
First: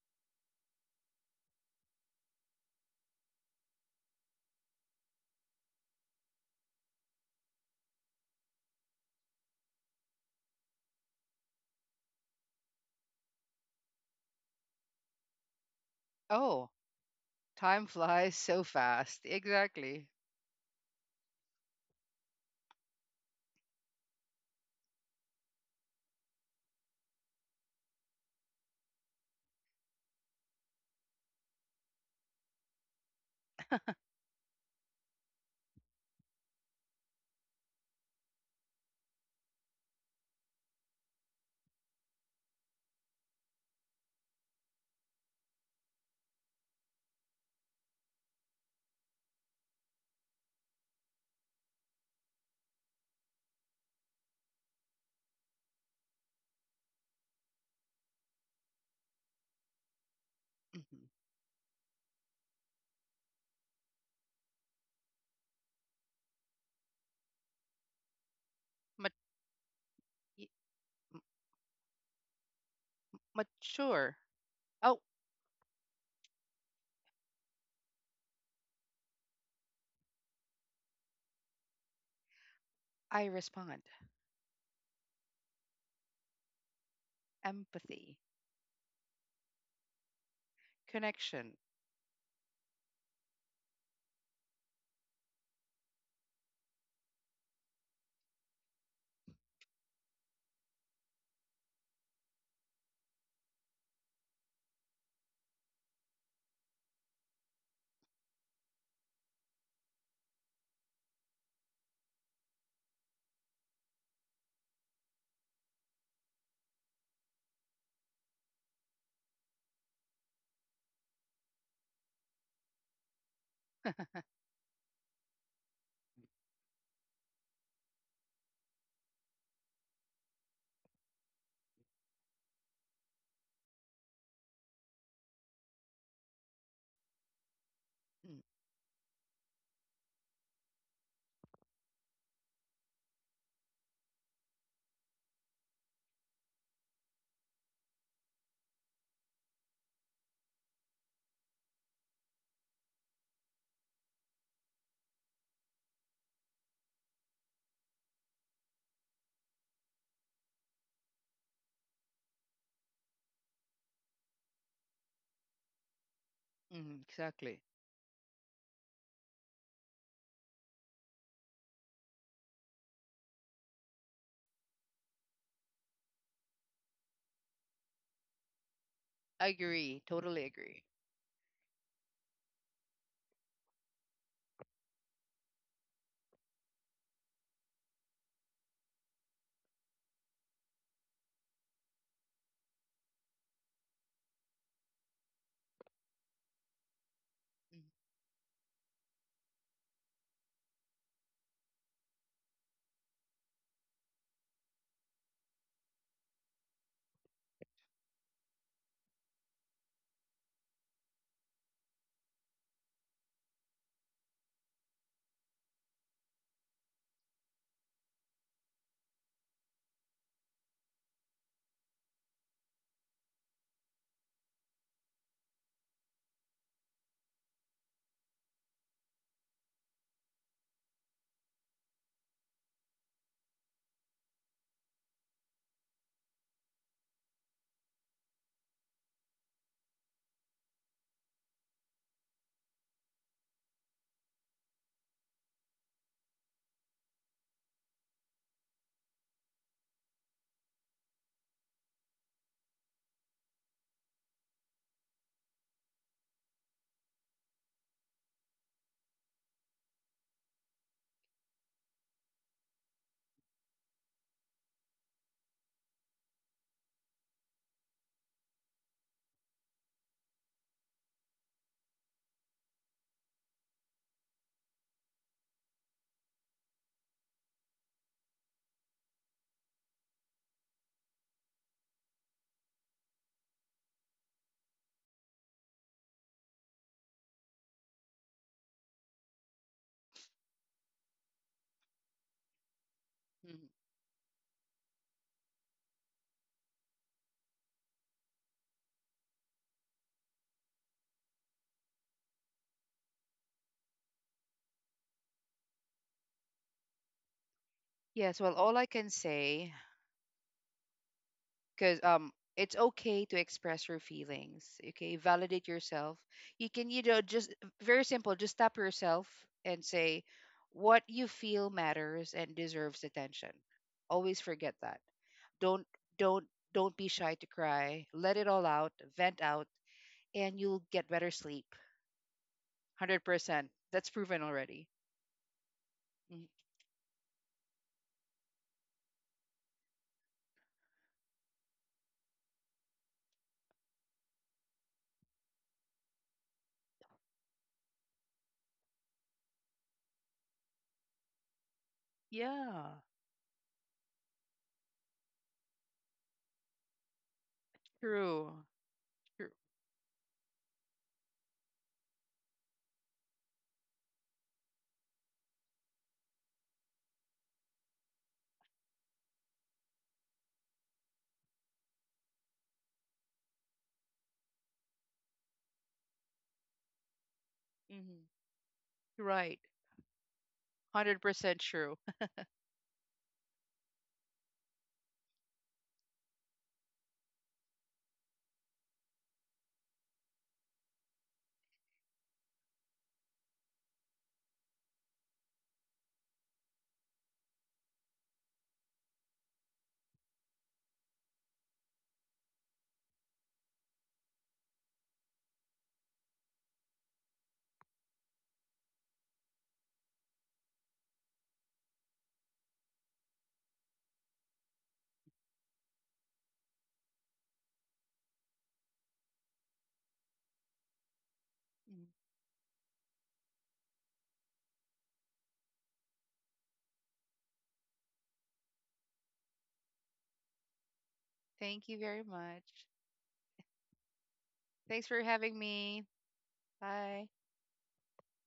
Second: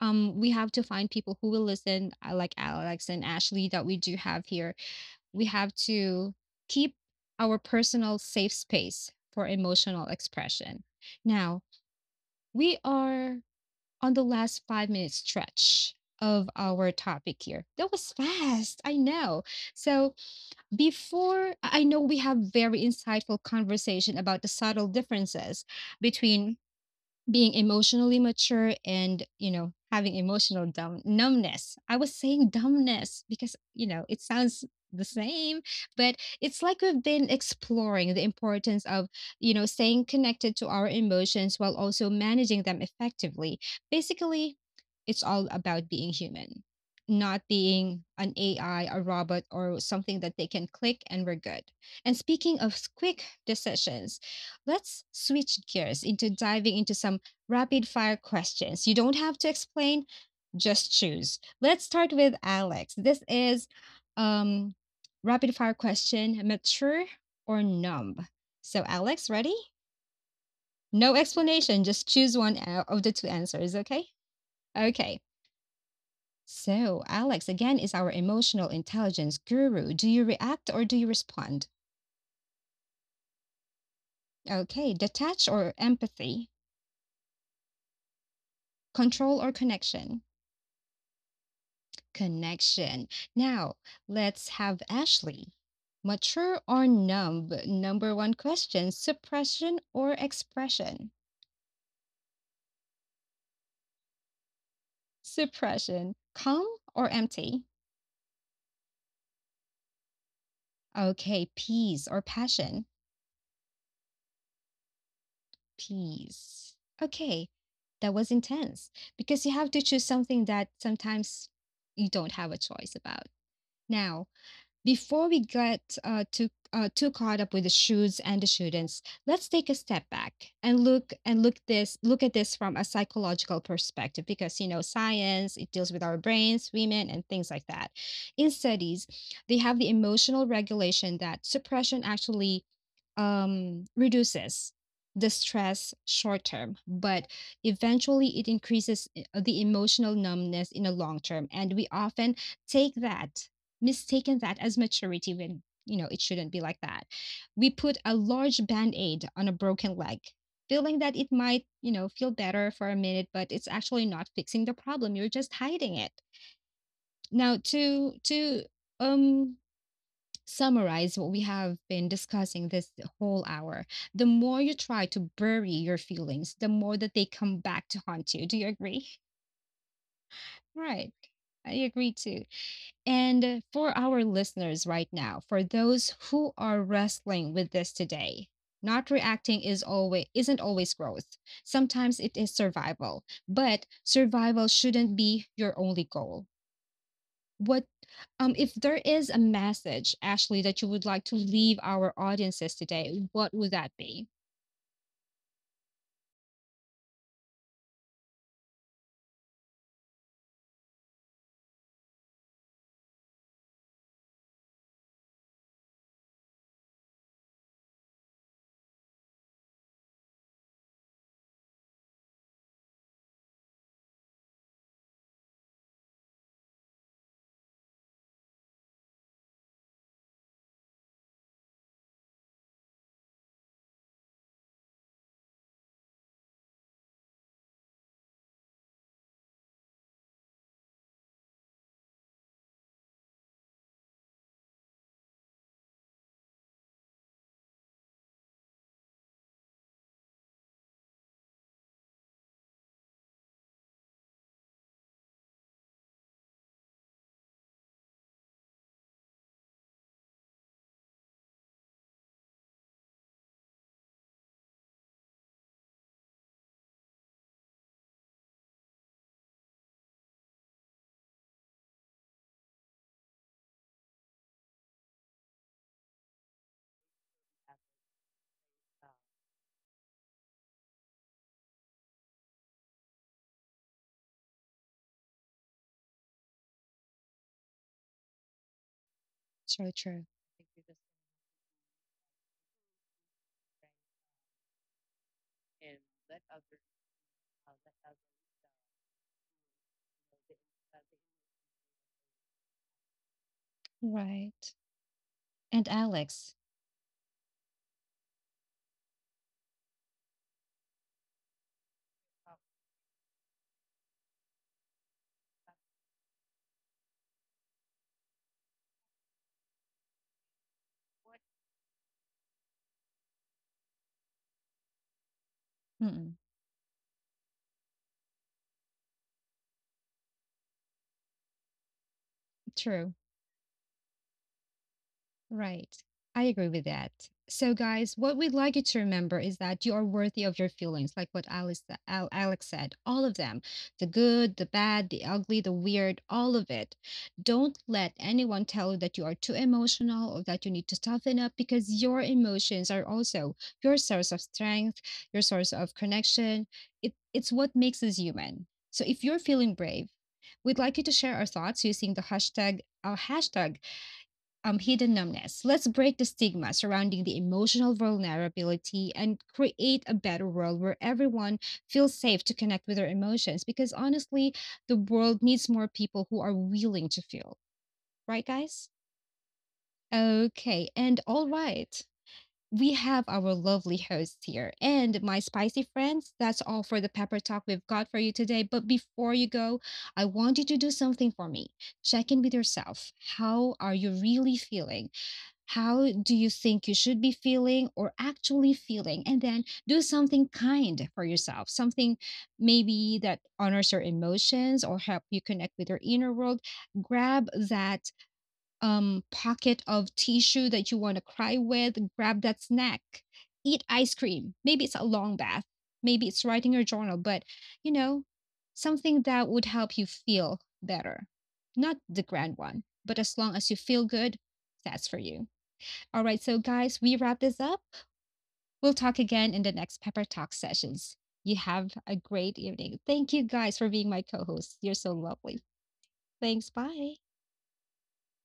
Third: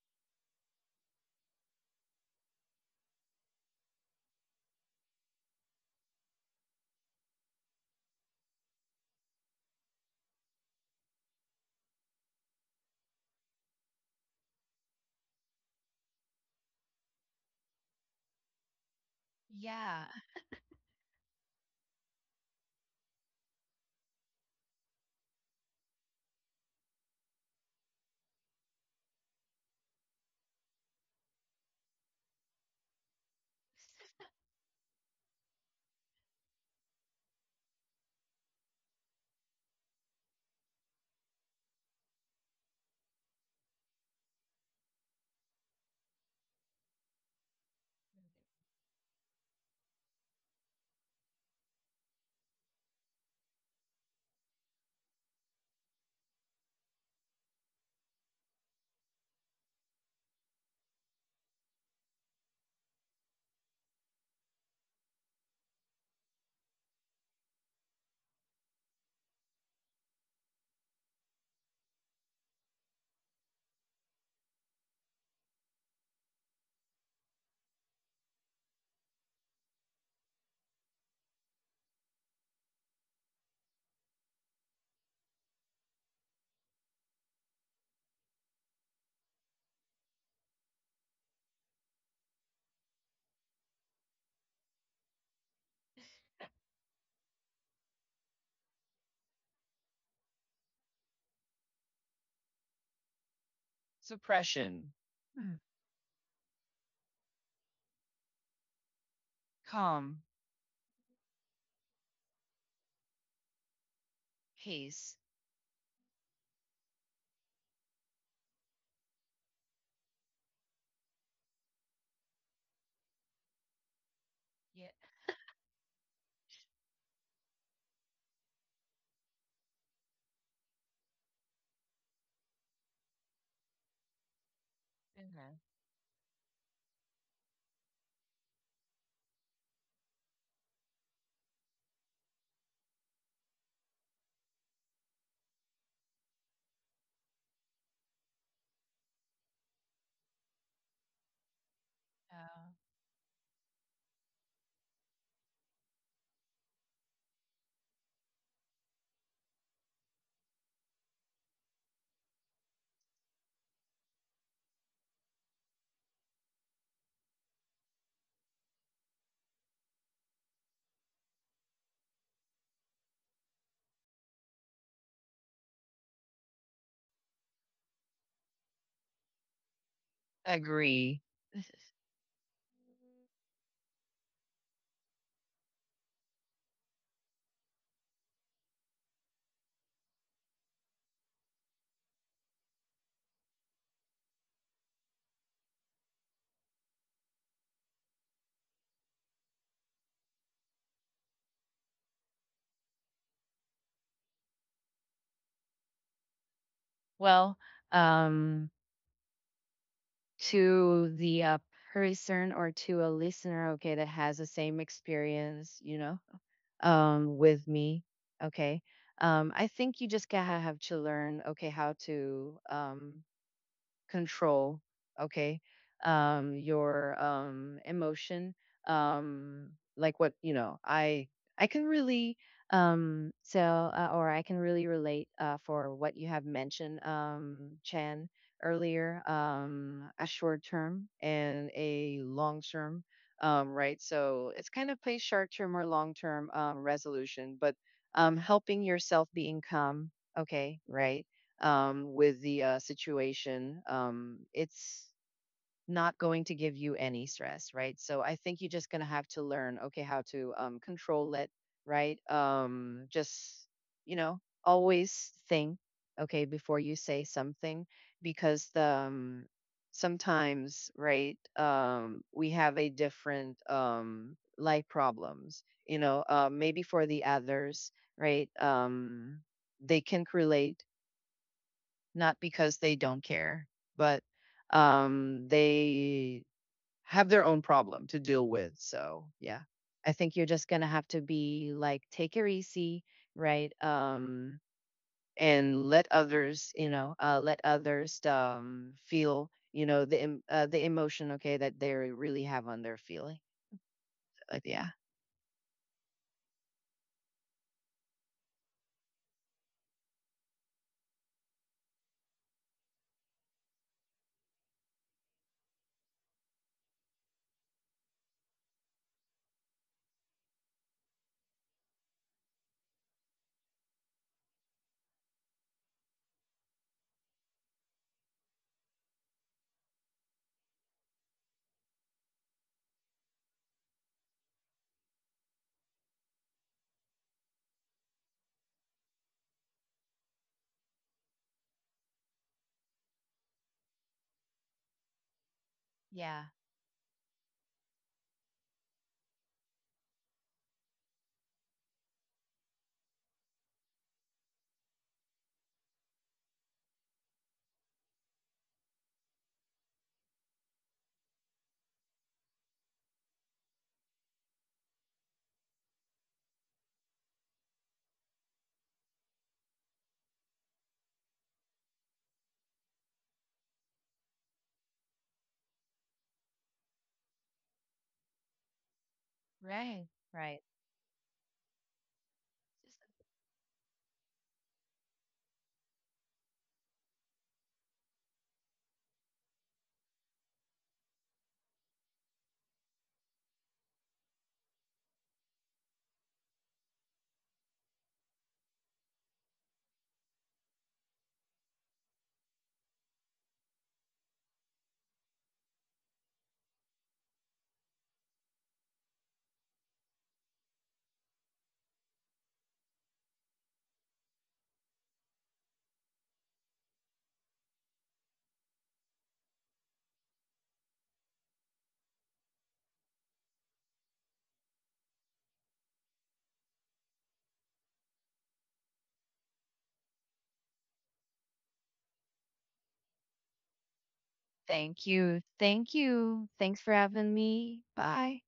Speaker 1: We have to find people who will listen, like Alex and Ashley that we do have here. We have to keep our personal safe space for emotional expression. Now, we are on the last 5-minute stretch of
Speaker 2: Oh,
Speaker 1: our topic here.
Speaker 2: time
Speaker 1: That was
Speaker 2: flies so
Speaker 1: fast, I
Speaker 2: fast.
Speaker 1: know.
Speaker 3: Yeah.
Speaker 2: Exactly.
Speaker 1: So before I know we have very insightful conversation about the subtle differences between being emotionally mature and, you know, having emotional numbness. I was saying dumbness because you know it sounds the same, but it's like we've been exploring the importance of, you know, staying connected to our emotions while also managing them effectively. Basically, it's all about being human, not being an AI, a robot, or something that they can click and we're good. And speaking of quick decisions, let's switch gears into diving into some rapid fire questions. You don't have to explain, just
Speaker 2: Mm-hmm.
Speaker 1: choose. Let's start with Alex. This is um rapid fire question, mature or numb. So
Speaker 2: Mat-
Speaker 1: Alex, ready?
Speaker 2: y-
Speaker 1: No
Speaker 2: m-
Speaker 1: explanation, just choose one out of the two answers, okay?
Speaker 2: Mature. Oh,
Speaker 1: Okay. So, Alex again is our emotional intelligence guru. Do you react or do you respond?
Speaker 2: I respond.
Speaker 1: Okay, detach or empathy,
Speaker 2: Empathy,
Speaker 1: control or connection?
Speaker 2: connection.
Speaker 1: Connection. Now, let's have Ashley. Mature or numb? Number one question, suppression or expression?
Speaker 3: Suppression. Mm.
Speaker 1: Suppression. Calm or empty?
Speaker 3: Calm.
Speaker 1: Okay, peace or passion?
Speaker 3: Peace.
Speaker 1: Peace. Okay, that was intense because you have to choose something that sometimes you don't have a choice about. Now,
Speaker 3: Yeah.
Speaker 1: before we get too too caught up with the shoes and the students, let's take a step back and look at this from a psychological perspective, because you know science,
Speaker 3: Mhm,
Speaker 1: it deals with our brains, women, and things like that.
Speaker 2: Mm-hmm.
Speaker 1: In studies, they have the emotional regulation that suppression actually reduces the stress short term, but eventually it increases the emotional numbness in the long term. And we often
Speaker 3: yeah.
Speaker 1: take that, mistaken that as maturity, when you know it shouldn't be like that. We put a large band-aid on a broken leg, feeling that it might, you know, feel better for a minute, but it's actually not fixing the problem, you're just hiding it.
Speaker 2: Mm-hmm.
Speaker 1: Now,
Speaker 2: Exactly.
Speaker 1: to um summarize what we have been discussing this whole hour, the more you try to bury your feelings, the more that they come back to haunt you. Do you agree?
Speaker 2: I agree. Totally agree.
Speaker 1: Right.
Speaker 3: Agree.
Speaker 1: I agree too. And for our listeners right now, for those who are wrestling with this today, not reacting is always isn't always growth. Sometimes it is survival, but survival shouldn't be your only goal.
Speaker 2: Mm-hmm.
Speaker 1: What, if there is a message, Ashley, that you would like to leave our audiences today, what would that be?
Speaker 3: Well, um, to the person or to a listener, okay, that has the same experience, with me, okay, I think you just gotta have to learn, okay, how to control, okay, your emotion. Um like what you know I can really or I can really relate for what you have mentioned, chan earlier, a short term and a long term right, so it's kind of play short term or long term resolution, but helping yourself being calm, okay, right? With the situation, it's not going to give you any stress, right? So I think you're just going to have to learn, okay, how to control it, right? Just, you know, always think, okay, before you say something, because the, sometimes, right, we have a different life problems, you know, maybe for the others, right? They can relate not because they don't care, but they have their own problem to deal with. So, yeah.
Speaker 1: True,
Speaker 3: I
Speaker 1: true.
Speaker 3: think you're just gonna have to be like, take it easy,
Speaker 2: Mm-hmm.
Speaker 3: right? And let others, let others feel, you know, the emotion, okay, that they really have on their feeling.
Speaker 1: Right.
Speaker 3: Yeah.
Speaker 1: And Alex.
Speaker 2: Yes. Well, all I can say, because it's okay to express your feelings, okay, validate yourself. You can, you know, just very simple, just stop yourself and say what you feel matters and deserves attention. Always forget that. don't
Speaker 1: Mm-mm.
Speaker 2: don't don't be shy to cry, let it all out, vent out, and you'll get better sleep.
Speaker 1: True.
Speaker 2: 100%, that's proven already.
Speaker 1: Right. I
Speaker 2: Mhm.
Speaker 1: agree with that. So, guys, what we'd like you to remember is that you are worthy of your feelings, like what Alex said, all of them, the good, the bad, the ugly, the weird,
Speaker 3: Yeah,
Speaker 1: all of it. Don't let anyone tell you that you are too emotional or that you need to toughen up, because your emotions
Speaker 2: Yeah,
Speaker 1: are also your source of strength, your source of connection. It's what makes us
Speaker 2: true,
Speaker 1: human. So, if you're
Speaker 2: true.
Speaker 1: feeling brave, we'd like you to share our thoughts using the hashtag, our hashtag, hidden numbness. Let's break the stigma surrounding the emotional vulnerability and create a better world where everyone feels safe to connect with their emotions. Because honestly, the world needs more people who are willing to feel.
Speaker 2: Hmm.
Speaker 1: Right, guys?
Speaker 2: Right.
Speaker 3: right, right.
Speaker 1: Okay. And all
Speaker 2: 100% true.
Speaker 1: right. We have our lovely hosts here and my spicy friends. That's all for the pepper talk we've got for you today. But before you go, I want you to do something for me. Check in with yourself. How are you really feeling? How do you think you should be feeling or actually feeling? And then do something kind for yourself, something maybe that honors your emotions or help you connect with your inner world. Grab that pocket of tissue that you want to cry with, grab that snack, eat ice cream, maybe it's a long bath, maybe it's writing your journal, but you know, something that would help you feel better, not
Speaker 2: Mm.
Speaker 1: the grand one, but as long as you feel good, that's for you. All right, so guys, we wrap this up. We'll talk again in the next Pepper Talk sessions. You
Speaker 2: Thank
Speaker 1: have
Speaker 2: you
Speaker 1: a
Speaker 2: very
Speaker 1: great
Speaker 2: much.
Speaker 1: evening. Thank you guys for being my co hosts. You're
Speaker 3: Thank
Speaker 2: Thanks
Speaker 1: so
Speaker 2: for
Speaker 3: you,
Speaker 2: having
Speaker 1: lovely.
Speaker 3: thank
Speaker 2: me.
Speaker 3: you.
Speaker 1: Thanks.
Speaker 3: Thanks for
Speaker 1: Bye.
Speaker 2: Bye.
Speaker 3: having me. Bye.